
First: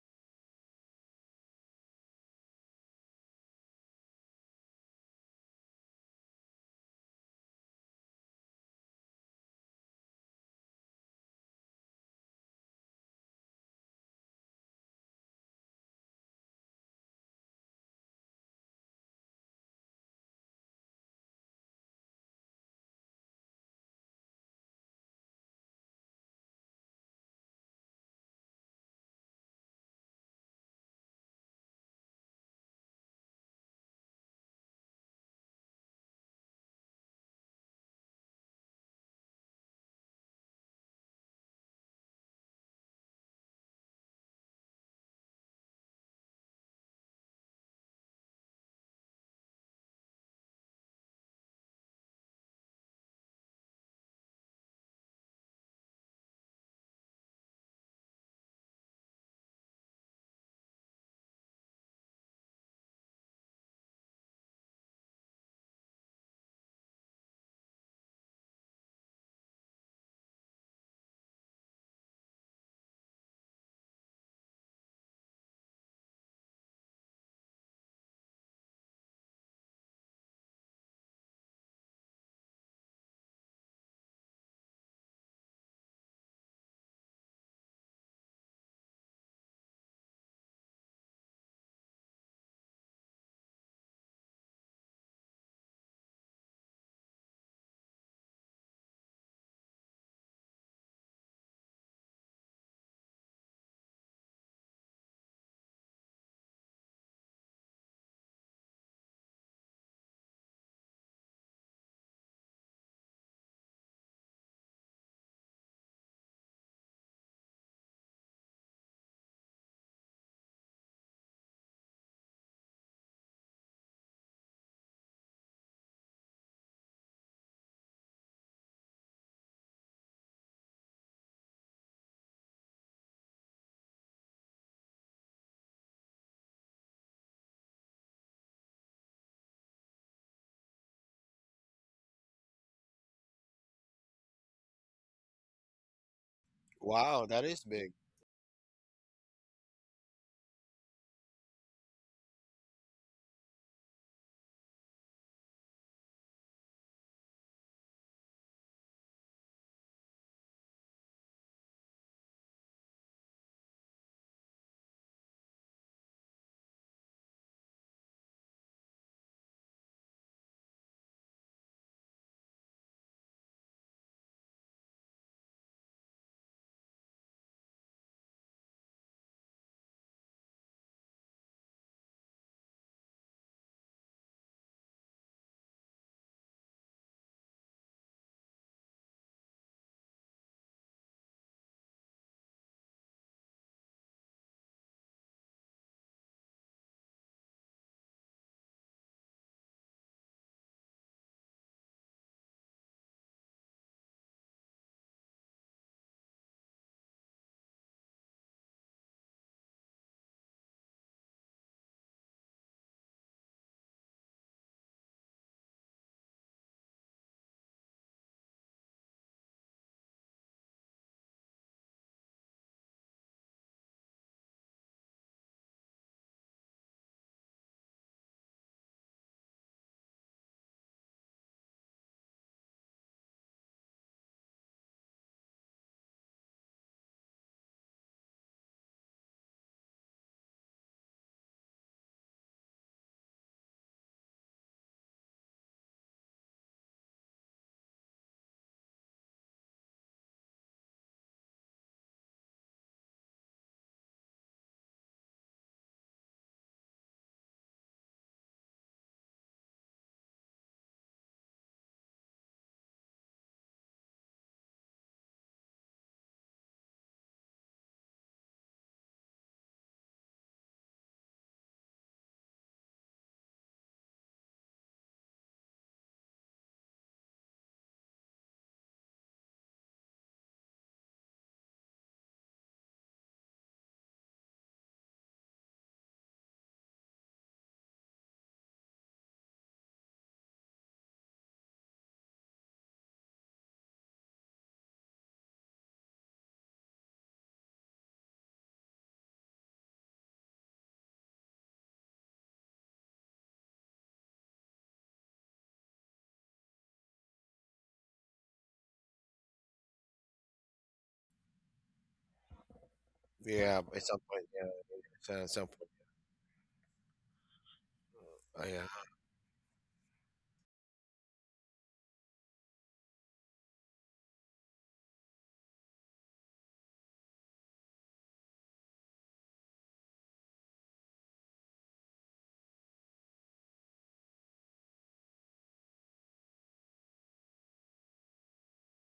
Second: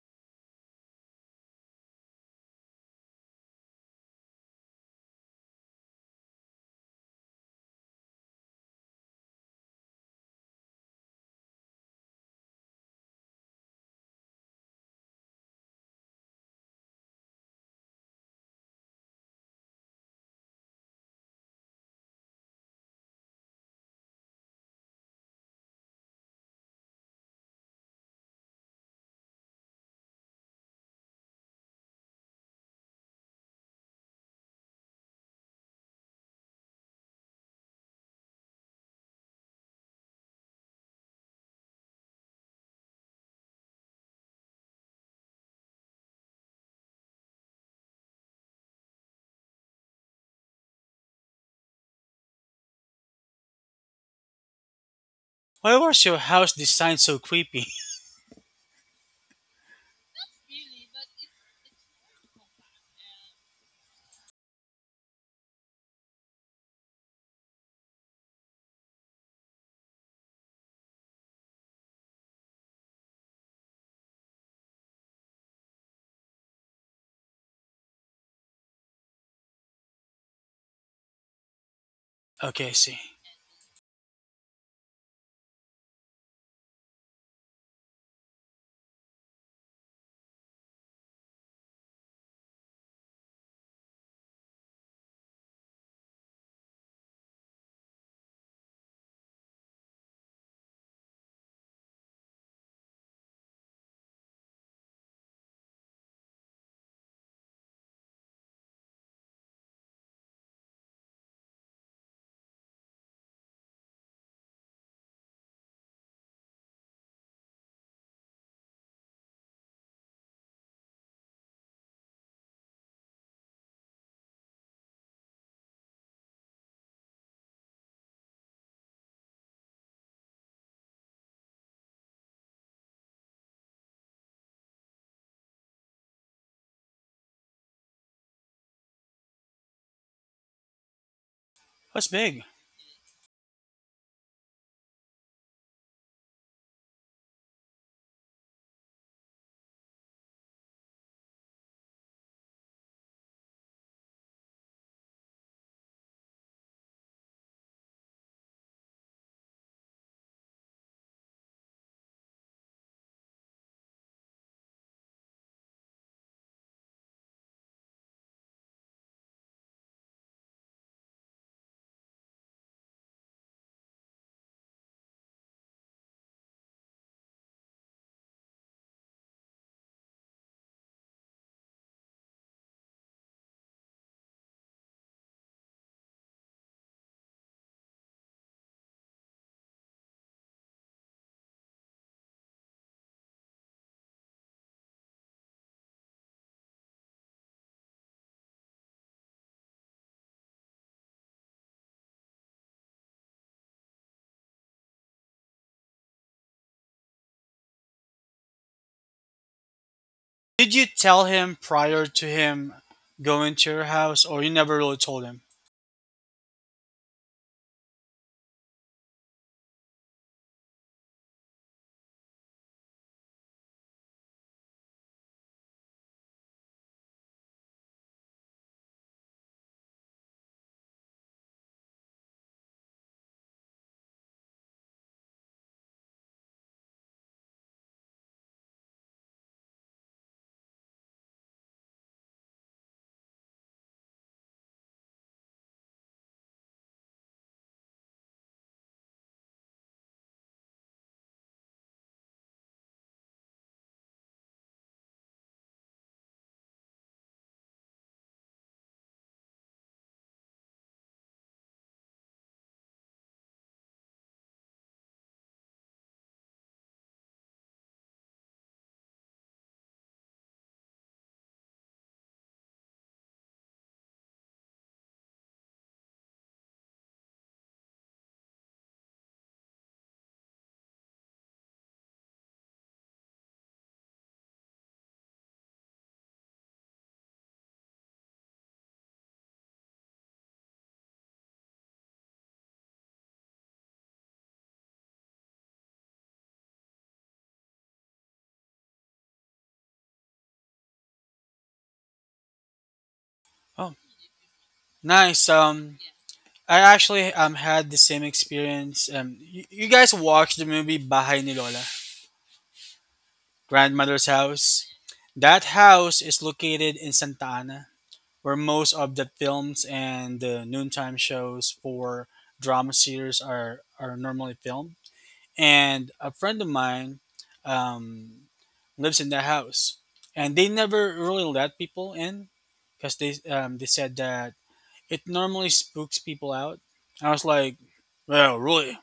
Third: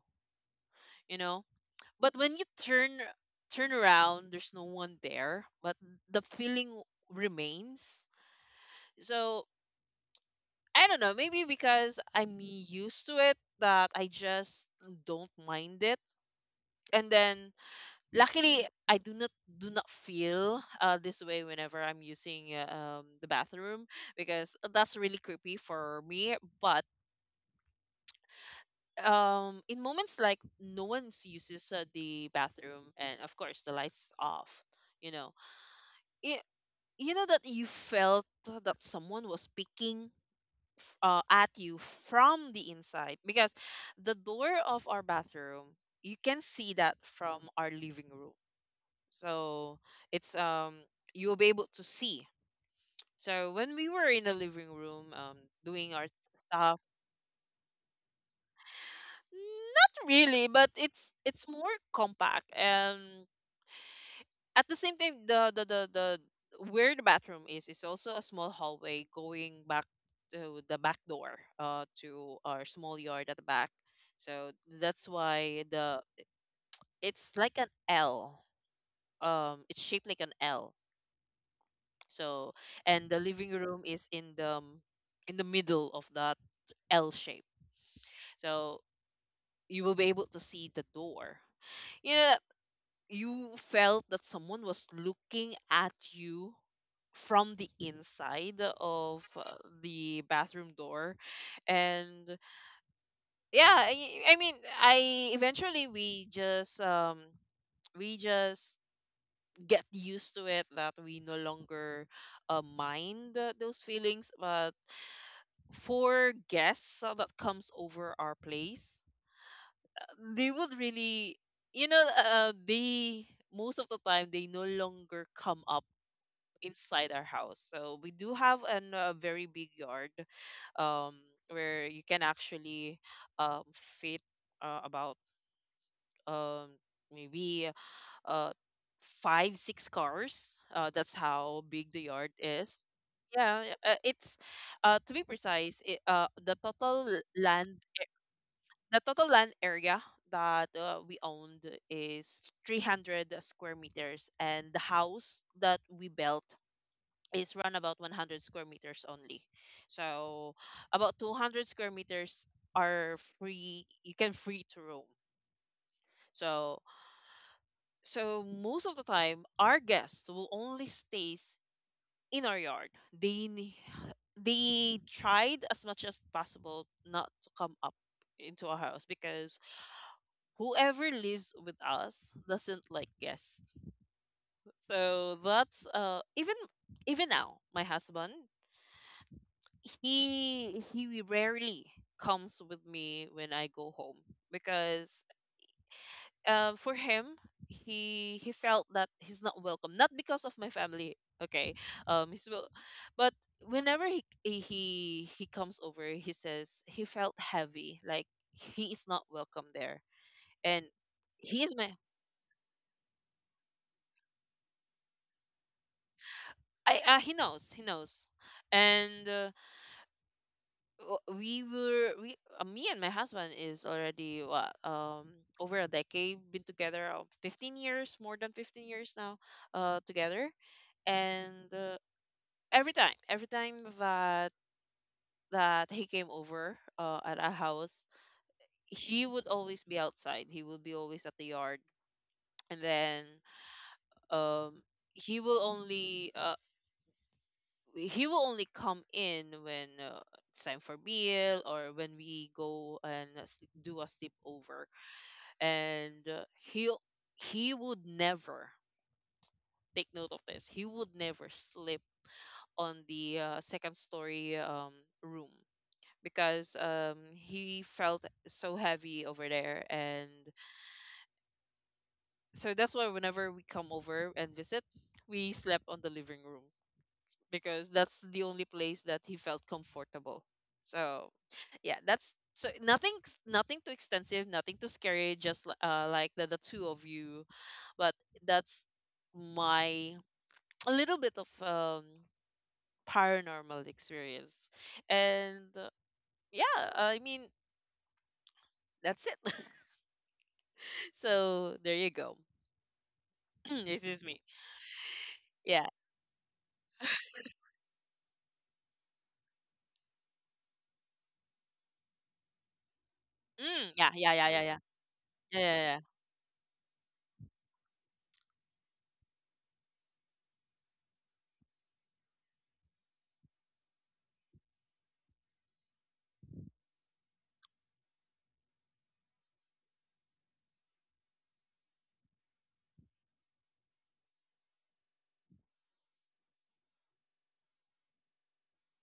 [SPEAKER 1] you know. But when you turn around, there's no one there, but the feeling remains. So I don't know, maybe because I'm used to it that I just don't mind it, and then luckily I do not feel this way whenever I'm using the bathroom because that's really creepy for me. But in moments like no one uses the bathroom, and of course the lights off, you know it, you know that you felt that someone was peeking at you from the inside because the door of our bathroom you can see that from our living room. So it's, you'll be able to see. So when we were in the living room,
[SPEAKER 2] Why
[SPEAKER 1] doing
[SPEAKER 2] was
[SPEAKER 1] our
[SPEAKER 2] your house
[SPEAKER 1] stuff,
[SPEAKER 2] designed so creepy?
[SPEAKER 1] not really, but it's more compact, and at the same time the where the bathroom is also a small hallway going back to the back door to our small yard at the back. So that's why the it's like an L. It's shaped like an L. So,
[SPEAKER 2] Okay, I see.
[SPEAKER 1] and the living room is in the middle of that L shape. So you will be able to see the door. You know, you felt that someone was looking at you from the inside of the bathroom door and yeah I mean I eventually we just we just get used to it that we no longer mind those feelings. But for guests that comes over our place, uh, they would really they, most of the time they no longer come up inside our house. So we do have an very big yard um where you can actually um fit about um maybe uh 5 6 cars. That's how big the
[SPEAKER 2] What's
[SPEAKER 1] yard
[SPEAKER 2] big?
[SPEAKER 1] is. Yeah, it's to be precise it, the total
[SPEAKER 3] Wow, that is
[SPEAKER 1] land
[SPEAKER 3] big.
[SPEAKER 1] The total land area that we owned is 300 square meters, and the house that we built is around about 100 square meters only. So about 200 square meters are free. You can free to roam. So, so most of the time, our guests will only stays in our yard. They tried as much as possible not to come up into our house, because whoever lives with us doesn't like guests. So that's even even now, my husband, he rarely comes with me when I go home, because for him, he felt that he's not welcome, not because of my family. Okay, um he's wel- but whenever he comes over, he says he felt heavy, like he is not welcome there.
[SPEAKER 2] Did
[SPEAKER 1] And
[SPEAKER 2] you tell him
[SPEAKER 1] he is my
[SPEAKER 2] prior to him going to your house, or you never really told him?
[SPEAKER 1] I he knows, and w- we were we me and my husband is already what, over a decade been together, 15 years, more than 15 years now, together, and every time that he came over at our house, he would always be outside. He would be always at the yard, and then um he will only uh, he will only come in when it's time for meal, or when we go and do a sleepover. And he'll, he would never take note of this. He would never sleep on the second story room, because he felt so heavy over there. And so that's why whenever we come over and visit, we slept on the living room, because that's the only place that he felt comfortable. So, yeah, that's, so nothing too extensive, nothing too scary, just like the two of you. But that's my a little bit of paranormal experience. And yeah, I mean, that's it. So, there you go.
[SPEAKER 2] Oh,
[SPEAKER 1] This is me.
[SPEAKER 2] nice.
[SPEAKER 1] Yeah.
[SPEAKER 2] I actually had the same experience. You guys watched the movie Bahay ni Lola?
[SPEAKER 3] Yeah,
[SPEAKER 1] Mm,
[SPEAKER 3] at
[SPEAKER 1] yeah,
[SPEAKER 3] some
[SPEAKER 2] Grandmother's
[SPEAKER 1] yeah,
[SPEAKER 3] point.
[SPEAKER 1] yeah, yeah,
[SPEAKER 3] Yeah,
[SPEAKER 1] yeah.
[SPEAKER 2] house.
[SPEAKER 3] so at
[SPEAKER 1] Yeah,
[SPEAKER 3] some
[SPEAKER 1] yeah,
[SPEAKER 2] That
[SPEAKER 3] point.
[SPEAKER 1] yeah.
[SPEAKER 2] house is located in Santa Ana, where
[SPEAKER 3] Oh, yeah,
[SPEAKER 2] most of the films and the noontime shows for drama series are normally filmed. And a friend of mine um, lives in that house. And they never really let people in because they said that it normally spooks people out. I was like, well, really?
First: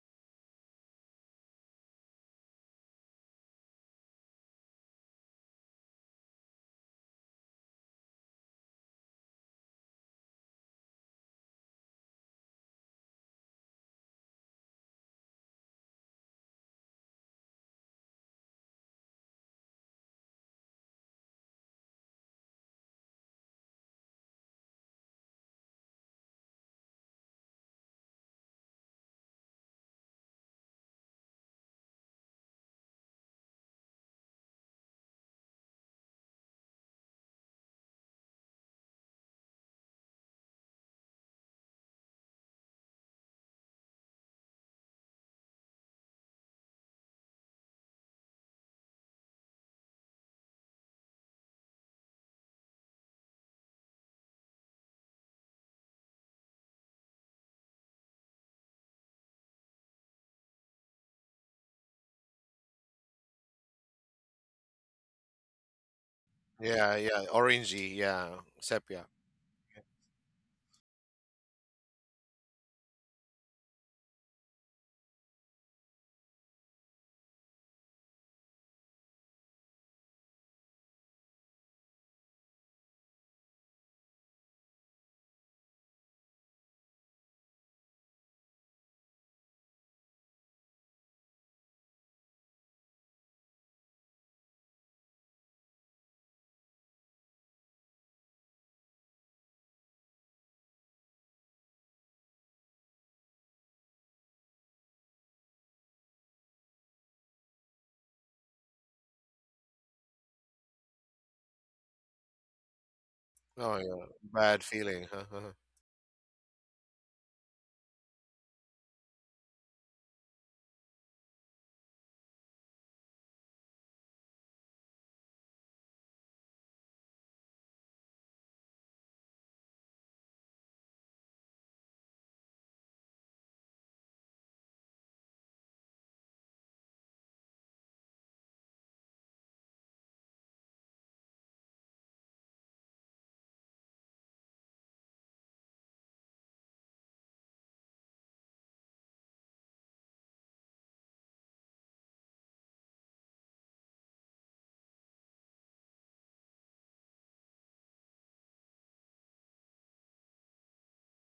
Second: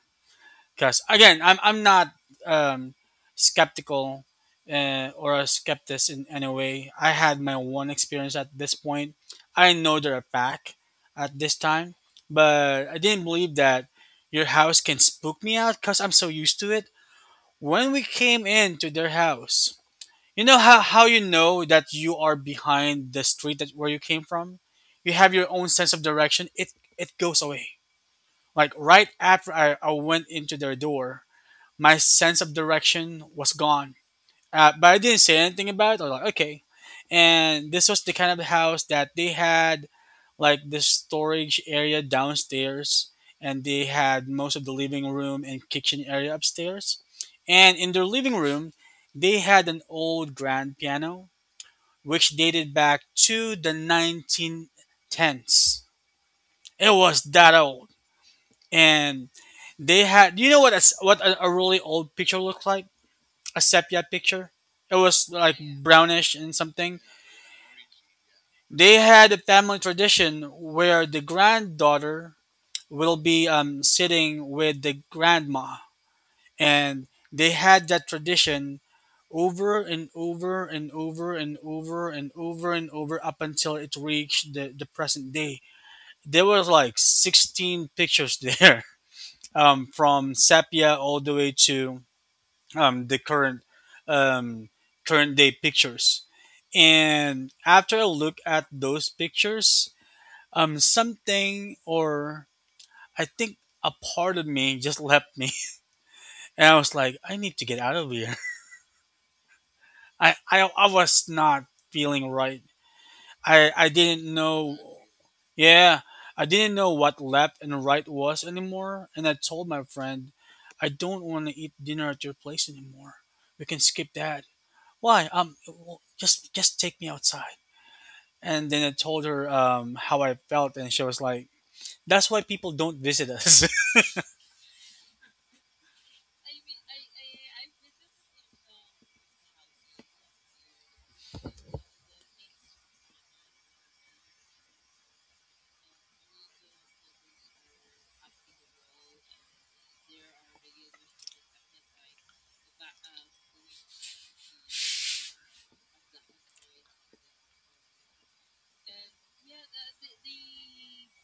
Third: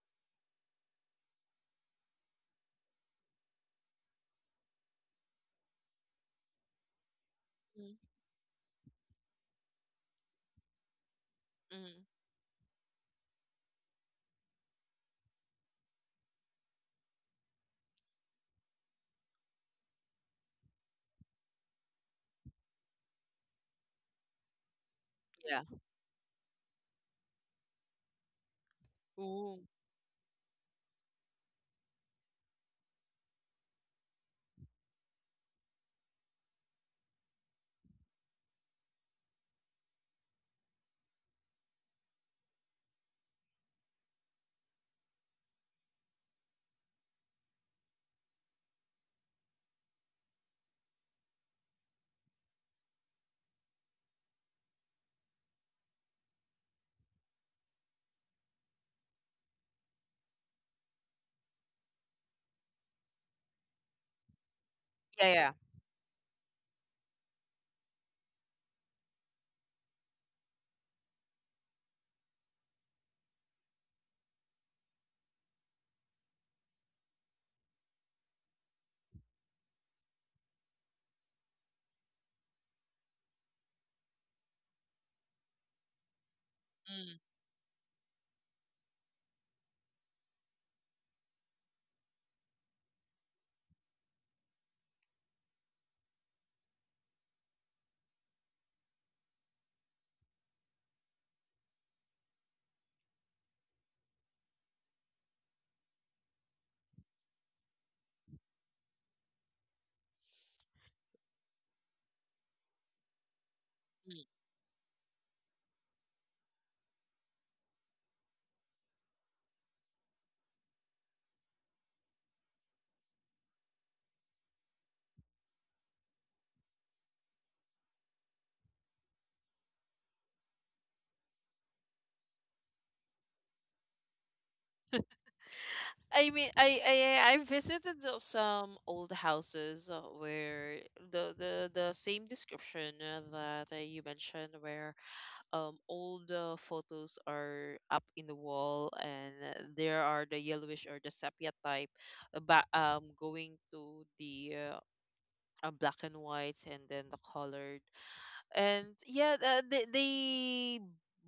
[SPEAKER 2] Because again, I'm not um, skeptical or a skeptic in any way. I had my one
[SPEAKER 1] Mm,
[SPEAKER 2] experience at this point. I know they're a fact at this time,
[SPEAKER 1] mm,
[SPEAKER 2] but I didn't believe that your house can spook me out because I'm so used to it. When we came into their house, you know how you know that you are behind the street that where you came from? You have your
[SPEAKER 1] yeah.
[SPEAKER 2] own sense of direction. It goes away. Like right after
[SPEAKER 1] Ooh.
[SPEAKER 2] I went into their door, my sense of direction was gone. But I didn't say anything about it. I was like, okay. And this was the kind of house that they had like this storage area downstairs, and they had most of the living room and kitchen area upstairs. And in their living room, they had an old grand piano, which dated back to the 1910s. It was that old. And they had, you know what what a really old picture looked like? A sepia picture. It was
[SPEAKER 1] Yeah, yeah.
[SPEAKER 2] like brownish and
[SPEAKER 3] yeah,
[SPEAKER 2] something.
[SPEAKER 3] yeah. Orangey. Yeah,
[SPEAKER 2] They
[SPEAKER 3] sepia.
[SPEAKER 2] had a family tradition where the granddaughter will be sitting with the grandma, and they had that tradition over and over and over and over and over and over up until it reached the present day. There was like
[SPEAKER 1] Mm.
[SPEAKER 2] 16 pictures there from sepia all the way to the current um, current day pictures. And after I look at those pictures, something or I think a part of me just left me, and I was like, I need to get out of here. I was not feeling right.
[SPEAKER 3] Oh
[SPEAKER 2] I
[SPEAKER 3] yeah,
[SPEAKER 1] Mm.
[SPEAKER 2] didn't
[SPEAKER 3] bad
[SPEAKER 2] know.
[SPEAKER 3] feeling. Huh? Huh, huh.
[SPEAKER 2] Yeah, I didn't know what left and right was anymore, and I told my friend, I don't want to eat dinner at your place anymore. We can skip that. Why? Well, just take me outside. And then I told her how I felt, and she was like, "That's why people don't visit us."
[SPEAKER 1] I mean, I visited some old houses where the same description that you mentioned, where old photos are up in the wall, and there are the yellowish or the sepia type, but going to the black and whites, and then the colored, and yeah, they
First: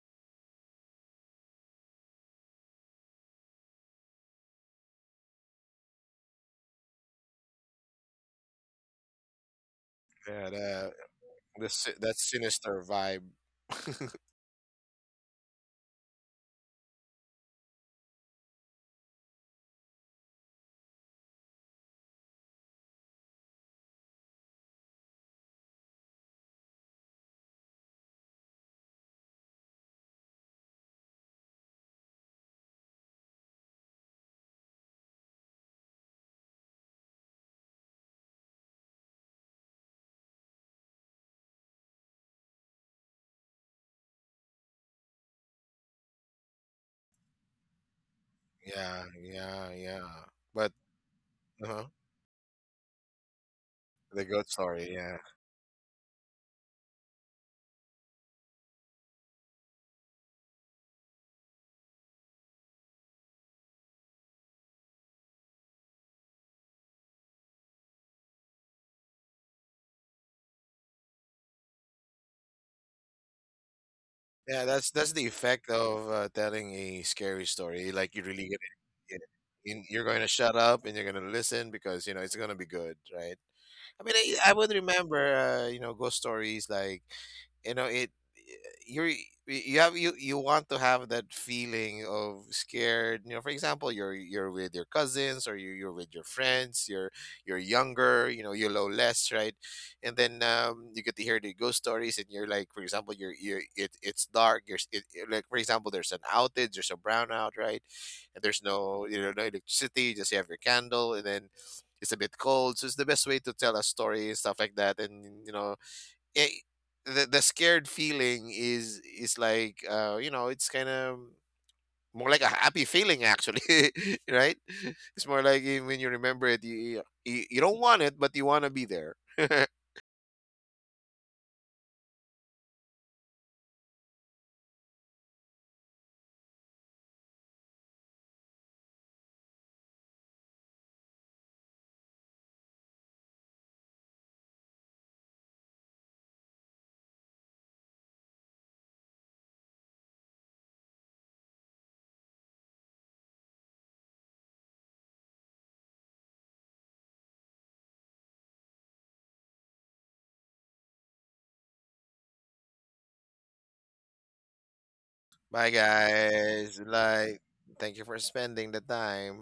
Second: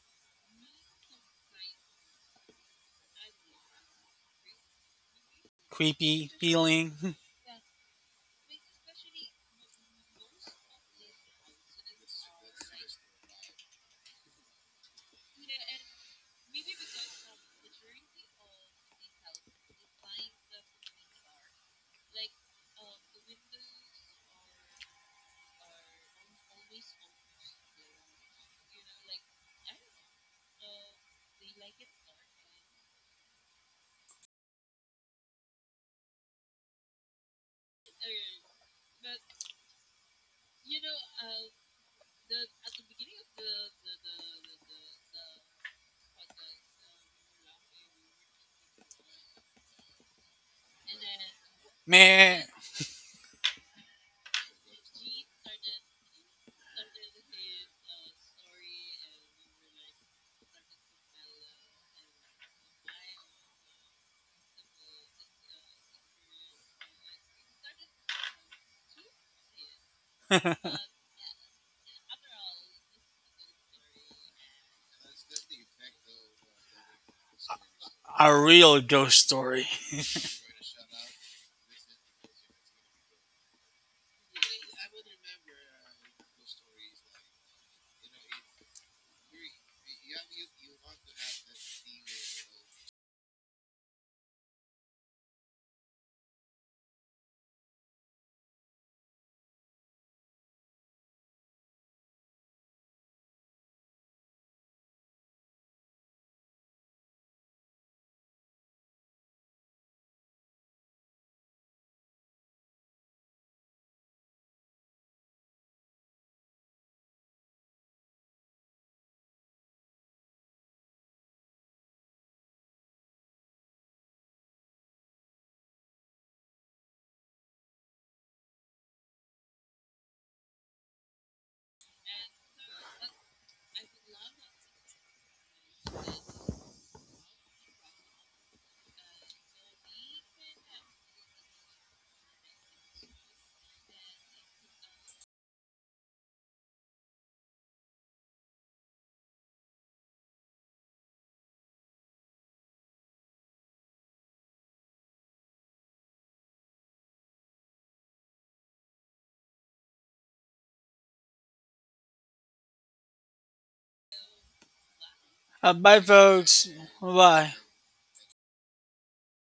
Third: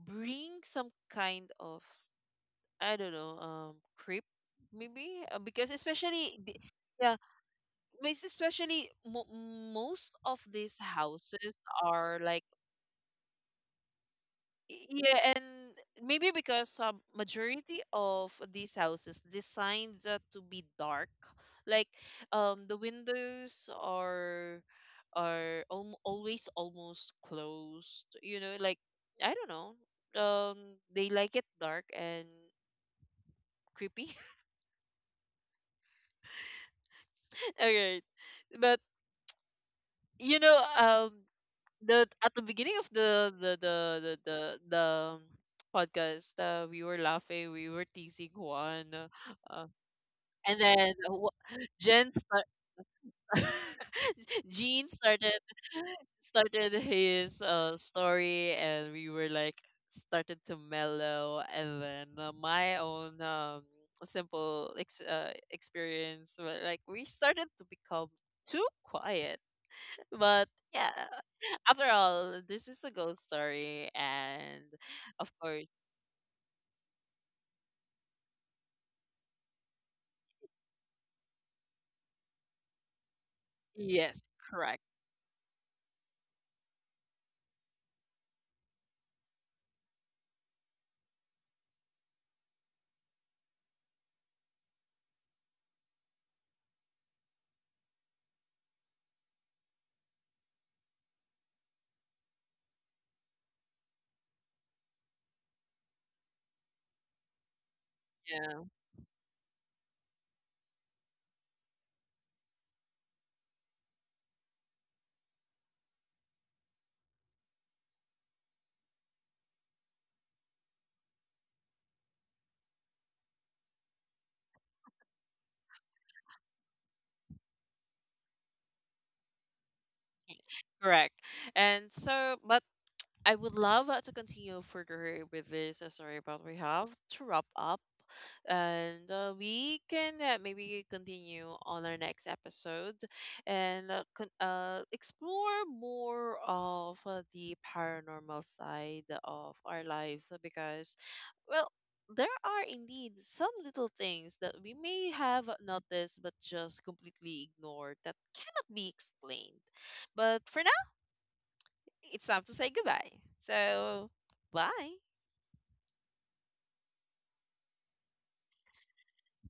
[SPEAKER 1] bring some kind of, I don't know, creep, maybe because
[SPEAKER 2] Creepy
[SPEAKER 1] especially
[SPEAKER 2] feeling,
[SPEAKER 1] yeah, especially mo most of
[SPEAKER 3] Yeah,
[SPEAKER 1] these
[SPEAKER 3] that,
[SPEAKER 1] houses
[SPEAKER 3] that
[SPEAKER 1] are like,
[SPEAKER 3] sinister vibe.
[SPEAKER 1] yeah, and maybe because majority of these houses designed to be dark, like the windows are al always almost closed, you know, like I don't know, um they like it dark and creepy. All right, but you know the at the beginning of the um, podcast, we were laughing, we were teasing Juan,
[SPEAKER 3] Yeah,
[SPEAKER 1] uh,
[SPEAKER 3] yeah, yeah.
[SPEAKER 1] and
[SPEAKER 3] But
[SPEAKER 1] then Wa-
[SPEAKER 3] uh
[SPEAKER 1] Jen
[SPEAKER 2] meh.
[SPEAKER 1] start
[SPEAKER 3] the goat
[SPEAKER 1] Jean
[SPEAKER 3] story. Yeah,
[SPEAKER 1] started his story, and we were like, started to mellow, and then my own simple experience were, like we started to become too quiet. But yeah, after all, this is a ghost story, and
[SPEAKER 3] yeah. That's the
[SPEAKER 1] of course,
[SPEAKER 3] effect of telling a scary story. Like you
[SPEAKER 2] A
[SPEAKER 3] really get
[SPEAKER 2] real ghost
[SPEAKER 3] it.
[SPEAKER 2] story.
[SPEAKER 3] In, you're going to shut up and you're going to listen because you know it's going to be good, right? I mean,
[SPEAKER 1] yes,
[SPEAKER 3] I would
[SPEAKER 1] correct.
[SPEAKER 3] remember, you know, ghost stories like, you know, it you're you have, you want to have that feeling of scared, you know, for example you're with your cousins, or you're with your friends, you're younger, you know, you know less, right? And then you get to hear the ghost stories and you're like, for example you, it's dark, you're s- it- like for example there's an outage, there's a brownout, right? And there's
[SPEAKER 1] Yeah,
[SPEAKER 3] no, you know, no electricity, you just have your candle, and then it's a bit cold, so it's the best way to tell a story and stuff like that. And, you know, eh, the scared feeling is like, uh, you know, it's kind of more like a happy feeling actually. Right? It's more like, when you remember it, you don't want it but you want to be there.
[SPEAKER 1] correct. And so, but I would love to continue further with this story, but we have to wrap up. And we can maybe continue on our next episode, and explore more of the paranormal side of our lives, because, well, there are indeed some little things that we may have noticed but just completely ignored that cannot be explained. But for now, it's time to say goodbye. So, bye.
[SPEAKER 3] Bye
[SPEAKER 2] Bye, folks.
[SPEAKER 3] guys. Like,
[SPEAKER 2] Bye.
[SPEAKER 3] thank you for spending the time.